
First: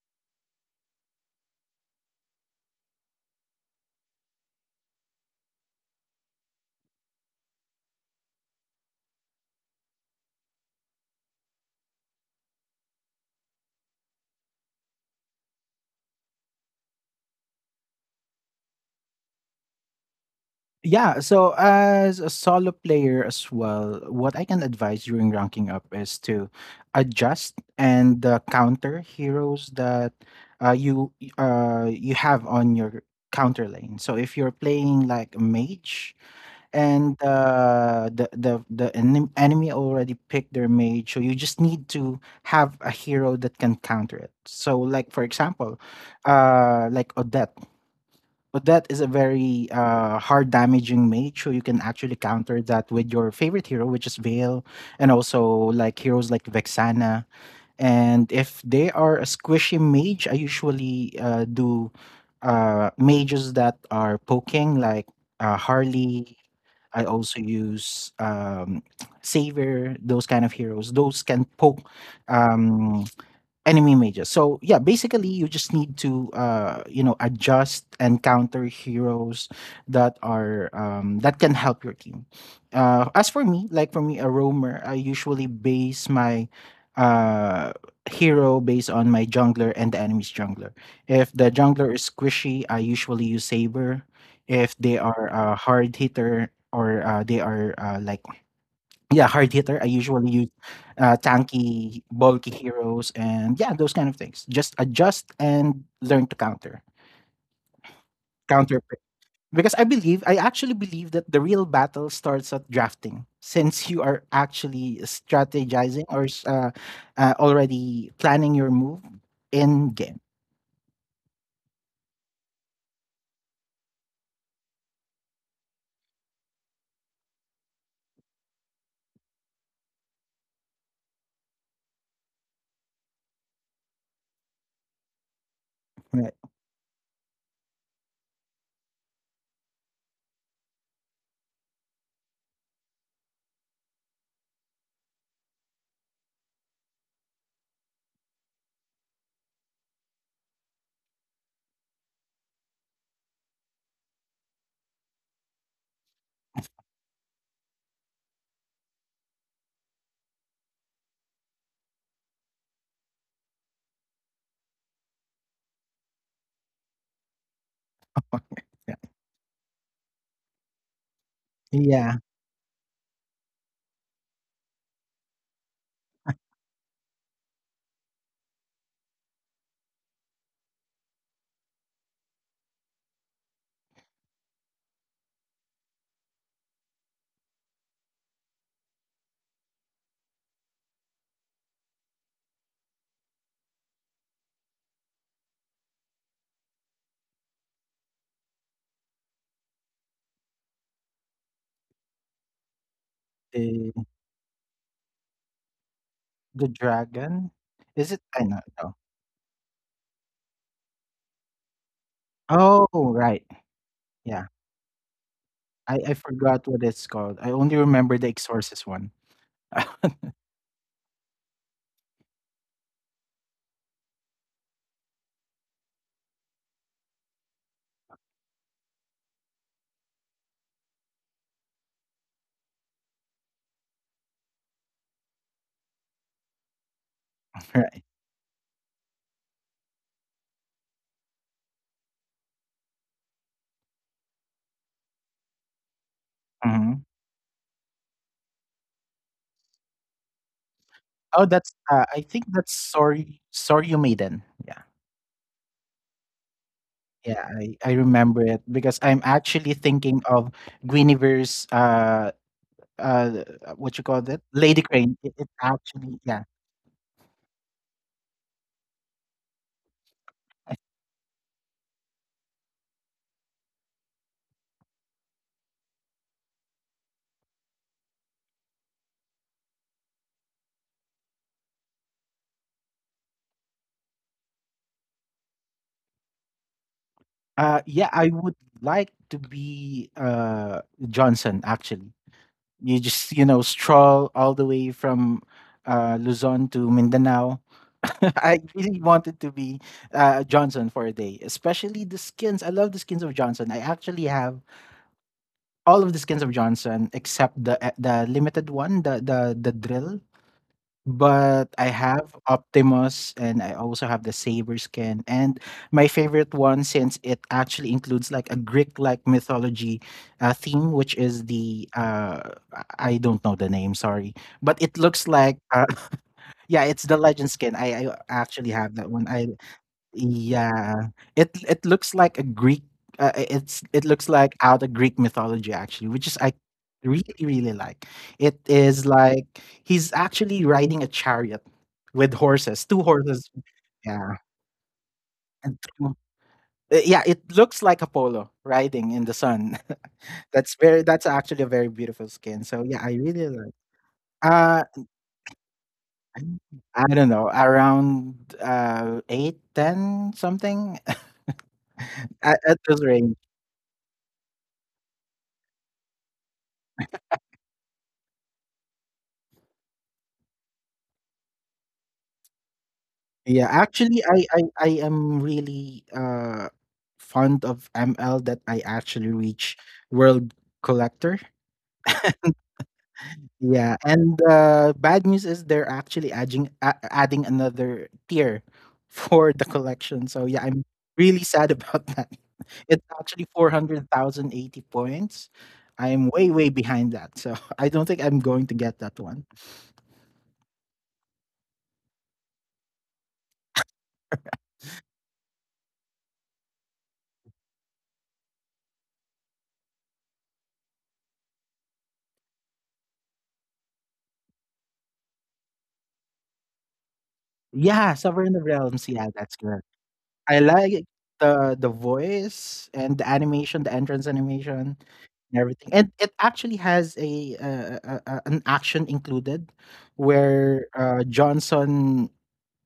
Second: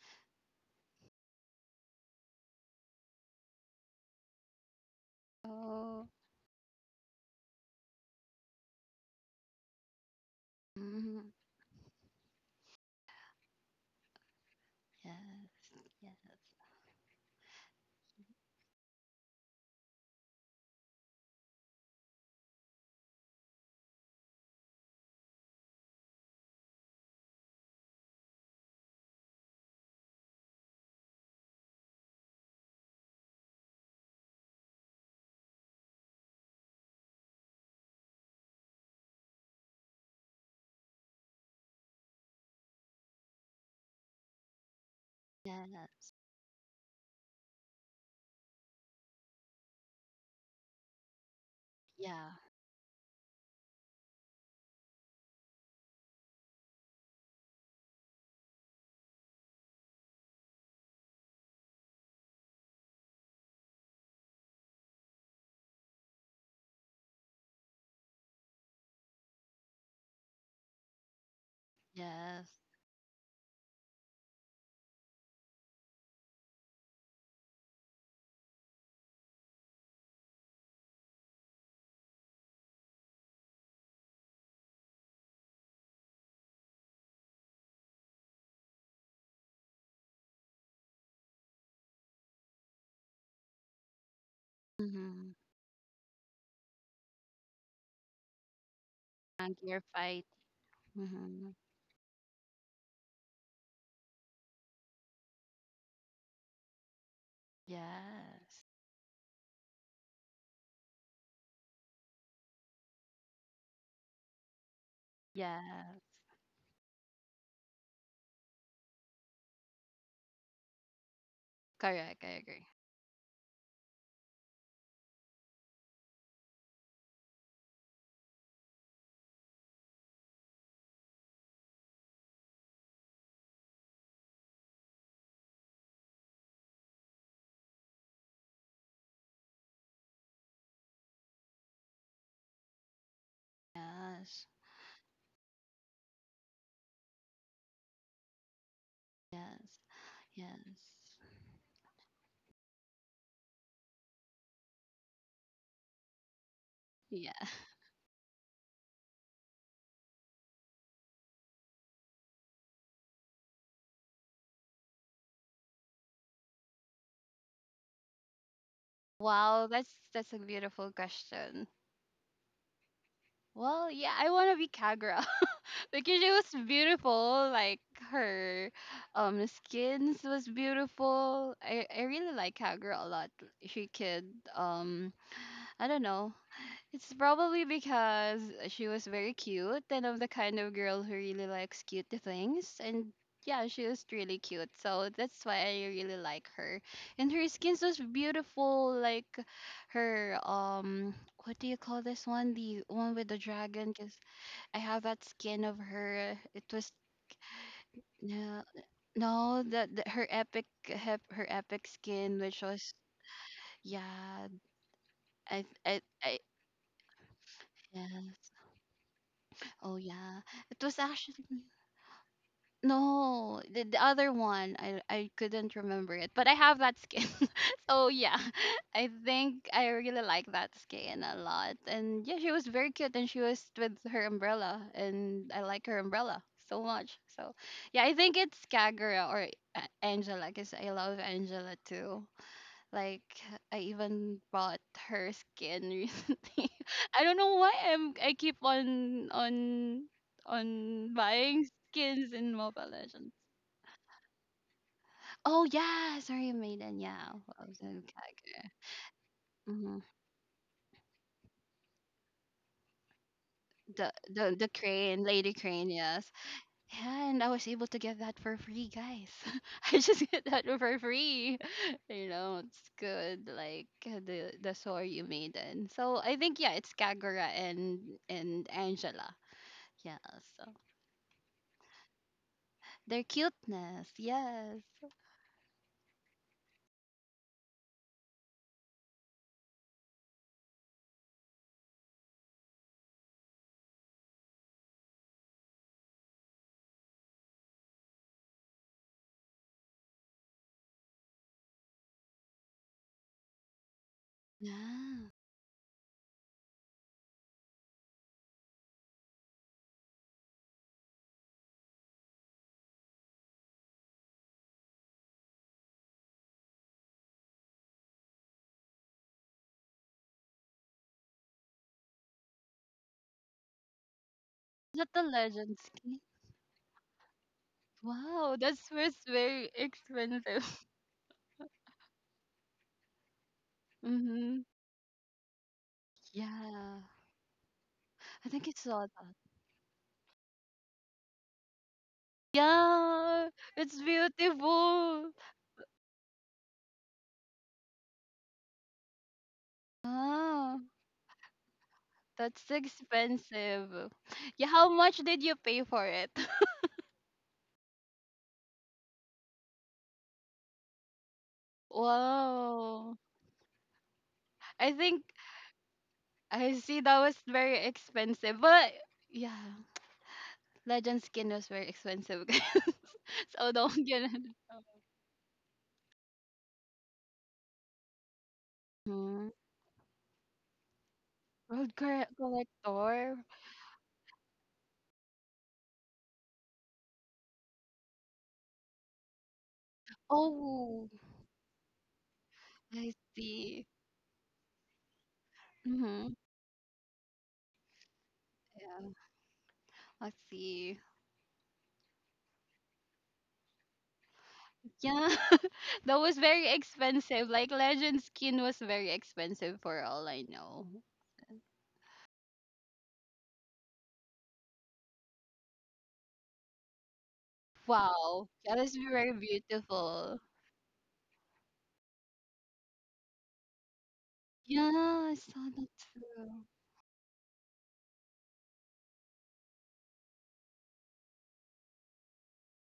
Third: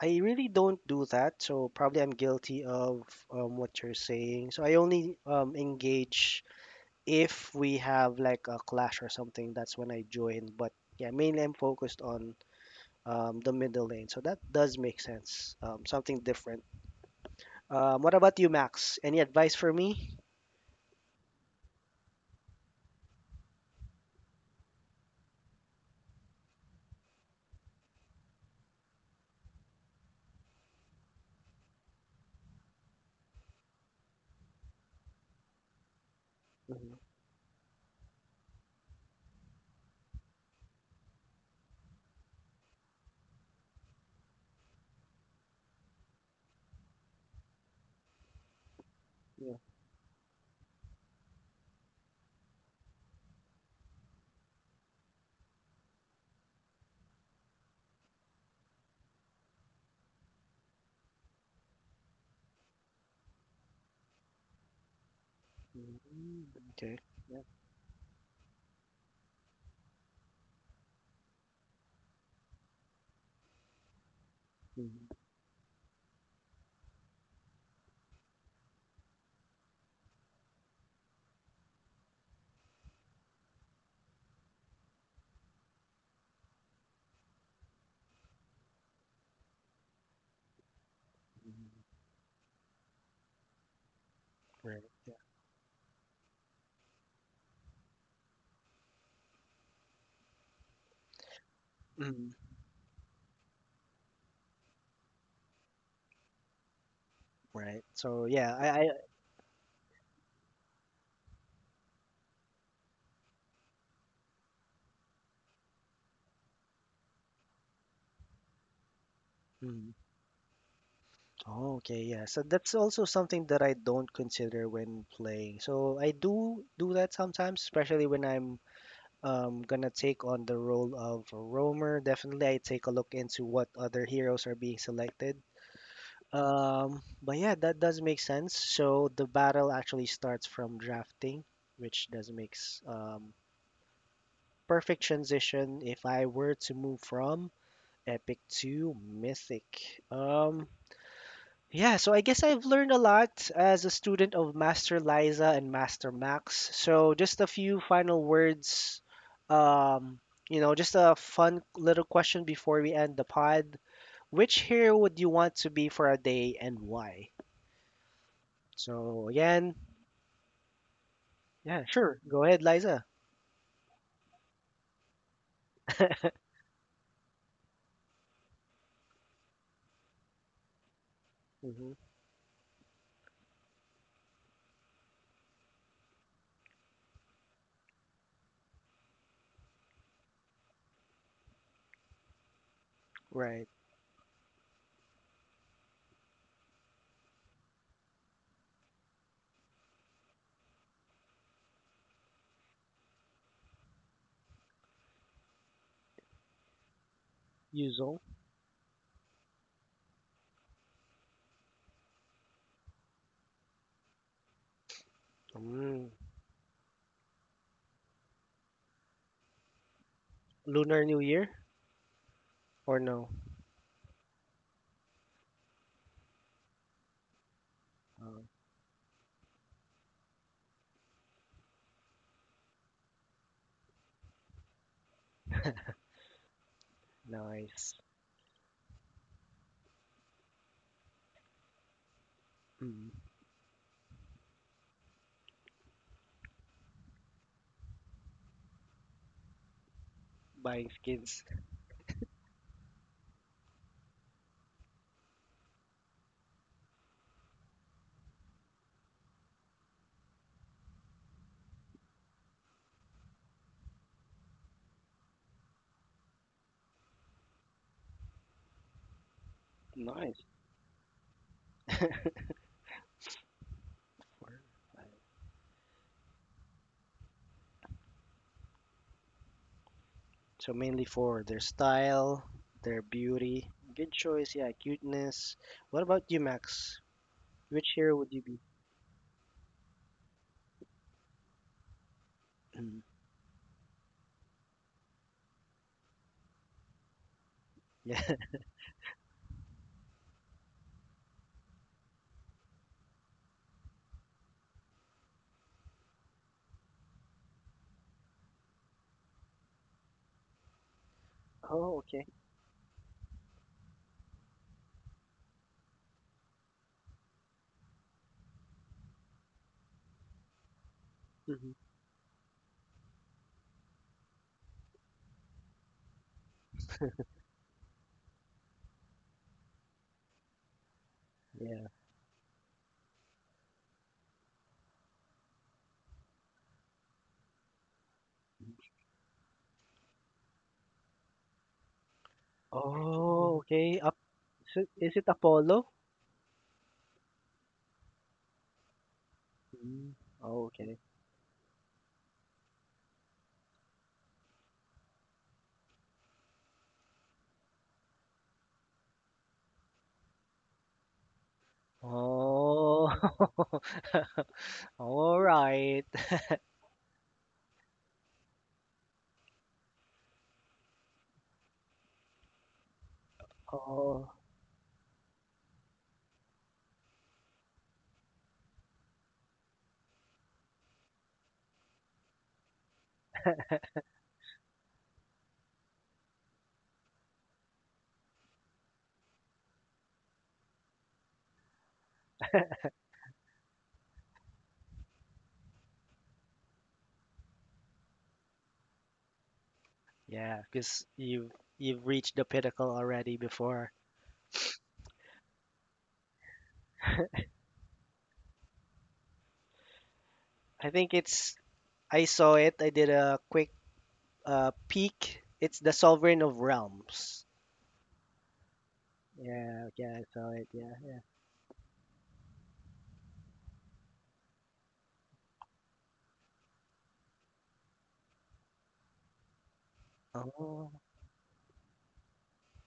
I really don't do that. So probably I'm guilty of what you're saying. So I only Oh. engage if we have like a clash or something. That's when I join. But yeah, Mhm. mainly I'm focused on the middle lane. So that does make Yes. sense. Yes. Something different, what about you, Max? Any advice for me? Yeah, so as a solo player as well, what I can advise during ranking up is to adjust and counter heroes that you have on your counter lane. So if you're playing like a mage Mm-hmm. and enemy already picked their mage, so you just need to have a hero that can counter it. So like for example, Yes. Like Odette. But that is a Yeah. very hard damaging mage, so you can actually Yeah. counter that with your favorite hero, which is Vale, and also like heroes like Vexana. And if they are a squishy mage, I usually do mages that are poking, like Harley. Hmm. Okay. I also Yeah. use [TSK] Savior, those kind of heroes. Those can poke Yes. um, enemy mages. So yeah, Mm-hmm. basically you just need to you know adjust and counter heroes that are that can help your team. As for me, like for me a roamer, I usually base my uh hero based on my jungler and the enemy's jungler. If the jungler is squishy, I usually use Saber. If Right. they Yeah. are Mm-hmm. a hard hitter or they are like yeah, hard A hitter, gear I fight. usually use Hmm. tanky, Mhm. bulky heroes, and yeah, those kind of things. Just adjust and learn to counter, Right. So yeah, Yes. I. counter I pick. Because I believe, I actually believe that the real battle starts at drafting, since you are actually Yeah. Already planning your move in Mhm. game. Oh, okay. Correct. Yeah. I So agree. that's also something that I don't consider when playing. So I do do that sometimes, especially when I'm gonna take on the role of a roamer. Definitely, I take a look into what other heroes are being selected. Right. But yeah, that does make sense. So the battle actually starts from drafting, which does makes Yes. perfect transition if I were to move from epic to Yes. mythic. Yes. Yeah, so I guess I've learned a lot as a student of Master Liza and Master Max. So just a Yeah. few final words. Um, you know, just a fun little question before we end the pod. Which hero would you want to be for a day and why? [LAUGHS] So Wow, again, that's a beautiful question. yeah, Yeah, sure. Go ahead, Liza. Well, yeah, I want to be Kagura [LAUGHS] because she was beautiful. Like her, skins was beautiful. I Hmm. I really like Kagura a lot. She could um, I don't know. It's probably because she was very cute and I'm the kind of girl who really likes cute things. And Right. yeah, she was really cute. So that's why I really like her. And her skin was beautiful, like her what do you call this one? The one with the the dragon, because I have that skin of her. It the was dragon? Is Yuzo. it, I don't no, know. no, the her her epic skin which Oh, was right. Yeah. yeah, I I I Mm. I I forgot what it's called. I only remember yeah. the Exorcist one. Oh [LAUGHS] yeah. It was Lunar New actually Year or no? no, the other one, I couldn't remember it, but I have that skin. [LAUGHS] So yeah, Oh, [LAUGHS] I think I really like that skin a lot. And yeah, she was very cute, and she was with her umbrella, and I like her umbrella so much. So nice. Right. yeah, I think it's Kagura or Angela, cause I love Angela too. Mm. Like I even bought her skin [LAUGHS] recently. Mhm. I don't know why I keep on on Buying on skins. Oh, buying that's, I skins think in that's Mobile Legends. Sorry Soryu Maiden. Yeah. Oh yeah, Sorry Maiden, yeah. Yeah, What I was it? I remember it Okay. because I'm actually Hmm. thinking of Guinevere's, uh, what you The call that? the the Lady Crane. crane, It Lady Crane, actually, yes. yeah. Yeah, and I was able to get that for free, guys. [LAUGHS] I just Nice. get that for free. [LAUGHS] [LAUGHS] You know, it's good. Like For- the Soryu Maiden. So I think yeah, it's Kagura and Angela. Yes. So mainly for their style, their Their beauty. Good cuteness. choice, yeah, Yes. cuteness. What about you, Max? Which Yeah, hero I would you would be? like to be, Johnson, actually. You Mm. just, you know, stroll all the way from Luzon to Mindanao. Yeah. [LAUGHS] [LAUGHS] I really wanted to be Johnson for a day, especially the skins. I love the skins of Johnson. I actually have Yeah. all of the skins of Johnson except the limited one, the drill. But I Oh, okay. have Optimus and I also have the Saber skin. And my favorite one, since it actually includes like a Greek-like mythology theme, which is Hmm. the I don't know the name, sorry, but it Not looks the like legend skin. [LAUGHS] yeah, it's the Legend skin. I Wow, actually that have that was one. I, very expensive. [LAUGHS] yeah, it Yeah. looks like a Greek, it's it looks like Mm-hmm. out of Greek mythology actually, which is I Yeah. really really like. I It think it's is all that. like he's actually riding a chariot with horses, two horses. Yeah. Oh, okay. It's Up. Yeah, Is it beautiful. and Apollo? two, yeah, it looks like Apollo riding in the sun. Mm. [LAUGHS] Oh, That's Ah, okay. very, that's actually a very beautiful skin. that's So yeah, I really like. expensive. Yeah, Uh, how much did you pay for it? [LAUGHS] I don't know, around eight, ten something [LAUGHS] at this Oh. Wow. range. I [LAUGHS] think All right. I see that was very expensive. But yeah, legend skin was very expensive. [LAUGHS] Guys, Yeah, so don't actually, get Oh. I it. I I am really fond of ML that I actually Mhm. reach world collector. Road cor collector. Yeah, and bad news is they're actually adding another tier [LAUGHS] for the collection. So yeah, I'm Oh, really sad about that. [LAUGHS] It's I actually see. 400,080 points. I'm Mm-hmm. way way behind that. So [LAUGHS] I don't think I'm going to get Yeah, that one. I Yeah, see. because you've reached the pinnacle already before. Yeah, [LAUGHS] that was very expensive. Like Legend skin was very expensive for all I know. I think it's I saw it. I did a quick peek. It's the Sovereign of Realms. Yeah, Wow, Sovereign of that is Realms. Yeah, very that's good. Yeah, yeah, I beautiful. saw I it, yeah. like the voice and the animation, the entrance Yeah, animation, I and saw everything. that And it too. actually has a an action included, where Oh, Johnson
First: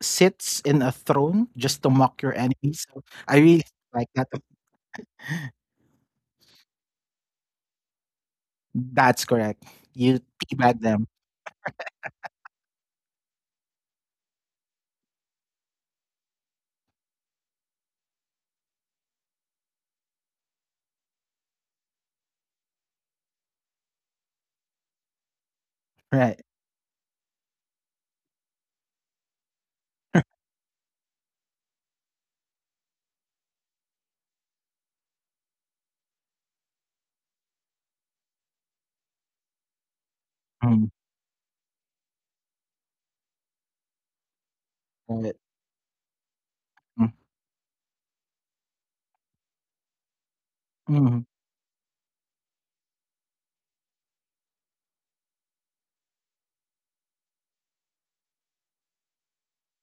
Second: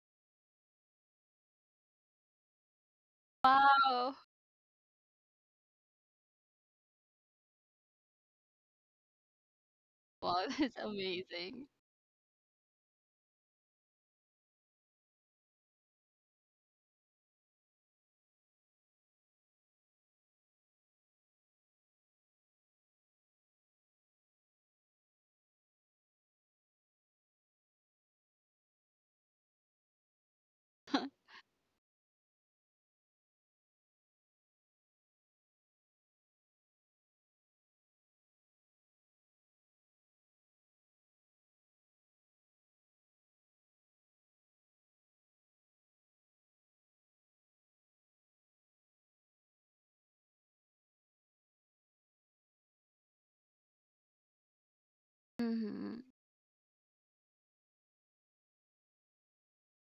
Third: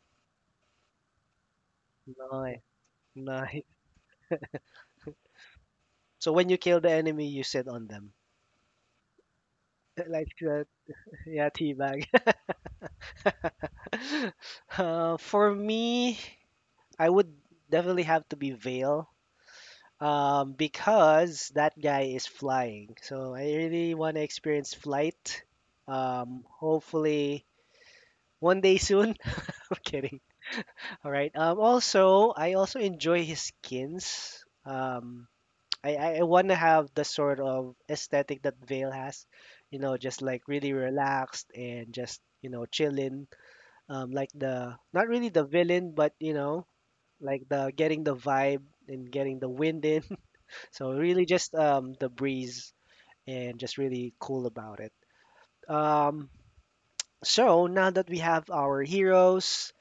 sits in a throne just to mock your nice, enemies. So I nice. really like Wow, that. So when you kill the enemy, you sit on them. That's correct. [LAUGHS] You Like wow, [LAUGHS] that, that's teabag them, yeah, amazing. teabag. [LAUGHS] For me, I would definitely have to be Veil because that guy is flying. So I really want to experience flight. right? Hopefully one day soon. [LAUGHS] I'm kidding. All [LAUGHS] right. Also, I also enjoy his skins. I want to have the sort of aesthetic that Vale has, you know, just like really Mm, relaxed and just, you know, chilling. Like the, not really right. the villain, but, you know, Mm, like the getting the vibe and getting the wind in. So mm, really just the breeze and just really cool about it. Mm-hmm. Um, so now that we have our heroes,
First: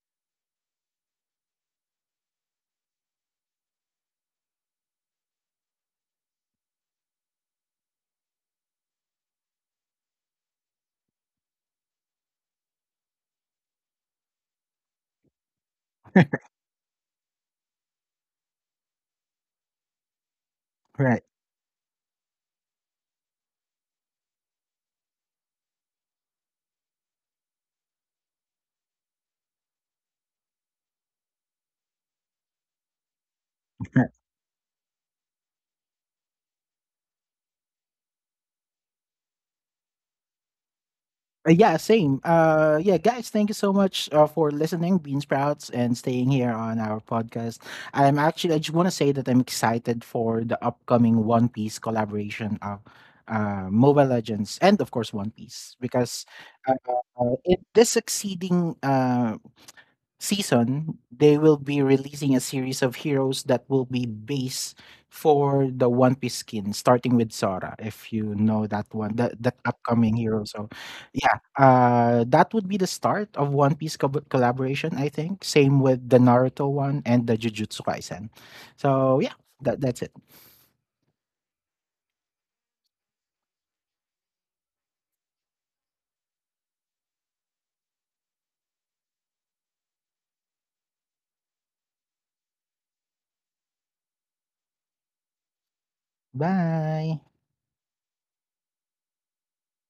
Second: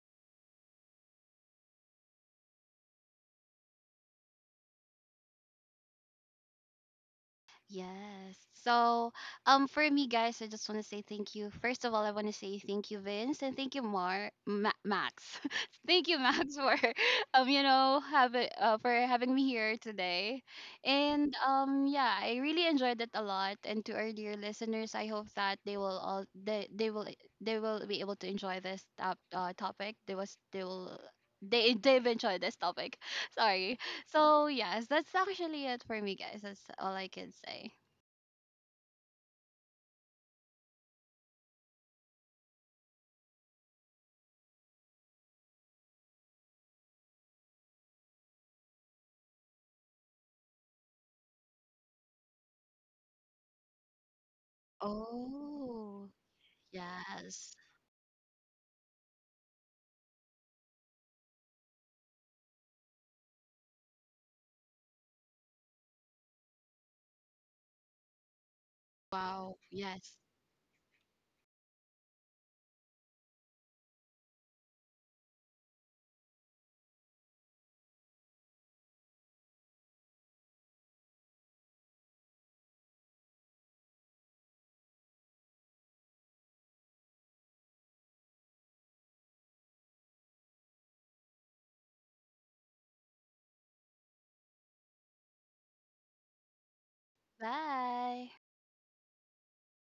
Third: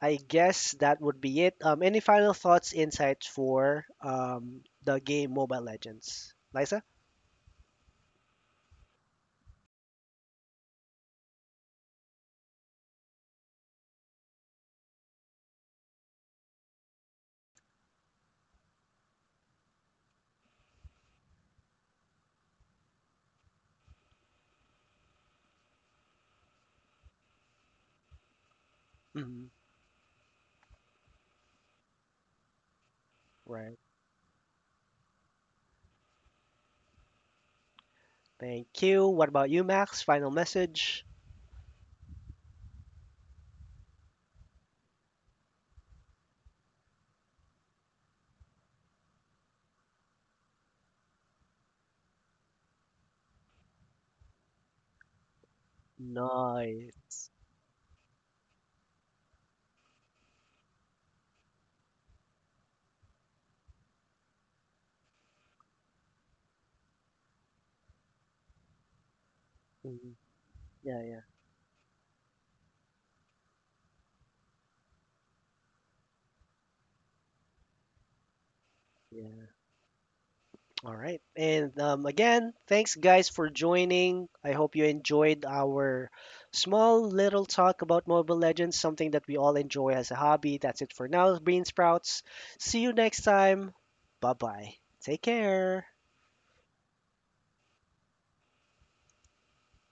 I guess that would be it. Any final thoughts, insights for the game Mobile Legends? Liza? Yes. So, for me, guys, I just want to say thank you. First of all, I want to say thank you, Vince, and thank you, Max. [LAUGHS] Thank you, Max, for [LAUGHS] you know, having for having me here today. right. And yeah, I really enjoyed it a lot. And to our dear listeners, I hope that they will all they will be able to enjoy this Hmm. Topic. They they've enjoyed this topic. [LAUGHS] Right. Sorry. [LAUGHS] So yes, that's actually it for me, guys. That's all I can say. Thank you. What about you, Max? Final message? Yeah, same. Yeah, guys, thank you so much for listening, Bean Sprouts, and staying here on our podcast. I'm actually, I just want to say that I'm excited for the upcoming One Piece collaboration of Mobile Legends and, of course, One Piece Oh, because uh, Nice. Yes. in this succeeding season, they will be releasing a series of heroes that will be base for the One Piece skin, starting with Sora, if you know that one, that Wow. that Mhm. Yes. upcoming hero. So, Yeah, yeah, yeah, that would be the start of One Piece collaboration, I think. Same with the Naruto one and the Jujutsu Kaisen. So, yeah, yeah. that that's it. All right. And again, thanks guys for joining. I hope you enjoyed our small little talk about Mobile Legends, something that we all enjoy as a hobby. That's it for now, Bean Sprouts. See you next time. Bye bye. Take care. Bye. Bye.